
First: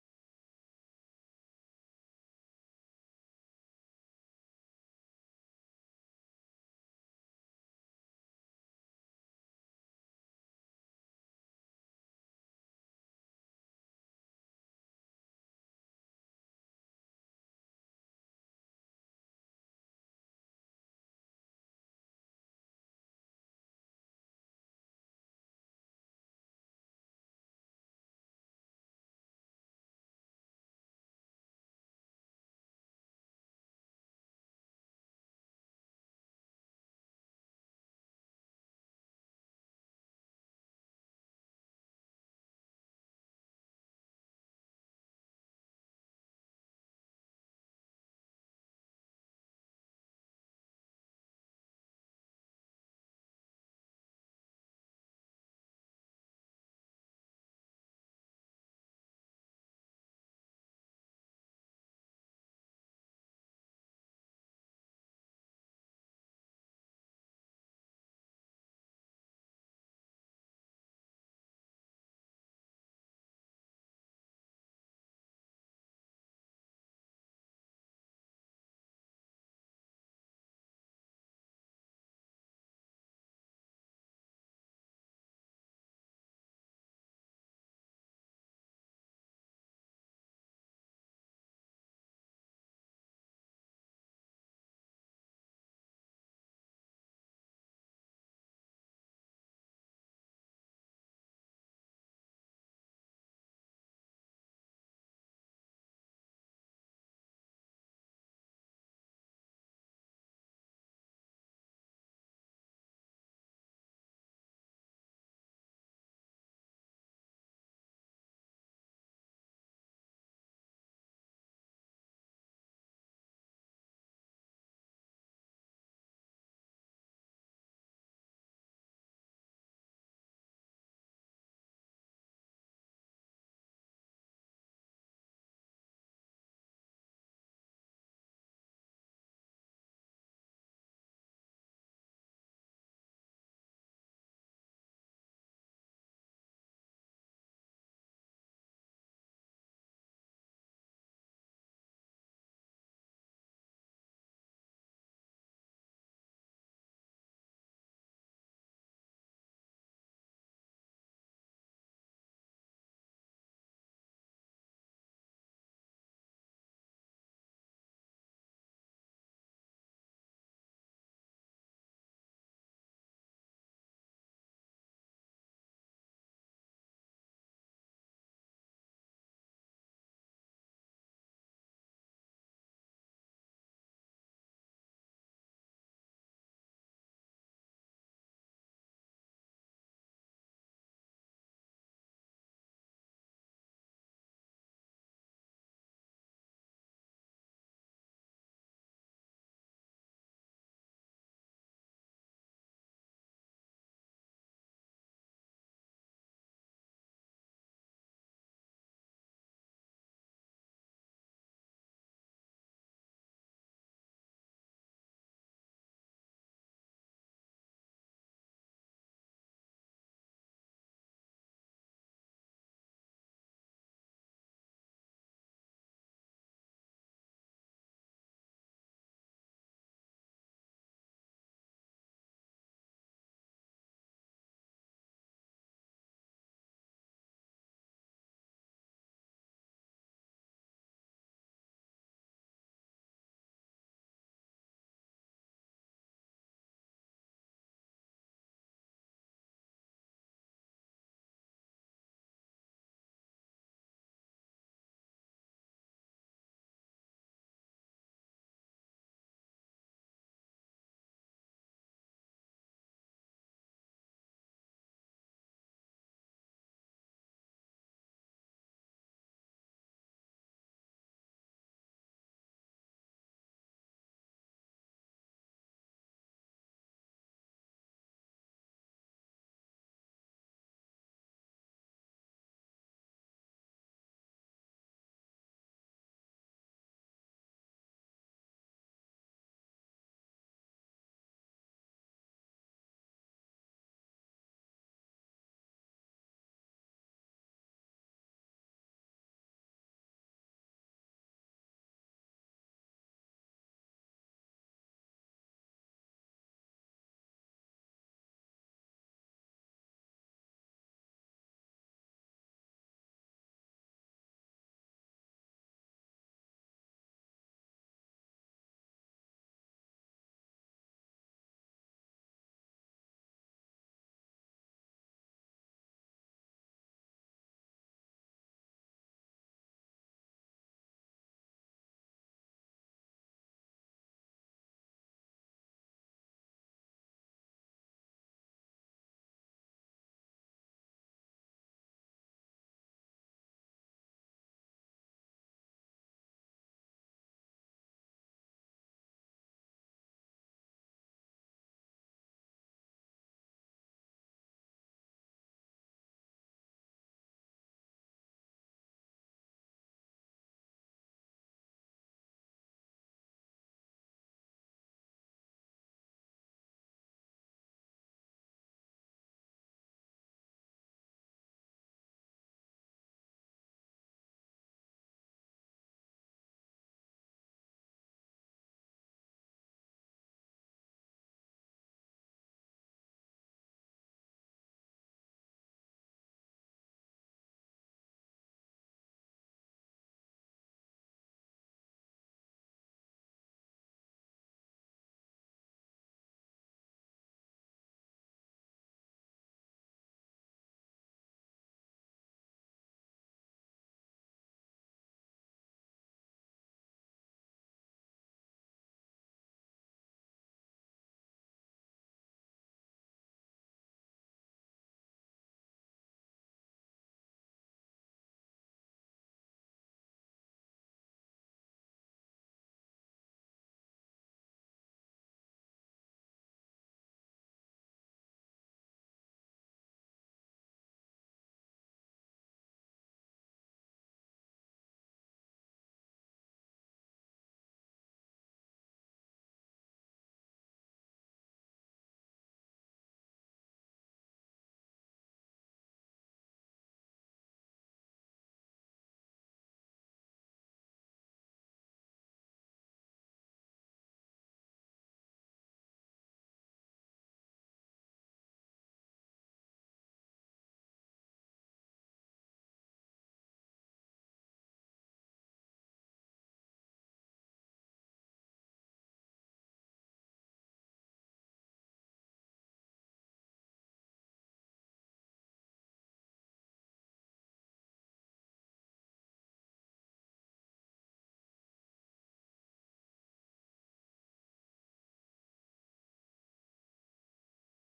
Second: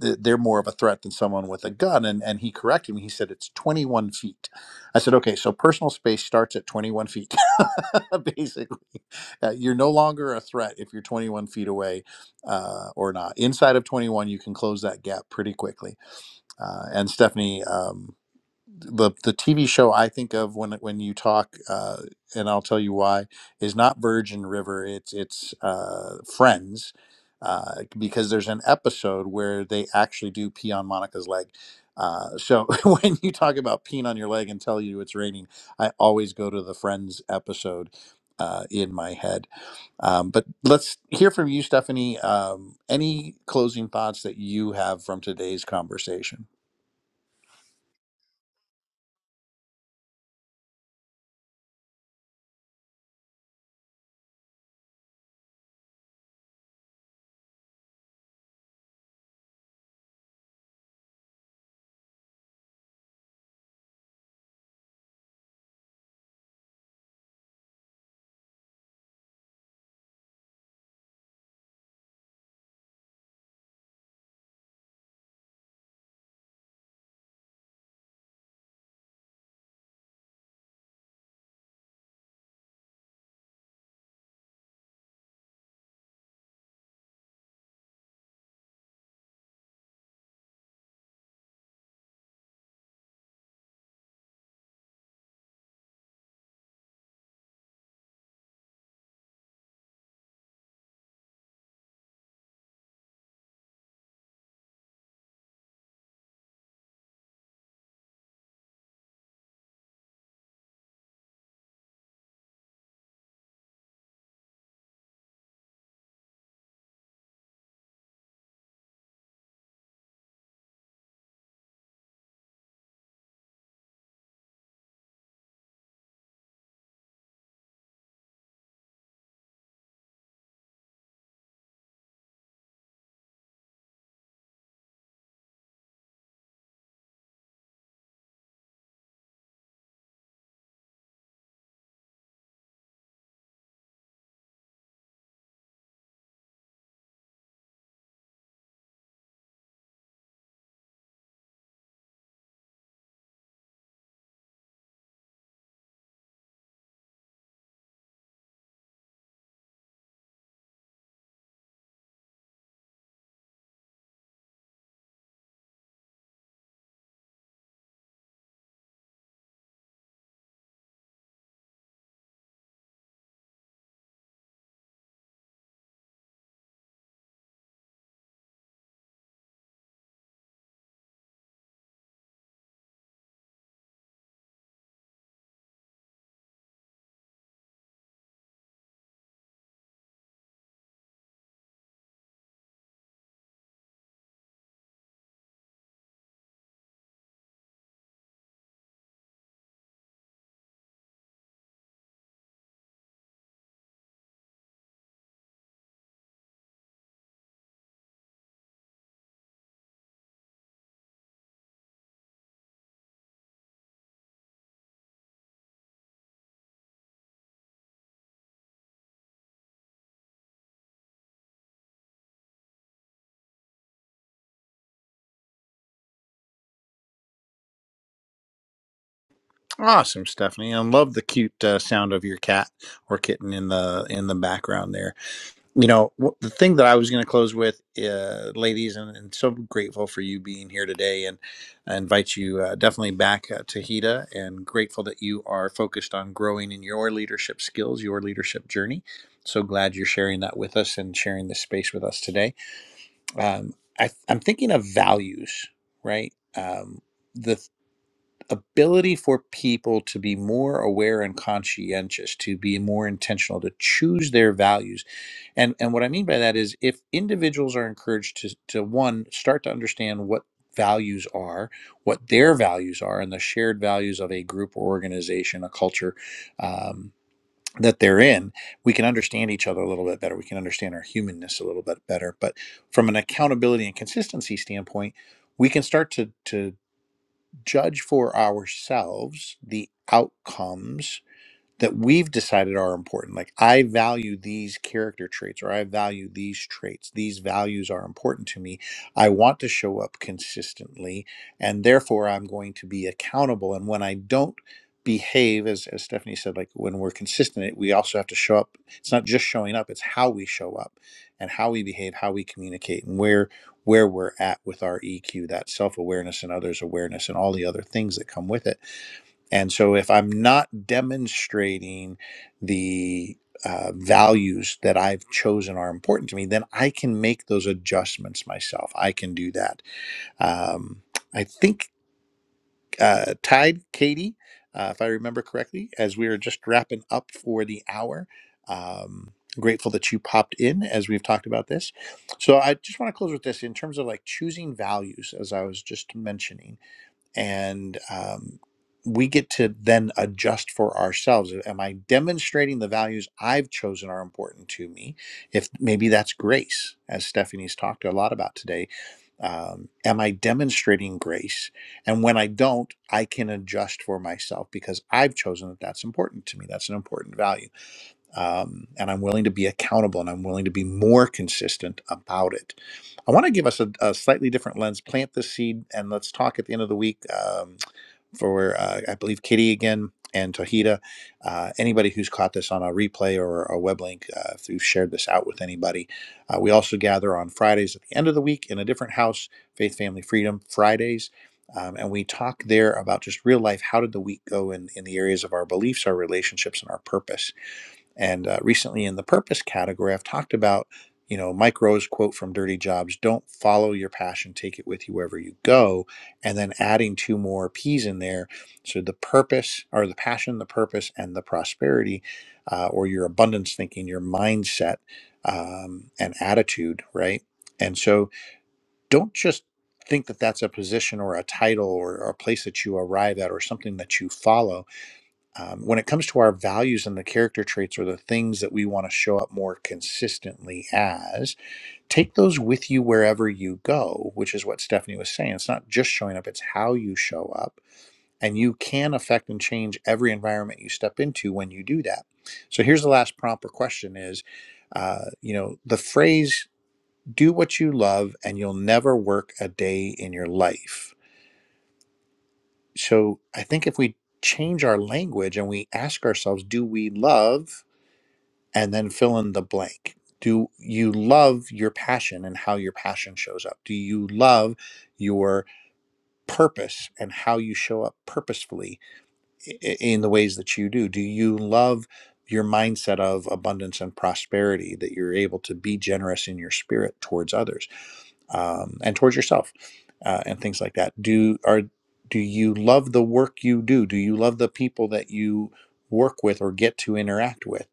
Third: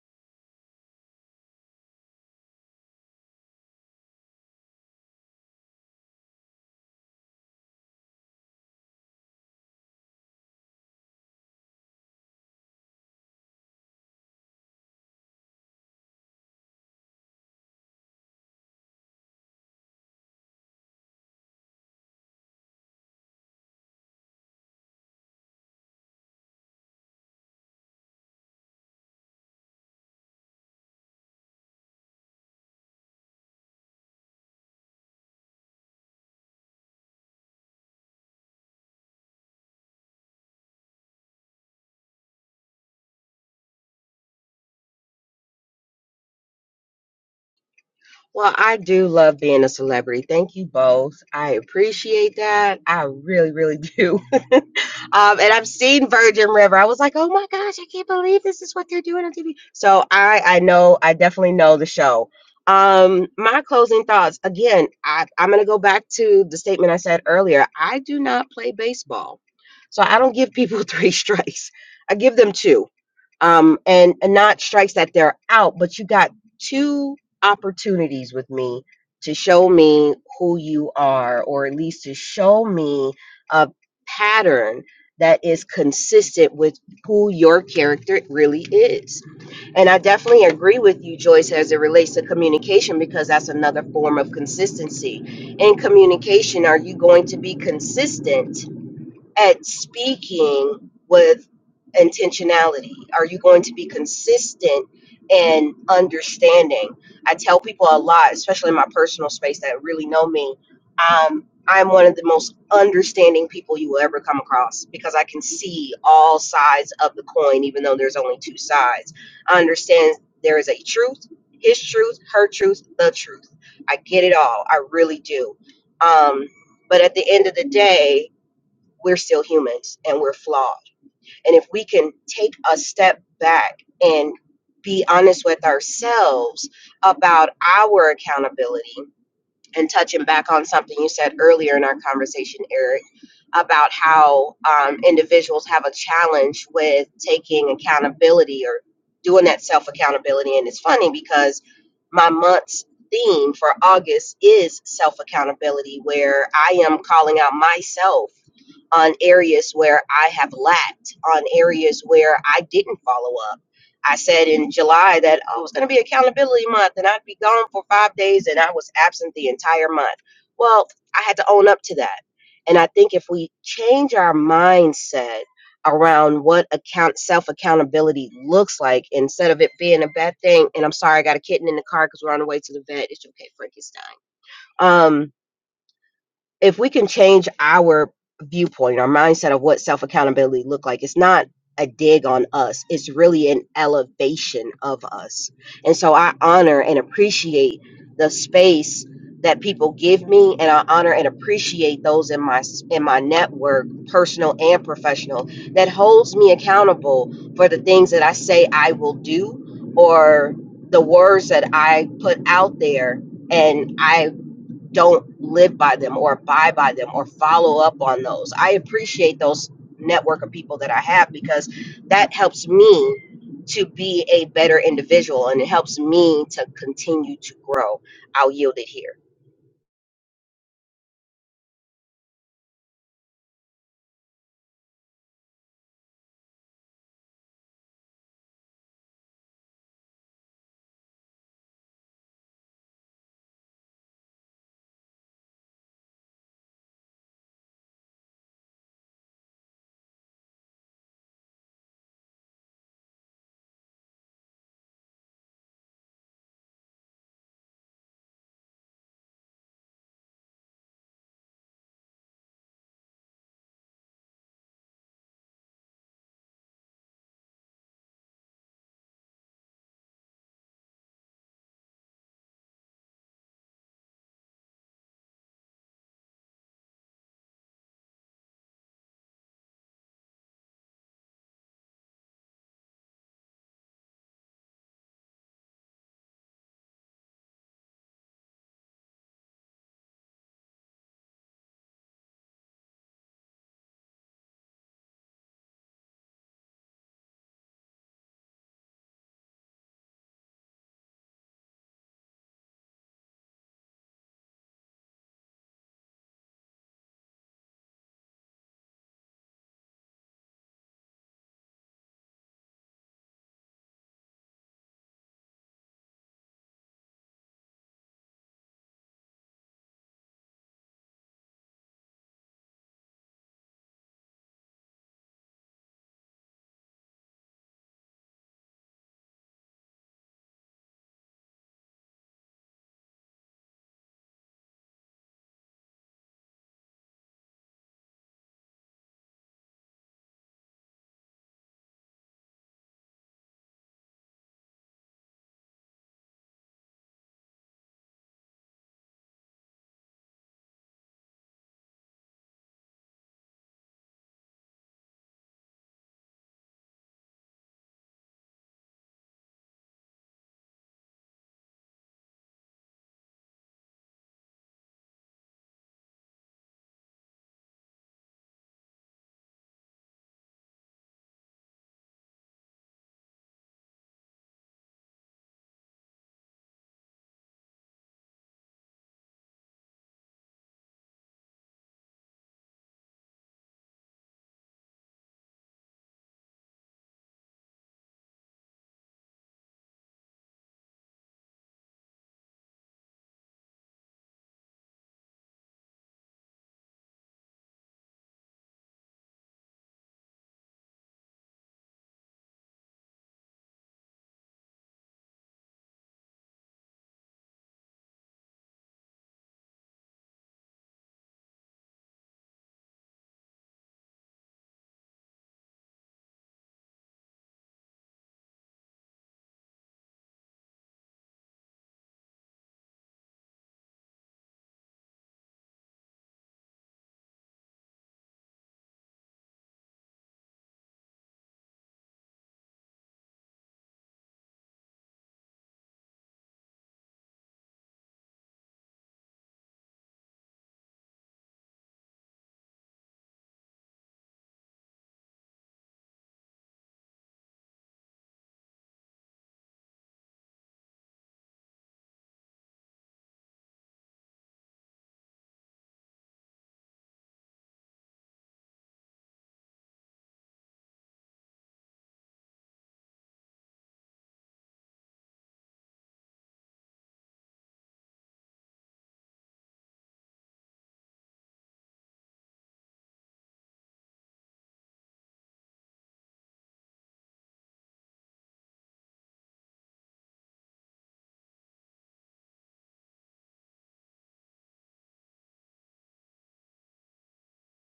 [SPEAKER 1] th- they're more of a threat than someone with a gun. And, and he corrected me. He said it's 21 feet. I said, okay, so personal space starts at 21 feet. Basically, uh, you're no longer a threat if you're 21 feet away uh, or not. Inside of 21, you can close that gap pretty quickly. Uh, and Stephanie, um, the the TV show I think of when when you talk, uh, and I'll tell you why, is not Virgin River. It's it's uh, Friends, uh, because there's an episode where they actually do pee on Monica's leg. Uh, so when you talk about peeing on your leg and tell you it's raining, I always go to the Friends episode. Uh, in my head, um, but let's hear from you, Stephanie. Um, any closing thoughts that you have from today's conversation?
[SPEAKER 2] Well, I do love being a celebrity. Thank you both. I appreciate that. I really, really do. um, and I've seen Virgin River. I was like, oh my gosh, I can't believe this is what they're doing on TV. So I, I know, I definitely know the show. Um, my closing thoughts. Again, I, I'm going to go back to the statement I said earlier. I do not play baseball, so I don't give people three strikes. I give them two, um, and, and not strikes that they're out, but you got two opportunities with me to show me who you are, or at least to show me a pattern that is consistent with who your character really is. And I definitely agree with you, Joyce, as it relates to communication, because that's another form of consistency. In communication, are you going to be consistent at speaking with intentionality? Are you going to be consistent and understanding? I tell people a lot, especially in my personal space that really know me. Um, I'm one of the most understanding people you will ever come across because I can see all sides of the coin, even though there's only two sides. I understand there is a truth, his truth, her truth, the truth. I get it all. I really do. Um, but at the end of the day, we're still humans and we're flawed. And if we can take a step back and be honest with ourselves about our accountability and touching back on something you said earlier in our conversation, Eric, about how um, individuals have a challenge with taking accountability or doing that self accountability. And it's funny because my month's theme for August is self accountability, where I am calling out myself on areas where I have lacked, on areas where I didn't follow up I said in July that oh, it's going to be accountability month and I'd be gone for five days and I was absent the entire month. Well, I had to own up to that. And I think if we change our mindset around what account self accountability looks like instead of it being a bad thing, and I'm sorry, I got a kitten in the car because we're on the way to the vet. It's okay, Frankenstein. Um, if we can change our viewpoint, our mindset of what self accountability look like, it's not a dig on us. It's really an elevation of us. And so I honor and appreciate the space that people give me and I honor and appreciate those in my in my network, personal and professional, that holds me accountable for the things that I say I will do or the words that I put out there and I don't live by them or abide by them or follow up on those. I appreciate those network of people that I have because that helps me to be a better individual and it helps me to continue to grow. I'll yield it here.
[SPEAKER 1] Awesome, Stephanie. I love the cute uh, sound of your cat or kitten in the in the background there. You know, wh- the thing that I was going to close with, uh, ladies, and, and so grateful for you being here today. And I invite you uh, definitely back uh, to HEDA and grateful that you are focused on growing in your leadership skills, your leadership journey. So glad you're sharing that with us and sharing this space with us today. Um, I, I'm thinking of values, right? Um, the ability for people to be more aware and conscientious to be more intentional to choose their values and and what i mean by that is if individuals are encouraged to to one start to understand what values are what their values are and the shared values of a group or organization a culture um, that they're in we can understand each other a little bit better we can understand our humanness a little bit better but from an accountability and consistency standpoint we can start to to judge for ourselves the outcomes that we've decided are important. Like, I value these character traits, or I value these traits. These values are important to me. I want to show up consistently, and therefore I'm going to be accountable. And when I don't behave, as, as Stephanie said, like when we're consistent, it- we also have to show up. It's not just showing up, it's how we show up and how we behave, how we communicate, and where where we're at with our EQ, that self-awareness and others awareness and all the other things that come with it and so, if I'm not demonstrating the uh, values that I've chosen are important to me, then I can make those adjustments myself. I can do that. Um, I think uh, Tide, Katie, uh, if I remember correctly, as we were just wrapping up for the hour, um, grateful that you popped in as we've talked about this. So, I just want to close with this in terms of like choosing values, as I was just mentioning and um, we get to then adjust for ourselves am i demonstrating the values i've chosen are important to me if maybe that's grace as stephanie's talked a lot about today um, am i demonstrating grace and when i don't i can adjust for myself because i've chosen that that's important to me that's an important value um, and I'm willing to be accountable and I'm willing to be more consistent about it. I want to give us a, a slightly different lens, plant the seed, and let's talk at the end of the week um, for, uh, I believe, Kitty again and Tahita. Uh, anybody who's caught this on a replay or a web link, uh, if you've shared this out with anybody. Uh, we also gather on Fridays at the end of the week in a different house, Faith, Family, Freedom Fridays. Um, and we talk there about just real life. How did the week go in, in the areas of our beliefs, our relationships, and our purpose? And uh, recently in the purpose category, I've talked about, you know, Mike Rowe's quote from Dirty Jobs don't follow your passion, take it with you wherever you go. And then adding two more P's in there. So the purpose or the passion, the purpose, and the prosperity uh, or your abundance thinking, your mindset um, and attitude, right? And so don't just think that that's a position or a title or, or a place that you arrive at or something that you follow um, when it comes to our values and the character traits or the things that we want to show up more consistently as, take those with you wherever you go, which is what Stephanie was saying. It's not just showing up, it's how you show up. And you can affect and change every environment you step into when you do that. So here's the last prompt or question is, uh, you know, the phrase, do what you love and you'll never work a day in your life. So I think if we change our language and we ask ourselves, do we love? and then fill in the blank. Do you love your passion and how your passion shows up? Do you love your purpose and how you show up purposefully i- i- in the ways that you do? Do you love your mindset of abundance and prosperity that you're able to be generous in your spirit towards others? um, and towards yourself uh, and things like that do are do you love the work you do do you love the people that you work with or get to interact with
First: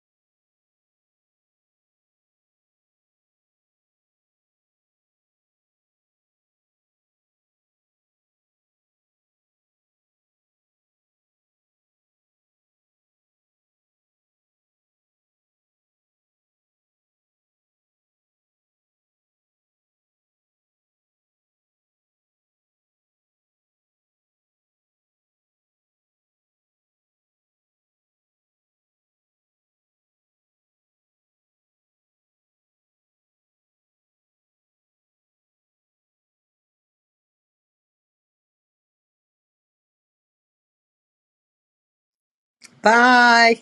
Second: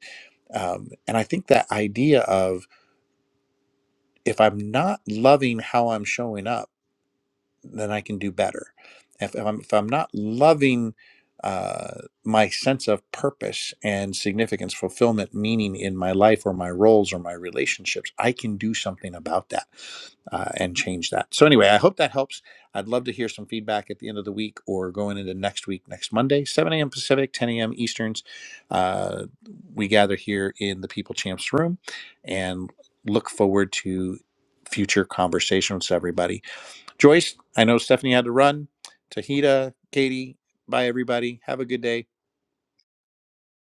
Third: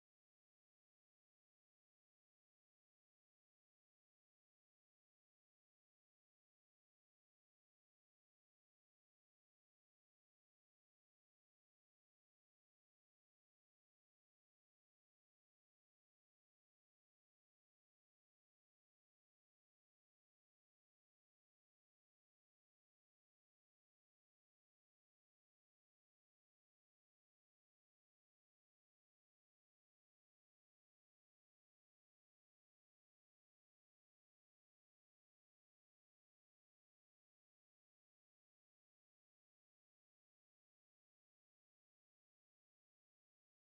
[SPEAKER 1] um, and i think that idea of if i'm not loving how i'm showing up then I can do better. If, if I'm if I'm not loving uh, my sense of purpose and significance, fulfillment, meaning in my life or my roles or my relationships, I can do something about that uh, and change that. So anyway, I hope that helps. I'd love to hear some feedback at the end of the week or going into next week, next Monday, 7 a.m. Pacific, 10 a.m. Easterns. Uh, we gather here in the People Champs room and look forward to future conversations with everybody Joyce, I know Stephanie had to run. Tahita, Katie, bye everybody. Have a good day.
[SPEAKER 3] Bye.